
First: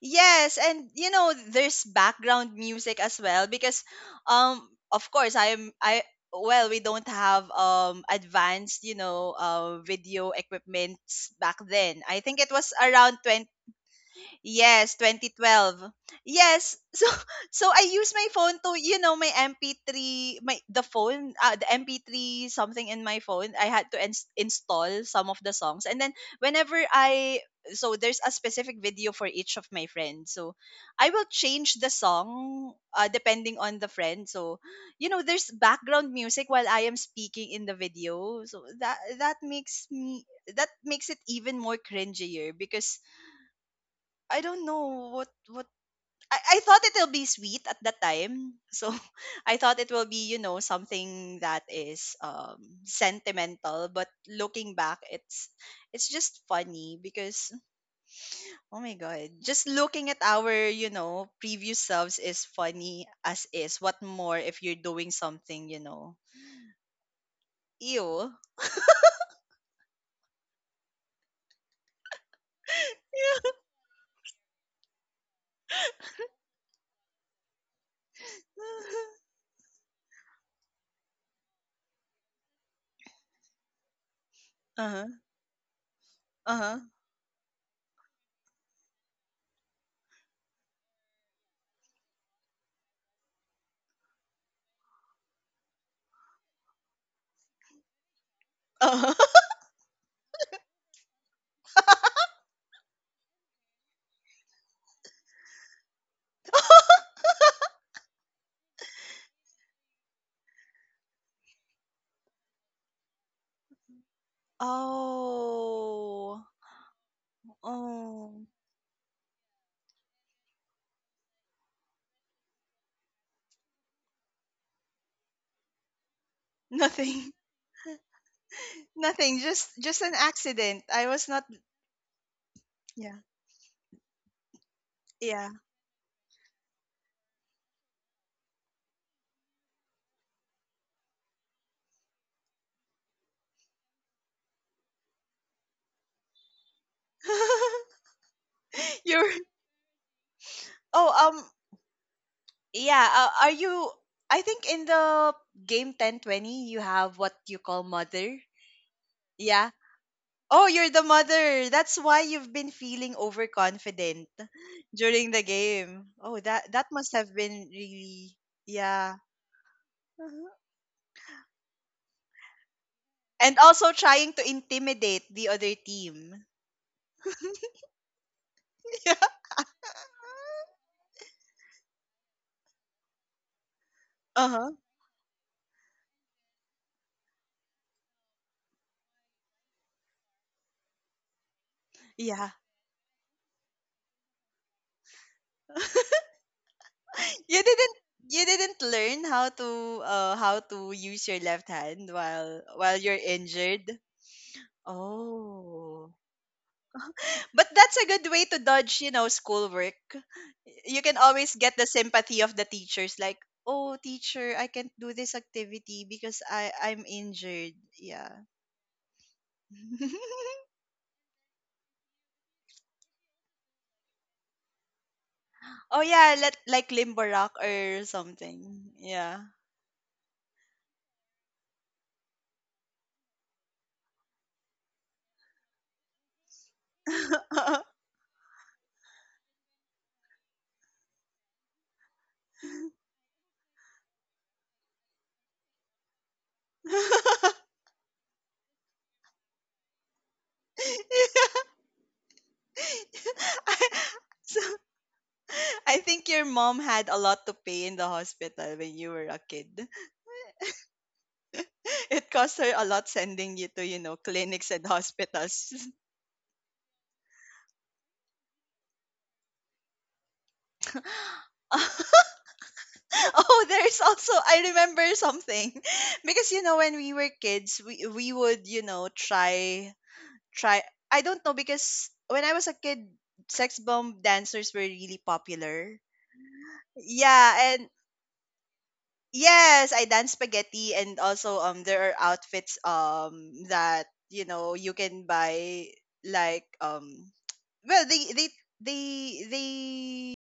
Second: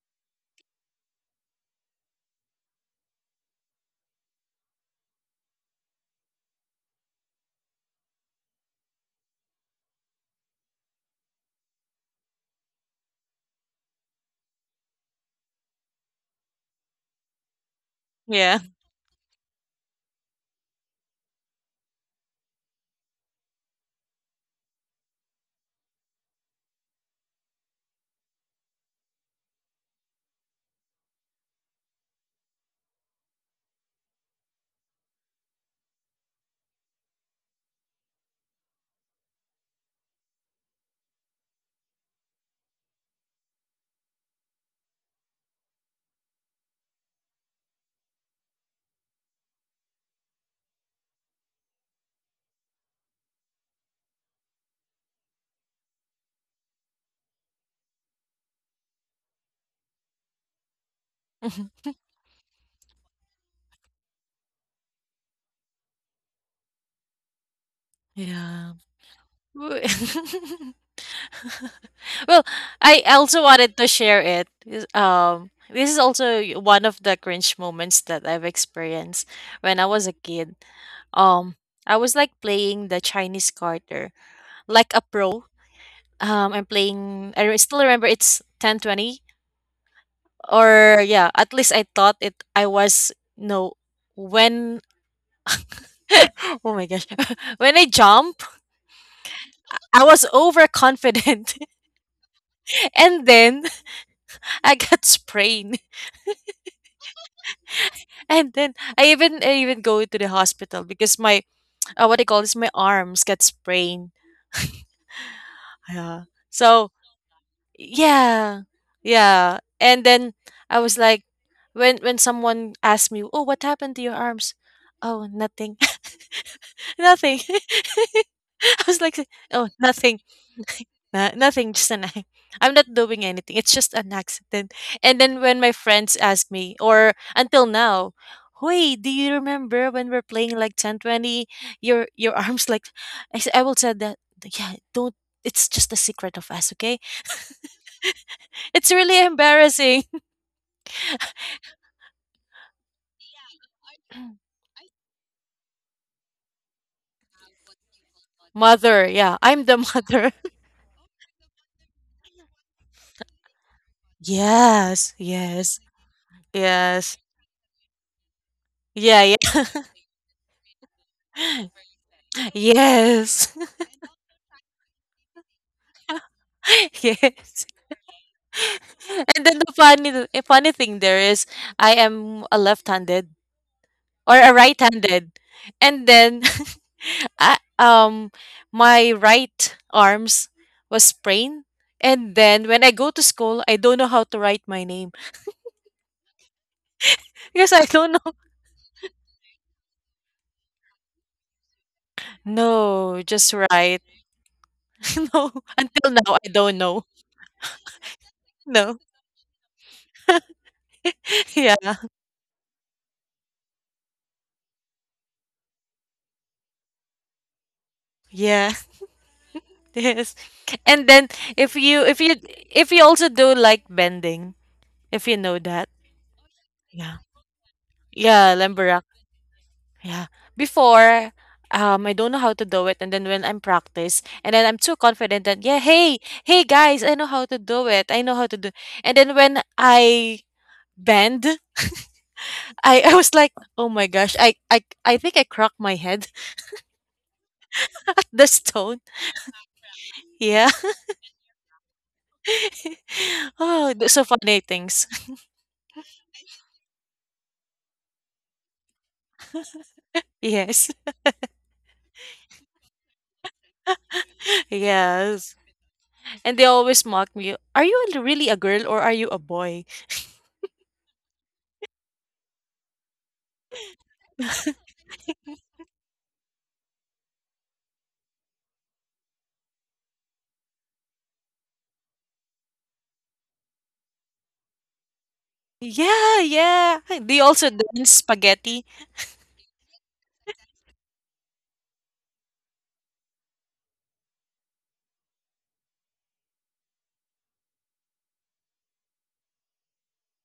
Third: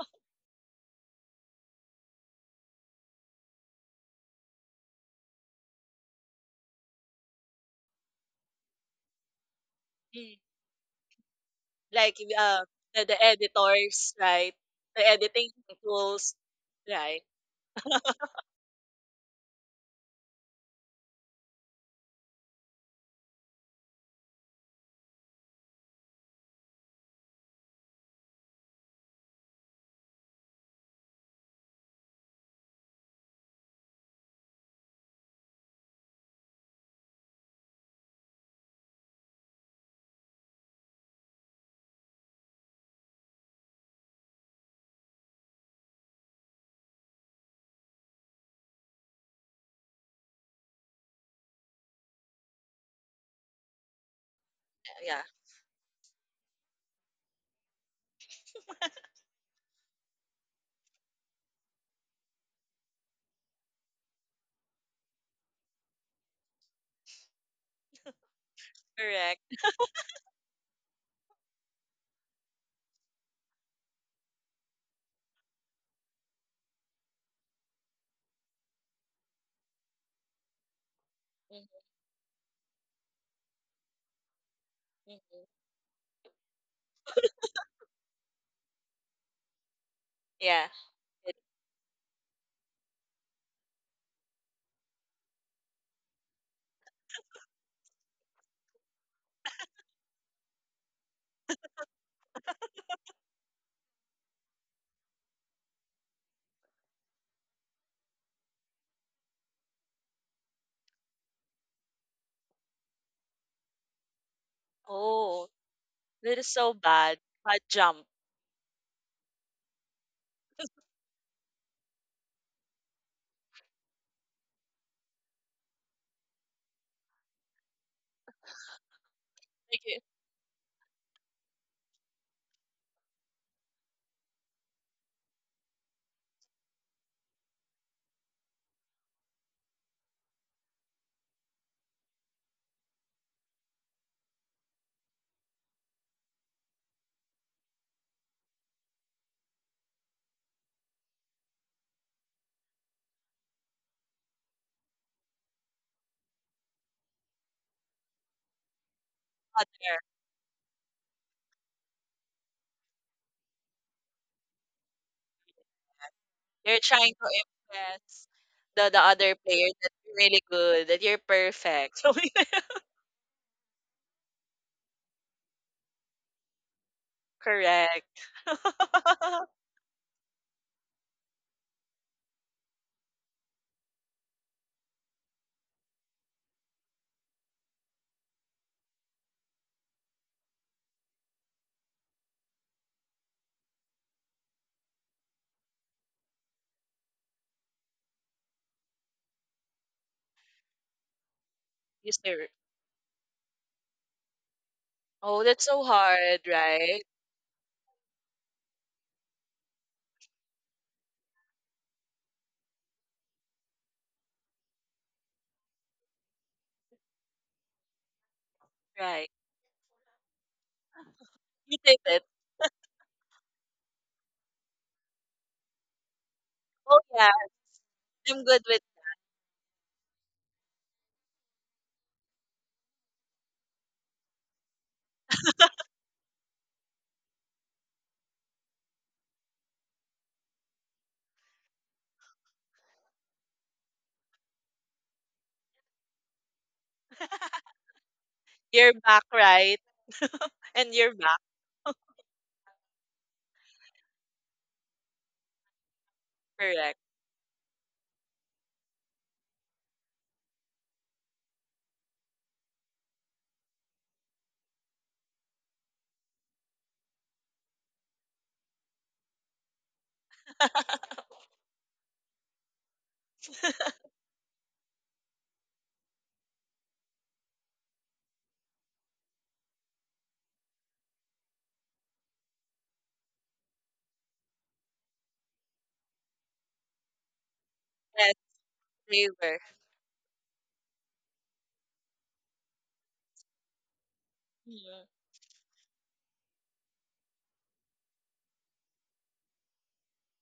Speaker 1: Yes, and you know there's background music as well, because um of course I am I well, we don't have advanced, video
Speaker 3: Mm.
Speaker 1: equipments back then.
Speaker 3: Like,
Speaker 1: I think it was
Speaker 3: the,
Speaker 1: around.
Speaker 3: the editors, right?
Speaker 1: Yes,
Speaker 3: The editing
Speaker 1: 2012.
Speaker 3: tools,
Speaker 1: Yes. So
Speaker 3: right?
Speaker 1: so I use my phone
Speaker 2: yeah.
Speaker 1: to, my MP3, my the phone, the MP3 something in my phone. I had to install some of the songs. And then, whenever I so there's a specific video for each of my friends. So I will change the song, depending on the friend. So, there's background music while I am speaking in the video. So that, that makes me that makes it even more cringier because I don't know, what I thought it'll be sweet at that time. So I thought it will be, something that is sentimental, but looking back,
Speaker 3: Yeah,
Speaker 1: it's just funny. Because, oh my god, just looking at our, previous selves is funny as is. What more if you're doing something. Ew.
Speaker 2: Yeah.
Speaker 3: correct.
Speaker 2: Wo- well, I also wanted to share it. Is- this is also one of the cringe moments that I've experienced when I was a kid. Um,
Speaker 3: Mhm,
Speaker 2: I was like playing the Chinese Carter like a
Speaker 1: Uh-huh.
Speaker 2: pro.
Speaker 3: mhm.
Speaker 2: I'm
Speaker 1: Uh-huh.
Speaker 2: playing. Still remember it's 10-20
Speaker 3: Yeah.
Speaker 2: or yeah.
Speaker 3: It-
Speaker 2: At least I thought it. I was no when. Oh my gosh, when I jump,
Speaker 1: Uh-huh.
Speaker 2: I was overconfident, and then I got sprained. And then I even, I even go to the hospital because my what I call this, my arms got sprained.
Speaker 3: oh,
Speaker 2: Yeah.
Speaker 3: that
Speaker 1: Oh.
Speaker 3: is so
Speaker 2: So
Speaker 3: bad. Bad jump.
Speaker 1: Oh.
Speaker 2: yeah, yeah. And then I was like, when someone asked me, "Oh, what happened to your arms?" Oh, nothing.
Speaker 1: Nothing.
Speaker 2: Nothing. I was like,
Speaker 1: Nothing,
Speaker 2: "Oh,
Speaker 3: Like,
Speaker 1: just
Speaker 3: it's
Speaker 1: an
Speaker 2: nothing.
Speaker 1: accident. I was
Speaker 2: No-
Speaker 1: not.
Speaker 2: Nothing, just an I'm not
Speaker 1: Yeah.
Speaker 2: doing anything. It's just an accident." And then
Speaker 1: Yeah.
Speaker 2: when my friends ask me or until now, "Wait, do you remember when we're playing like 10-20? Your arms like I will say that yeah, don't, it's just a secret of us, okay?" It's really
Speaker 1: You're.
Speaker 2: embarrassing.
Speaker 1: Oh, yeah, are you I think in the game 1020 you have what you call mother.
Speaker 2: Mother, yeah, I'm
Speaker 3: not
Speaker 1: Yeah.
Speaker 2: the
Speaker 3: there.
Speaker 2: mother.
Speaker 1: Oh, you're the mother. That's why you've been feeling overconfident
Speaker 2: Yes,
Speaker 1: during the
Speaker 2: yes,
Speaker 1: game. Oh, that
Speaker 3: You're
Speaker 1: that must
Speaker 3: trying
Speaker 2: yes.
Speaker 3: to
Speaker 1: have been
Speaker 3: impress
Speaker 1: really.
Speaker 3: the
Speaker 1: Yeah.
Speaker 2: Yeah,
Speaker 3: other
Speaker 2: yeah.
Speaker 3: player that you're really
Speaker 1: Uh-huh.
Speaker 3: good, that you're perfect. Something like that.
Speaker 2: Yes.
Speaker 1: And also trying to intimidate the other team.
Speaker 2: Yes.
Speaker 3: Correct.
Speaker 1: Yeah.
Speaker 2: And then the funny funny thing there is I am a left-handed or a
Speaker 1: Uh-huh.
Speaker 2: right-handed. And then I, my right arms was sprained. And
Speaker 1: Yeah.
Speaker 2: then when I go to school, I don't know how to write my name
Speaker 1: You
Speaker 2: because I
Speaker 1: didn't
Speaker 2: don't know.
Speaker 1: you didn't learn how to, how to use your left hand
Speaker 3: You ser-
Speaker 1: while
Speaker 2: No,
Speaker 1: you're
Speaker 2: just right.
Speaker 1: injured.
Speaker 3: Oh,
Speaker 2: No,
Speaker 3: that's so
Speaker 2: until
Speaker 1: Oh.
Speaker 2: now
Speaker 3: hard,
Speaker 2: I don't
Speaker 3: right?
Speaker 2: know.
Speaker 1: But that's a good way to
Speaker 2: No.
Speaker 1: dodge, schoolwork. You can always get the
Speaker 2: Yeah.
Speaker 1: sympathy of the teachers, like, "Oh, teacher, I can't do this activity because I'm injured." Yeah.
Speaker 2: Yeah.
Speaker 3: Right.
Speaker 2: Yes. And then
Speaker 3: You did
Speaker 2: if
Speaker 3: it.
Speaker 2: you also do like bending, if you know that.
Speaker 1: Oh yeah, let, like,
Speaker 3: Oh
Speaker 2: Yeah.
Speaker 1: limbo
Speaker 3: yeah,
Speaker 1: rock or
Speaker 3: I'm
Speaker 2: Yeah,
Speaker 3: good with
Speaker 1: something.
Speaker 2: lemburak.
Speaker 1: Yeah.
Speaker 2: Yeah. Before, I don't know how to do it, and then when I'm practice, and then I'm too confident that yeah, hey, hey guys, I know how to do it. I know how to do. And then when I bend, I, I was like, oh my gosh, I think I cracked my head the
Speaker 3: you're
Speaker 2: stone.
Speaker 3: back, right?
Speaker 2: Yeah.
Speaker 3: And you're back,
Speaker 1: I,
Speaker 2: Oh, so funny
Speaker 1: so,
Speaker 2: things.
Speaker 1: I think your mom
Speaker 3: correct.
Speaker 1: had a lot to pay in the hospital when you were a kid.
Speaker 2: Yes.
Speaker 1: It cost her a lot sending you to, clinics and
Speaker 2: Yes.
Speaker 1: hospitals.
Speaker 2: And they always mock me. Are you really a girl or are you a boy?
Speaker 1: Oh, there's also I remember something. Because, when we were kids, we would, try try I don't know, because when I was a kid, sex bomb dancers were really popular.
Speaker 2: Yeah, yeah. They
Speaker 1: Yeah,
Speaker 2: also
Speaker 1: and.
Speaker 2: dance
Speaker 3: Yes,
Speaker 2: spaghetti.
Speaker 3: they were.
Speaker 1: Yes, I dance spaghetti, and also there are outfits that, you
Speaker 3: Mhm.
Speaker 1: can buy, like, well, they they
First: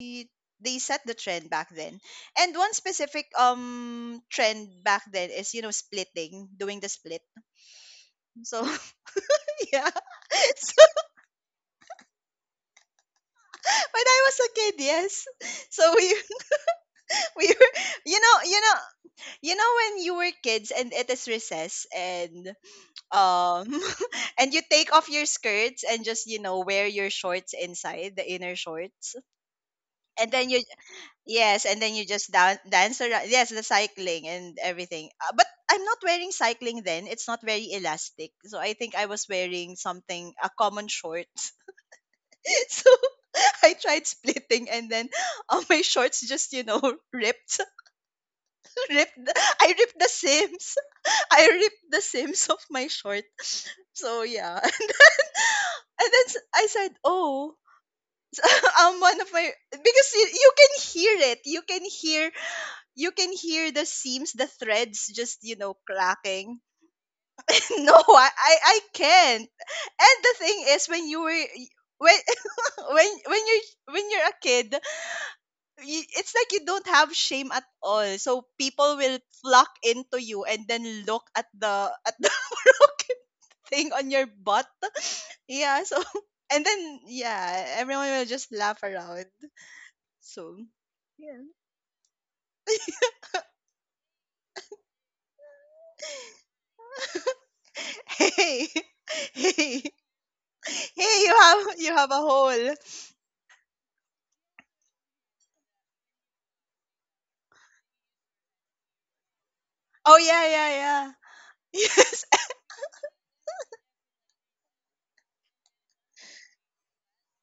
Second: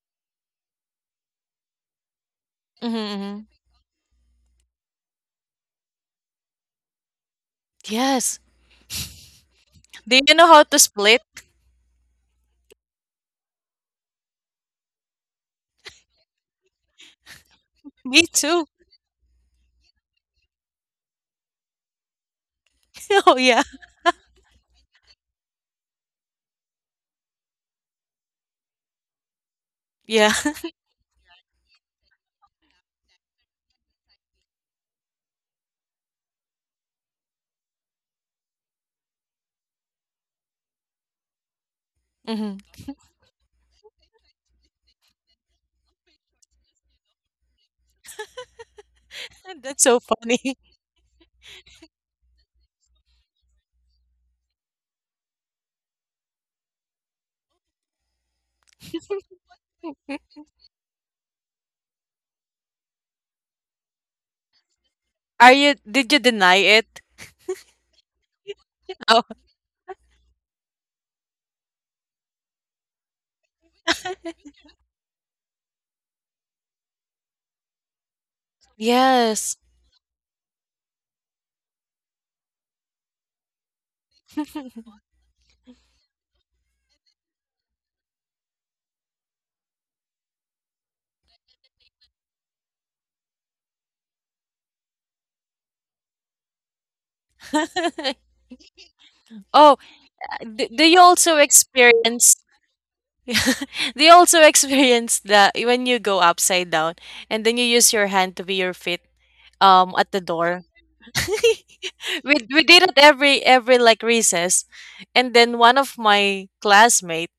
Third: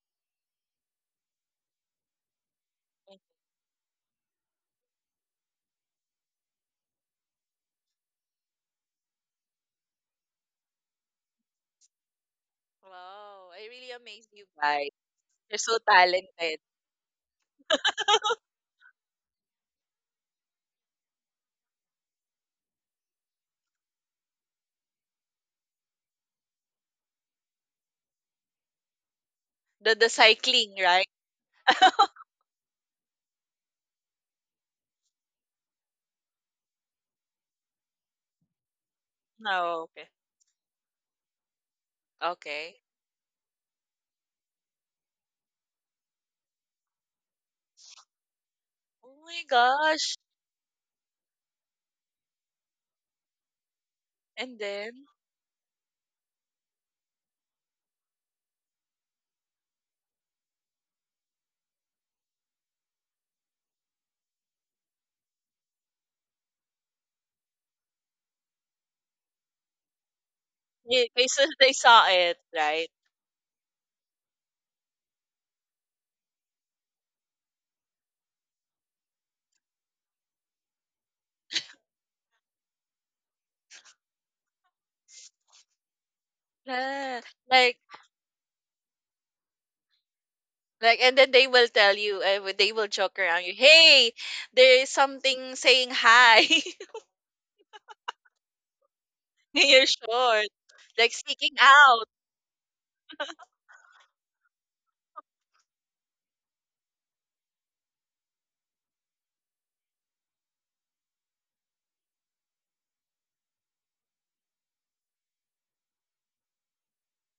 Speaker 1: they set the trend back then. And one
Speaker 2: Mm-hmm,
Speaker 1: specific
Speaker 2: mm-hmm.
Speaker 1: trend back then is, splitting, doing the split.
Speaker 2: Yes.
Speaker 1: So yeah.
Speaker 2: Do you know how
Speaker 1: So
Speaker 2: to split?
Speaker 3: Wow, I really
Speaker 1: when I
Speaker 3: amazed
Speaker 1: was a
Speaker 3: you
Speaker 1: kid,
Speaker 3: guys.
Speaker 1: yes.
Speaker 3: You're so
Speaker 1: So we
Speaker 3: talented.
Speaker 1: we were, you
Speaker 2: Me
Speaker 1: know, you
Speaker 2: too.
Speaker 1: know, you know, when you were kids and it is recess, and
Speaker 2: Oh
Speaker 1: um
Speaker 2: yeah.
Speaker 1: and you take off your skirts and just, wear your shorts inside, the inner shorts.
Speaker 3: The
Speaker 1: And
Speaker 2: Yeah.
Speaker 1: then, you
Speaker 3: cycling, right?
Speaker 1: yes, and then you just dance around. Yes, the cycling and everything, but I'm not wearing cycling then. It's not very elastic, so I think I was wearing
Speaker 3: No, okay.
Speaker 1: something, a common short.
Speaker 2: Mhm.
Speaker 3: Okay.
Speaker 1: So I tried splitting, and then all my shorts just, ripped.
Speaker 3: Oh
Speaker 1: ripped the-
Speaker 3: my
Speaker 1: I
Speaker 2: That's
Speaker 1: ripped the
Speaker 2: so
Speaker 3: gosh.
Speaker 2: funny.
Speaker 1: seams. I ripped the seams of my short. So yeah.
Speaker 3: And then
Speaker 1: And then I said, "Oh, I'm one of my, because you can hear it. You can hear the seams, the threads just,
Speaker 2: Are you, did you
Speaker 1: cracking."
Speaker 2: deny it?
Speaker 1: No, I
Speaker 2: Oh,
Speaker 1: can't. And the thing is when
Speaker 3: they,
Speaker 1: you
Speaker 3: they,
Speaker 1: were
Speaker 3: s- they saw
Speaker 1: when
Speaker 3: it, right?
Speaker 1: when you are when you're a kid, it's like you don't have shame at all. So people will
Speaker 2: yes.
Speaker 1: flock into you and then look at the broken thing on your butt. Yeah. So and then,
Speaker 3: Yeah.
Speaker 1: yeah,
Speaker 3: Like
Speaker 1: everyone will just laugh around. So
Speaker 3: like and then
Speaker 1: yeah.
Speaker 3: they will tell you they will joke around you, "Hey, there is something saying hi."
Speaker 1: Hey, hey,
Speaker 2: Oh,
Speaker 1: hey!
Speaker 3: You're short,
Speaker 2: do you
Speaker 3: like
Speaker 1: You
Speaker 2: also
Speaker 3: sticking
Speaker 1: have you
Speaker 3: out.
Speaker 1: have a
Speaker 2: experience
Speaker 1: hole.
Speaker 2: do you also experience that when you go upside down and then you use your hand to be your feet at
Speaker 1: Oh
Speaker 2: the
Speaker 1: yeah,
Speaker 2: door?
Speaker 1: yeah, yeah. Yes.
Speaker 2: we we did it every like recess, and then one of my classmates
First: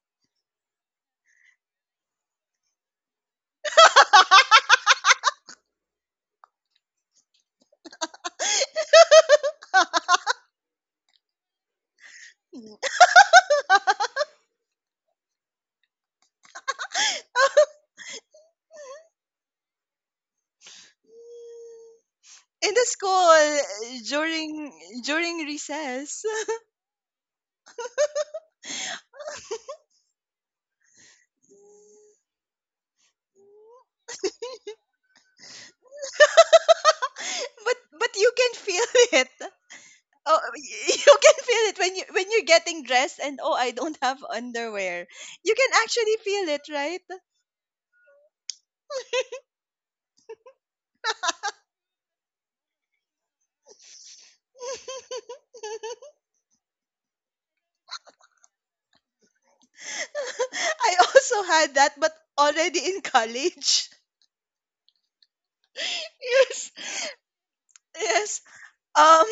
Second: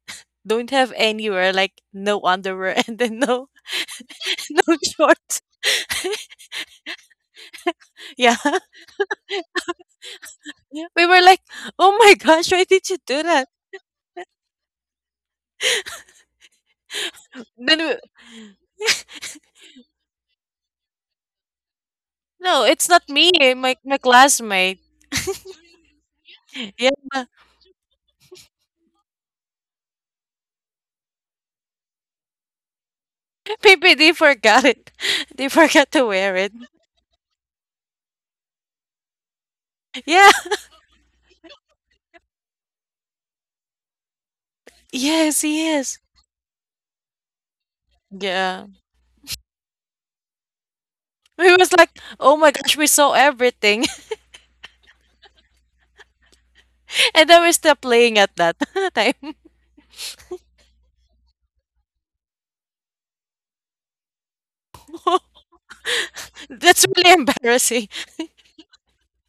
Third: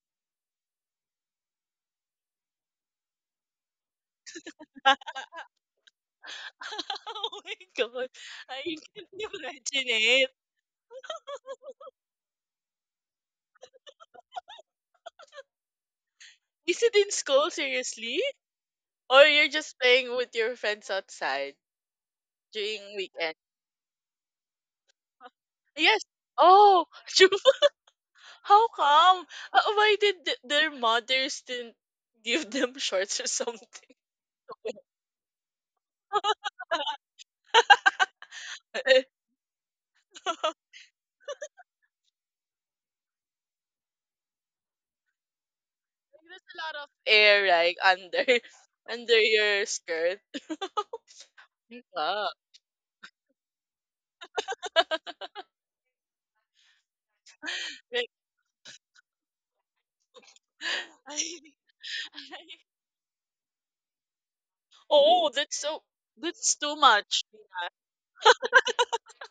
Speaker 2: don't have anywhere like no underwear and then no no shorts.
Speaker 3: Oh my god,
Speaker 2: Yeah.
Speaker 3: I can imagine it.
Speaker 2: We were like, "Oh my gosh, why did you do that?"
Speaker 3: Is it in school,
Speaker 2: Then we,
Speaker 3: seriously? Or you're just playing with your friends outside
Speaker 2: no,
Speaker 1: In the
Speaker 2: it's
Speaker 3: during
Speaker 2: not me,
Speaker 3: weekend?
Speaker 2: eh,
Speaker 1: school,
Speaker 2: my
Speaker 1: during
Speaker 2: classmate.
Speaker 1: during
Speaker 3: Yes.
Speaker 1: recess.
Speaker 3: Oh,
Speaker 2: Yeah.
Speaker 3: Ju- how come? Why did their mothers didn't give them shorts or
Speaker 1: But
Speaker 2: Maybe
Speaker 3: something?
Speaker 2: they forgot it. They forgot to wear it.
Speaker 1: you can feel
Speaker 3: There's
Speaker 1: it.
Speaker 2: Yeah.
Speaker 1: Oh, you can feel it when you when you're getting dressed and, oh, I don't have underwear.
Speaker 2: Yes,
Speaker 1: You can
Speaker 2: yes.
Speaker 1: actually feel
Speaker 3: a
Speaker 1: it,
Speaker 3: lot of
Speaker 1: right?
Speaker 3: air like under
Speaker 2: Yeah.
Speaker 3: under your skirt.
Speaker 2: We was like,
Speaker 3: Yeah.
Speaker 2: "Oh my gosh, we saw everything." And then we stopped
Speaker 3: Like,
Speaker 2: playing at that time.
Speaker 1: I
Speaker 3: I,
Speaker 1: also
Speaker 3: I
Speaker 1: had that, but already in college.
Speaker 3: Oh, that's
Speaker 1: Yes,
Speaker 3: too
Speaker 2: That's really
Speaker 3: much.
Speaker 2: embarrassing.
Speaker 1: yes. Um,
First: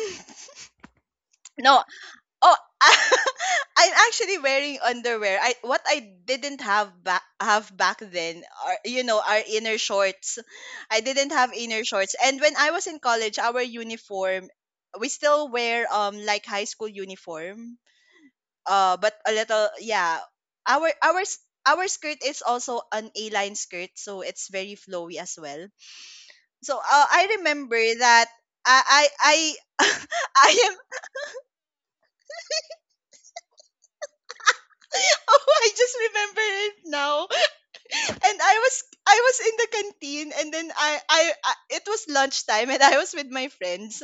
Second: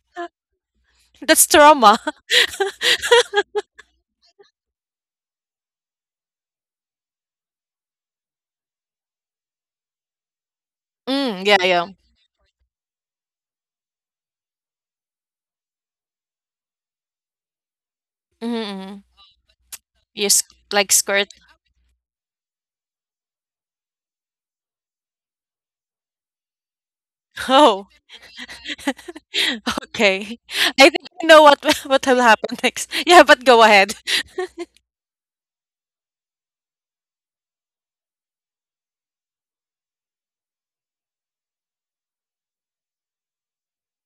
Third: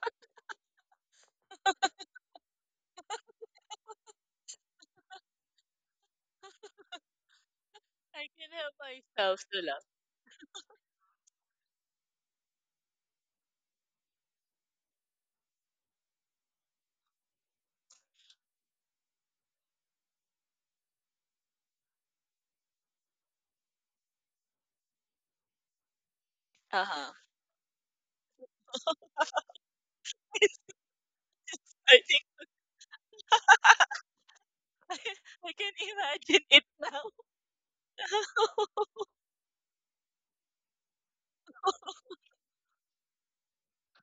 Speaker 2: That's
Speaker 1: no,
Speaker 2: trauma.
Speaker 1: oh, I'm actually wearing underwear. I what I didn't have back
Speaker 3: I
Speaker 1: then
Speaker 3: can help
Speaker 1: are, our
Speaker 3: myself to
Speaker 1: inner
Speaker 3: laugh.
Speaker 1: shorts. I didn't
Speaker 2: Mm,
Speaker 1: have
Speaker 2: yeah,
Speaker 1: inner
Speaker 2: yeah.
Speaker 1: shorts. And when I was in college, our uniform, we still wear, like, high school uniform.
Speaker 2: Mm-hmm.
Speaker 1: But a little, yeah.
Speaker 2: Yes,
Speaker 1: Our
Speaker 2: like.
Speaker 1: our s- our skirt is also an A-line skirt, so it's very flowy as well. So,
Speaker 3: Uh-huh.
Speaker 1: I remember
Speaker 2: Oh,
Speaker 1: that I
Speaker 2: okay.
Speaker 1: I am
Speaker 2: I think I know what
Speaker 3: I
Speaker 2: what will
Speaker 3: think
Speaker 2: happen next. Yeah, but go ahead.
Speaker 3: I
Speaker 1: oh,
Speaker 3: I
Speaker 1: I
Speaker 3: can
Speaker 1: just remember
Speaker 3: imagine it
Speaker 1: it
Speaker 3: now.
Speaker 1: now. And I was in the canteen. And then I it was lunchtime and I was with my friends.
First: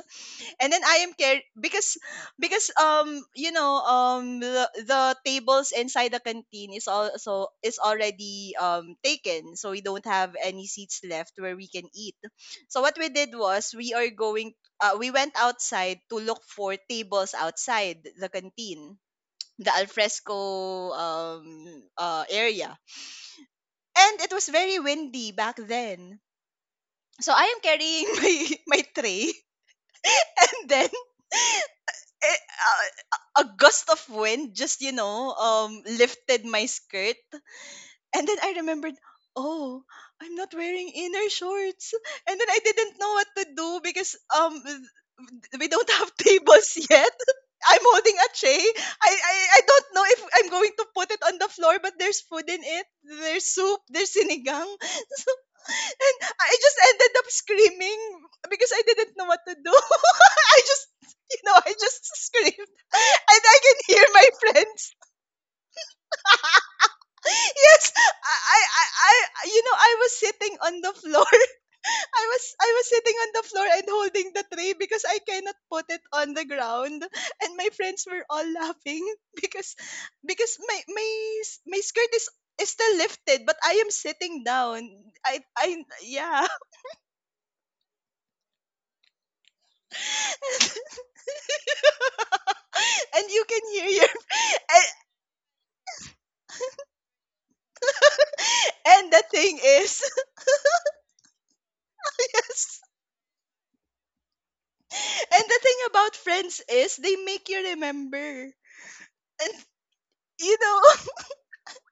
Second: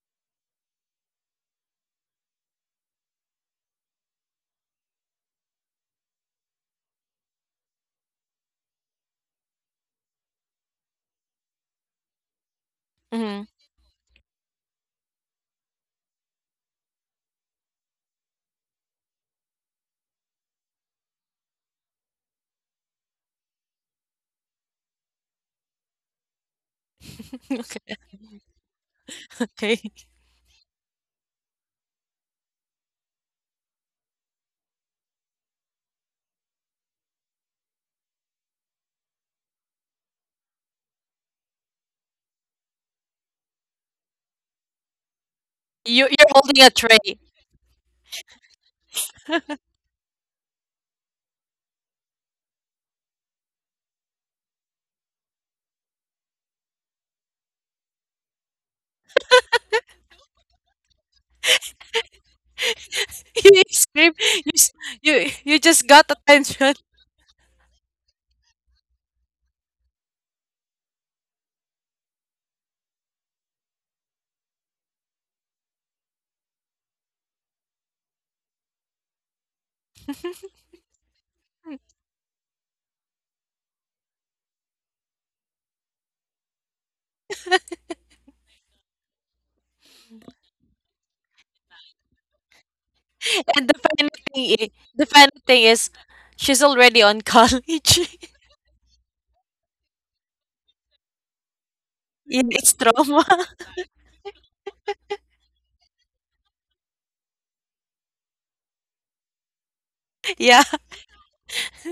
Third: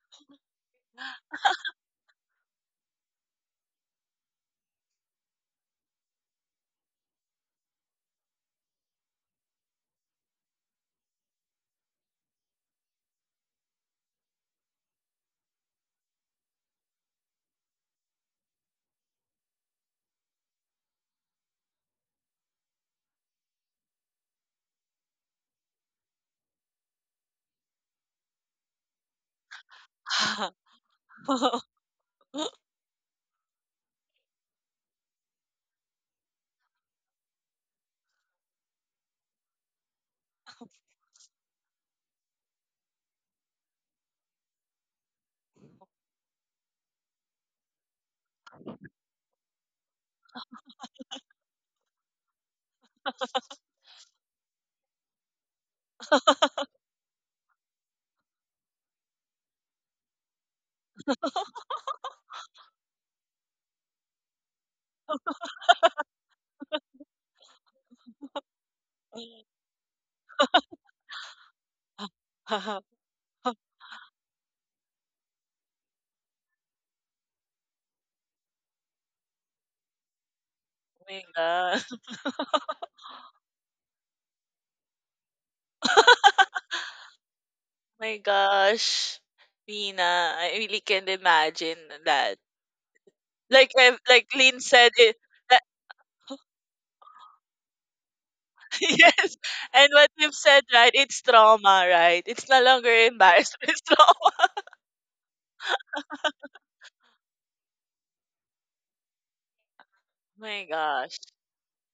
Speaker 1: And then I am care, because the, tables inside the canteen is, also is already, taken. So we don't have any seats left where we can eat. So what we did
Speaker 2: Hmm.
Speaker 1: was, we are going we went outside to look for tables outside the canteen, the alfresco, area. And it was very windy back then. So I am
Speaker 2: Okay,
Speaker 1: carrying my tray
Speaker 2: okay.
Speaker 1: and then eh, a gust of wind just, lifted my skirt. And then I remembered, oh, I'm not wearing inner shorts. And then I didn't know what to do because, we don't
Speaker 2: You
Speaker 1: have
Speaker 2: you're holding a
Speaker 1: tables
Speaker 2: tray.
Speaker 1: yet. I'm holding a tray. I don't know if I'm going to put it on the floor, but there's food in it. There's soup. There's sinigang. So, and I just ended up screaming because I didn't know what to do. I just I just screamed, and I
Speaker 2: You
Speaker 1: can hear
Speaker 2: scream.
Speaker 1: my
Speaker 2: You s-
Speaker 1: friends
Speaker 2: you, you just got attention.
Speaker 1: yes, I was sitting on the floor. I was sitting on the floor and holding the tray because I cannot put it on the ground, and my friends were all laughing because because my
Speaker 3: Oh
Speaker 1: my
Speaker 3: my
Speaker 1: s- my
Speaker 3: god.
Speaker 1: skirt is still lifted, but I am sitting down. I yeah
Speaker 3: My gosh. Mina, I really can't imagine that.
Speaker 1: And you can
Speaker 2: And
Speaker 3: Like
Speaker 2: the
Speaker 1: hear
Speaker 3: I
Speaker 1: your—
Speaker 2: funny
Speaker 3: like
Speaker 2: thing,
Speaker 3: Lynn
Speaker 1: and,
Speaker 3: said
Speaker 2: the
Speaker 3: it
Speaker 2: funny
Speaker 3: that-
Speaker 2: thing is, she's already on college.
Speaker 1: and the
Speaker 3: yes.
Speaker 1: thing
Speaker 3: And
Speaker 1: is,
Speaker 3: what you've said, right? It's trauma, right? It's
Speaker 2: In
Speaker 3: no
Speaker 2: its
Speaker 1: yes.
Speaker 3: longer
Speaker 2: trauma.
Speaker 3: embarrassment, it's trauma.
Speaker 1: And the thing about friends is they make you remember, and, you
Speaker 3: My
Speaker 2: Yeah,
Speaker 1: know,
Speaker 3: gosh.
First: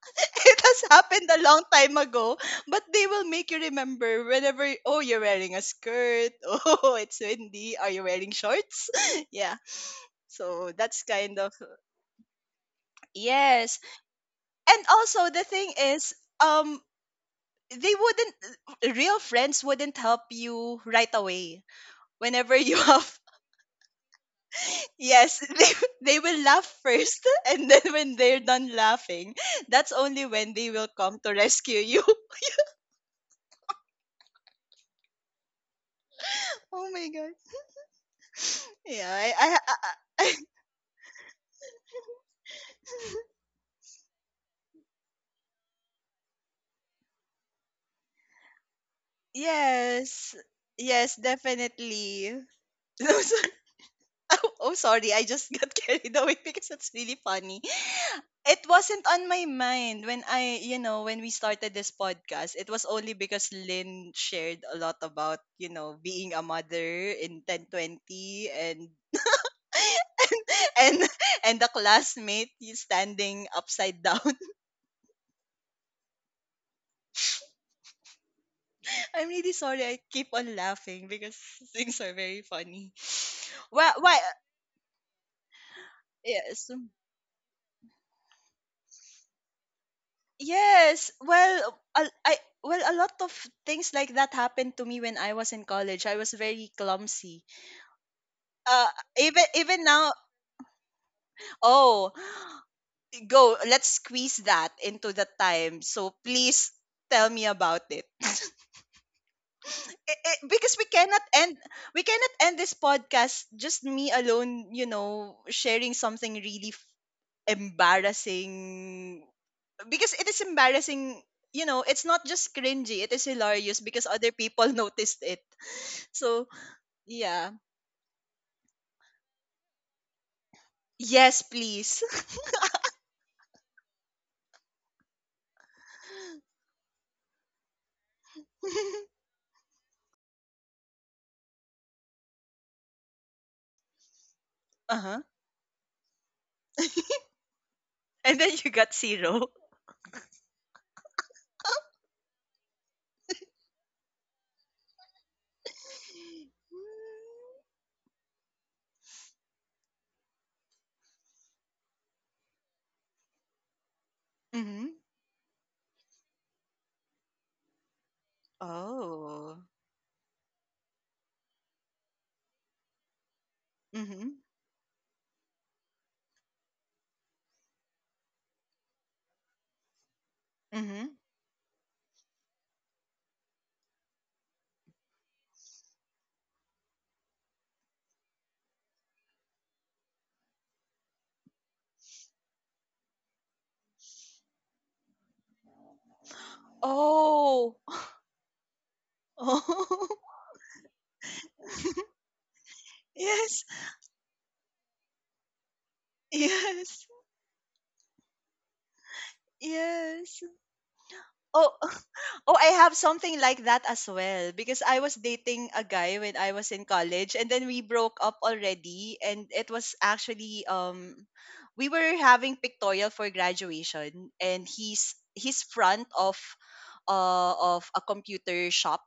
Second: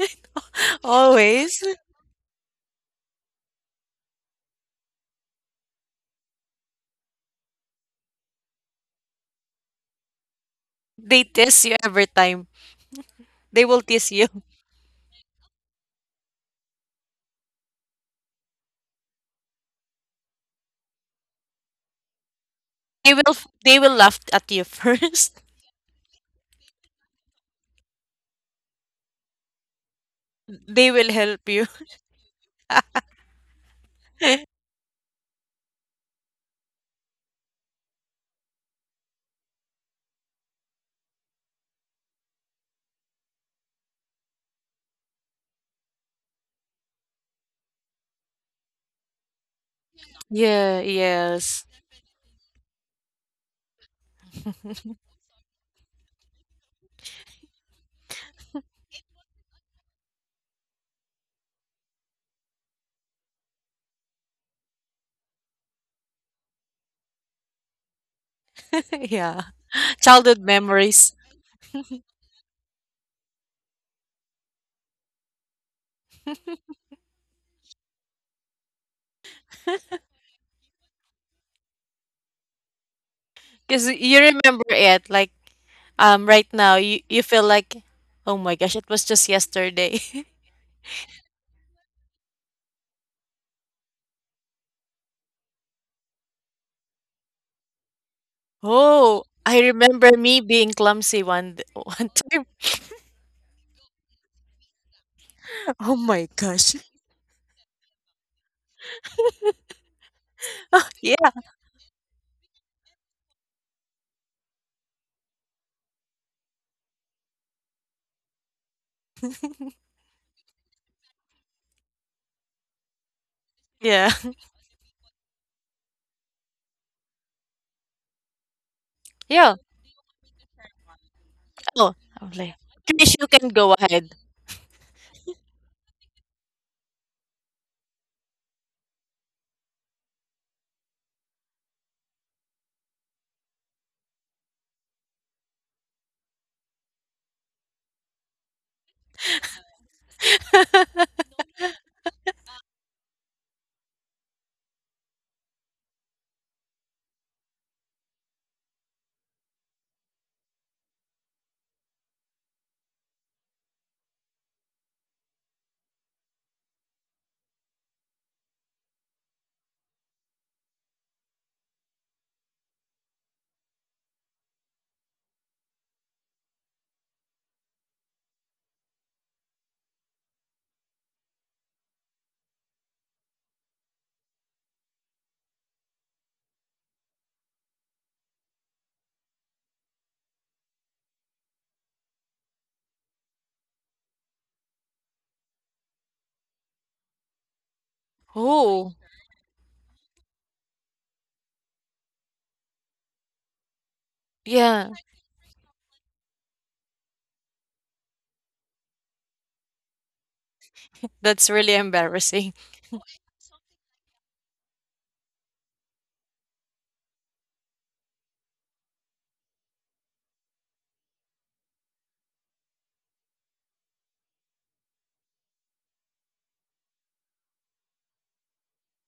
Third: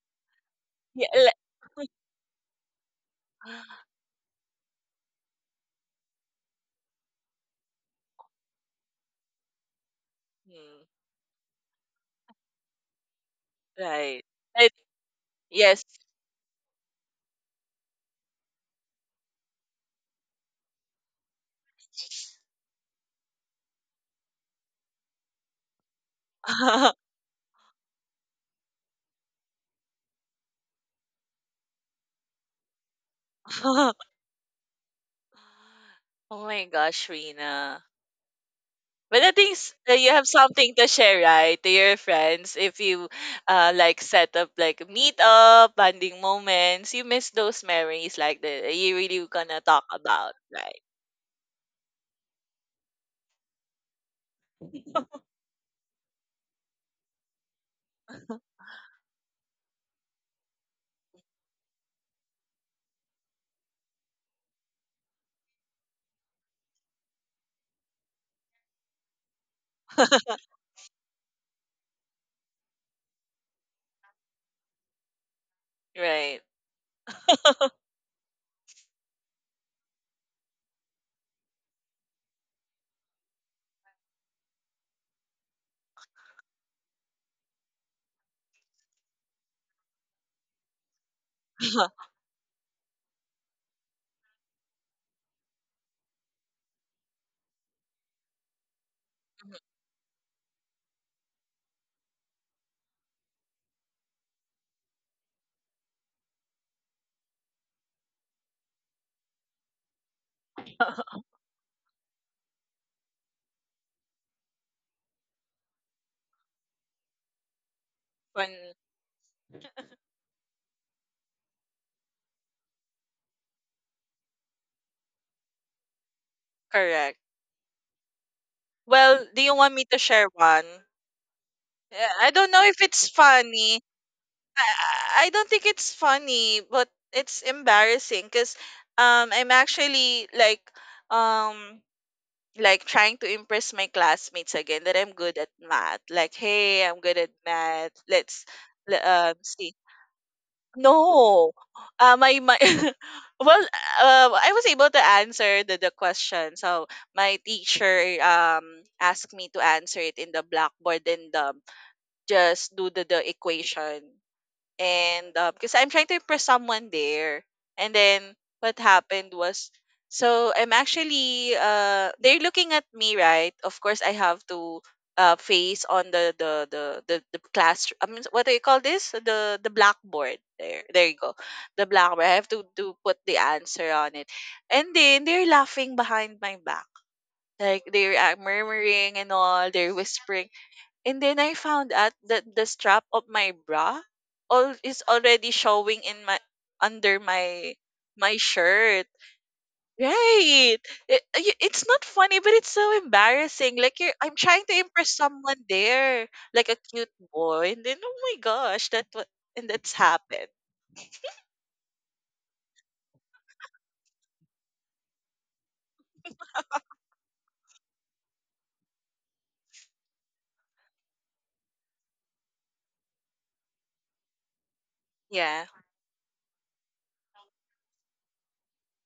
Speaker 1: it has
Speaker 3: Yeah,
Speaker 1: happened a long
Speaker 2: always.
Speaker 3: like,
Speaker 1: time ago, but they will make you
Speaker 3: Hmm,
Speaker 1: remember whenever, oh, you're wearing a skirt. Oh, it's windy. Are you wearing shorts? Yeah. So that's
Speaker 2: They
Speaker 1: kind of—
Speaker 2: tease you every time. They
Speaker 1: yes.
Speaker 2: will tease
Speaker 3: right.
Speaker 2: you.
Speaker 3: Right.
Speaker 1: And also, the thing
Speaker 3: Yes.
Speaker 1: is, um, they wouldn't, real friends wouldn't help you right away. Whenever you have—
Speaker 2: They will they will laugh at you
Speaker 1: yes,
Speaker 2: first.
Speaker 1: they will laugh first. And then when they're done laughing, that's only when they will
Speaker 2: They will
Speaker 1: come to
Speaker 2: help you.
Speaker 1: rescue you.
Speaker 3: Oh my
Speaker 1: Oh
Speaker 3: gosh,
Speaker 1: my—
Speaker 3: Rina.
Speaker 1: Yeah,
Speaker 3: But I
Speaker 1: I,
Speaker 3: think
Speaker 1: I, I,
Speaker 3: you have
Speaker 1: I
Speaker 3: something to share, right, to your friends. If you like set up like meet up, bonding moments, you miss those memories like that you really gonna talk about,
Speaker 1: yes,
Speaker 2: Yeah,
Speaker 3: right?
Speaker 1: yes,
Speaker 2: yes.
Speaker 1: definitely. No, oh, oh, sorry, I just got carried away because it's really funny. It wasn't on my mind when I, when we started this podcast. It was only because Lynn shared a lot about, being a mother in 1020, and
Speaker 2: Yeah.
Speaker 1: and
Speaker 2: Childhood
Speaker 1: and,
Speaker 2: memories.
Speaker 1: and the classmate is standing upside down.
Speaker 3: Right.
Speaker 1: I'm really sorry. I keep on laughing because things are very funny.
Speaker 2: Because
Speaker 1: Well, why?
Speaker 2: you remember it, like right
Speaker 1: Yes,
Speaker 2: now you feel like oh my gosh, it was just yesterday.
Speaker 1: yes. Well, a- I well a lot of things like that happened to me when I was in college. I was very clumsy. Uh,
Speaker 2: Oh,
Speaker 1: even
Speaker 2: I
Speaker 1: even
Speaker 2: remember
Speaker 1: now.
Speaker 2: me being clumsy one
Speaker 1: Oh,
Speaker 2: time.
Speaker 1: go. Let's squeeze that into the time.
Speaker 2: Oh
Speaker 1: So
Speaker 2: my
Speaker 1: please
Speaker 2: gosh.
Speaker 1: tell me about it. Because
Speaker 2: Yeah,
Speaker 1: we cannot end this podcast, just me alone, sharing something really
Speaker 3: Fun.
Speaker 1: embarrassing, because it is embarrassing. You know it's not just cringy, it is hilarious because
Speaker 2: yeah.
Speaker 1: other people noticed it, so
Speaker 3: Correct.
Speaker 1: yeah.
Speaker 3: Well, do you
Speaker 2: Yeah.
Speaker 3: want me to share one?
Speaker 1: Yes,
Speaker 2: Oh,
Speaker 1: please.
Speaker 3: Yeah, I
Speaker 2: I'm
Speaker 3: don't
Speaker 2: like,
Speaker 3: know if it's
Speaker 2: Krish, you can go
Speaker 3: funny.
Speaker 2: ahead.
Speaker 3: I don't think it's funny, but it's embarrassing because I'm actually um like trying to impress my classmates again that I'm
Speaker 1: Uh-huh.
Speaker 3: good at math. Like, hey, I'm good at math.
Speaker 1: And
Speaker 3: Let's
Speaker 1: then you got zero.
Speaker 3: see. No, my well, I was able to answer the question. So my teacher asked me to answer it in the blackboard and just do the equation
Speaker 1: Mm-hmm.
Speaker 3: and because I'm trying to impress someone there. And then what happened
Speaker 1: Oh.
Speaker 3: was, so I'm actually they're looking at me, right? Of course, I
Speaker 1: Mm-hmm.
Speaker 3: have to face on the class. I mean, what do you call this? The blackboard. There you
Speaker 1: Mm-hmm.
Speaker 3: go. The blackboard. I have to put the answer on it, and then they're laughing behind my back. Like they're murmuring and all, they're whispering and then I found out that the strap of my bra all is already showing in my under my
Speaker 1: Oh.
Speaker 3: my
Speaker 2: Oh,
Speaker 3: shirt.
Speaker 1: Oh.
Speaker 3: Right. It's not funny, but it's so
Speaker 1: Yes,
Speaker 3: embarrassing. Like you're, I'm trying to
Speaker 2: yeah.
Speaker 3: impress someone there, like a
Speaker 1: yes,
Speaker 3: cute boy, and then oh my gosh, that what and that's
Speaker 1: yes.
Speaker 3: happened.
Speaker 2: That's
Speaker 1: Oh,
Speaker 2: really embarrassing.
Speaker 1: oh, I have something like that as well because I was dating a guy when I was in college and then we broke up already, and it was actually, we were having pictorial for graduation, and he's
Speaker 3: Yeah.
Speaker 1: front of a computer shop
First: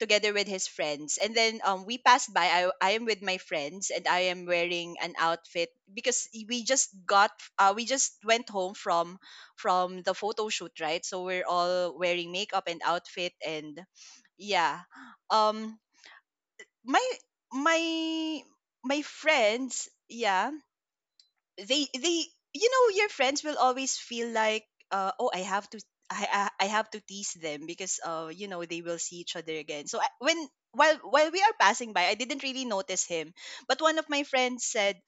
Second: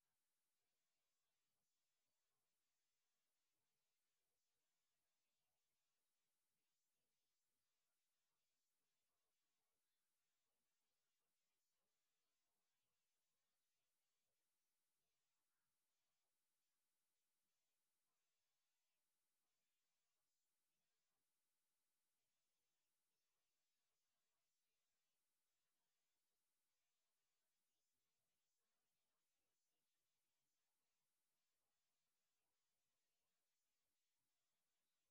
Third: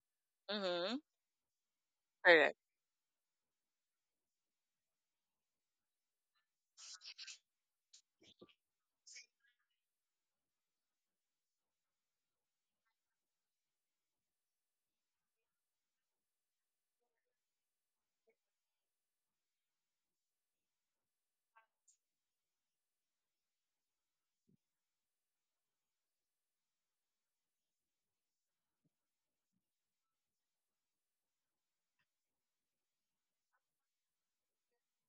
Speaker 1: together with his
Speaker 3: Mm-hmm.
Speaker 1: friends. And then we passed by.
Speaker 3: Correct.
Speaker 1: I am with my friends, and I am wearing an outfit because we just went home from the photo shoot, right? So we're all wearing makeup and outfit, and yeah. Um my my my friends, yeah, they you know your friends will always feel like, oh, I have to tease them because they will see each other again. So I, when while we are passing by, I didn't really notice him, but one of my friends said,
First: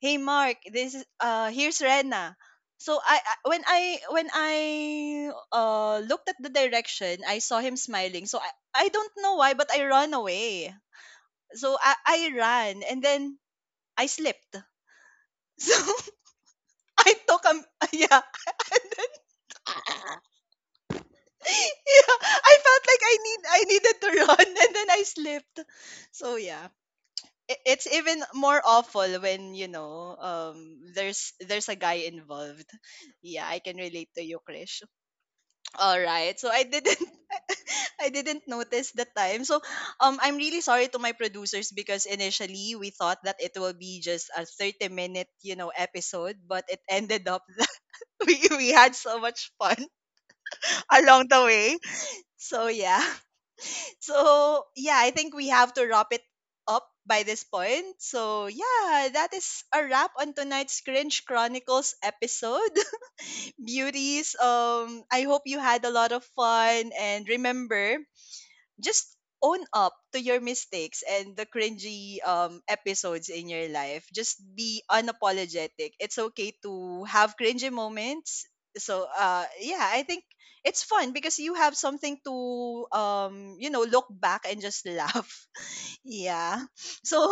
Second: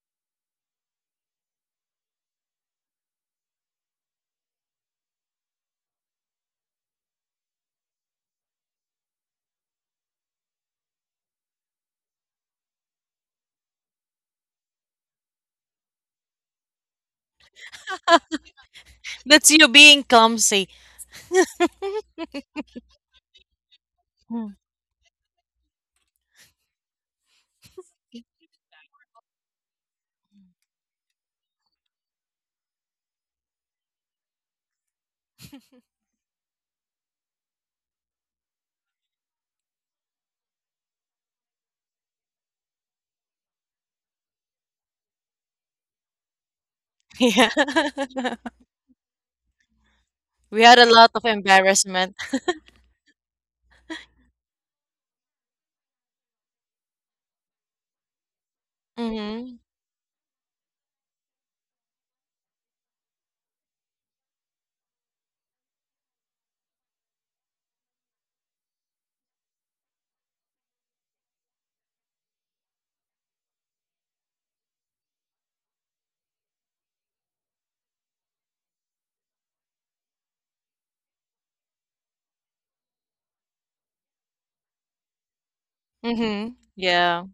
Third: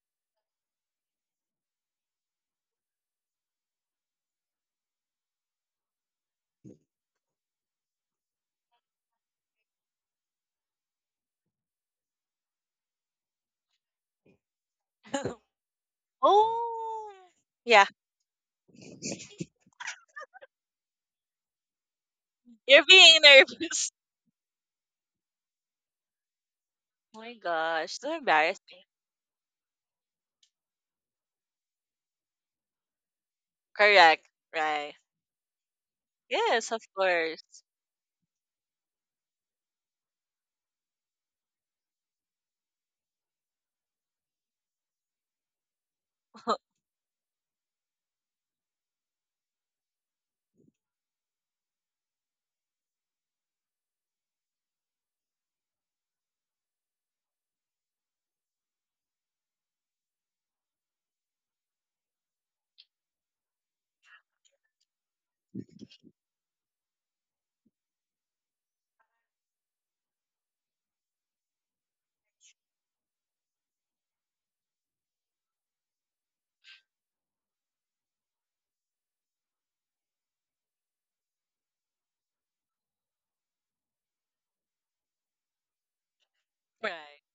Speaker 1: "Hey, Mark, this is— here's Rena." So I looked at the direction. I saw him smiling. So I don't know why, but I ran away. So I ran, and then I slipped. So
Speaker 3: oh.
Speaker 1: I took a—
Speaker 3: Yeah.
Speaker 1: yeah. And then,
Speaker 2: That's you being clumsy.
Speaker 1: yeah, I felt
Speaker 3: You're
Speaker 1: like
Speaker 3: being
Speaker 1: I
Speaker 3: nervous.
Speaker 1: needed to run,
Speaker 2: Mm.
Speaker 1: and then I slipped. So yeah.
Speaker 3: Oh my
Speaker 1: It's
Speaker 3: gosh, so
Speaker 1: even more
Speaker 3: embarrassing.
Speaker 1: awful when, there's a guy involved. Yeah, I can relate to
Speaker 3: Correct.
Speaker 1: you, Krish.
Speaker 3: Right.
Speaker 1: All right. So I
Speaker 3: Yes, of
Speaker 1: didn't
Speaker 3: course.
Speaker 1: I didn't notice the time. So, I'm really sorry to my producers because initially we thought that it will be just a 30 minute, episode, but it ended up—
Speaker 2: Yeah.
Speaker 1: we had so much fun
Speaker 2: We had a lot of
Speaker 1: along the way.
Speaker 2: embarrassment.
Speaker 1: So yeah. So yeah, I think we have to wrap it up by this point. So yeah, that is a wrap on tonight's Cringe Chronicles episode. Beauties, I hope you had a lot of fun, and remember, just own up to your mistakes and the cringy episodes in your life. Just be unapologetic. It's okay to have cringy moments. So yeah, I think it's fun because you have something to look back and just laugh.
Speaker 2: Mm-hmm.
Speaker 1: Yeah.
Speaker 3: Right.
Speaker 1: So
Speaker 2: Yeah.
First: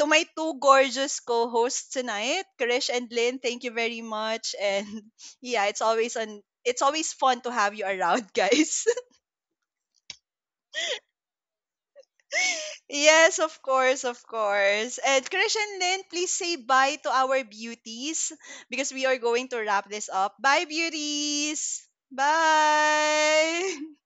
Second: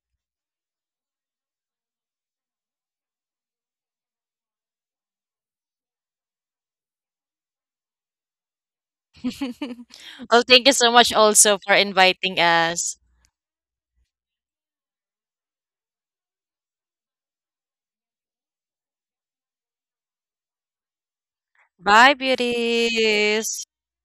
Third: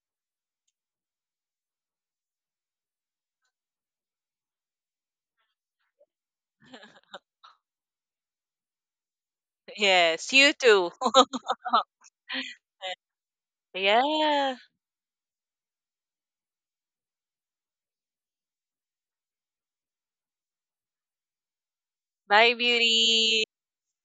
Speaker 1: to my two gorgeous co-hosts tonight, Krish and Lynn, thank you very much, and yeah, it's always an it's always fun to have you around, guys.
Speaker 3: Yes,
Speaker 2: Well,
Speaker 3: you
Speaker 2: thank you
Speaker 3: too.
Speaker 2: so much also for inviting us.
Speaker 1: Yes, of course, of
Speaker 3: Yeah.
Speaker 1: course. And Christian Lynn, please say bye to our beauties because we are going to wrap this up. Bye, beauties.
Speaker 2: Bye,
Speaker 3: Bye, beauty.
Speaker 2: beauties.
Speaker 1: Bye.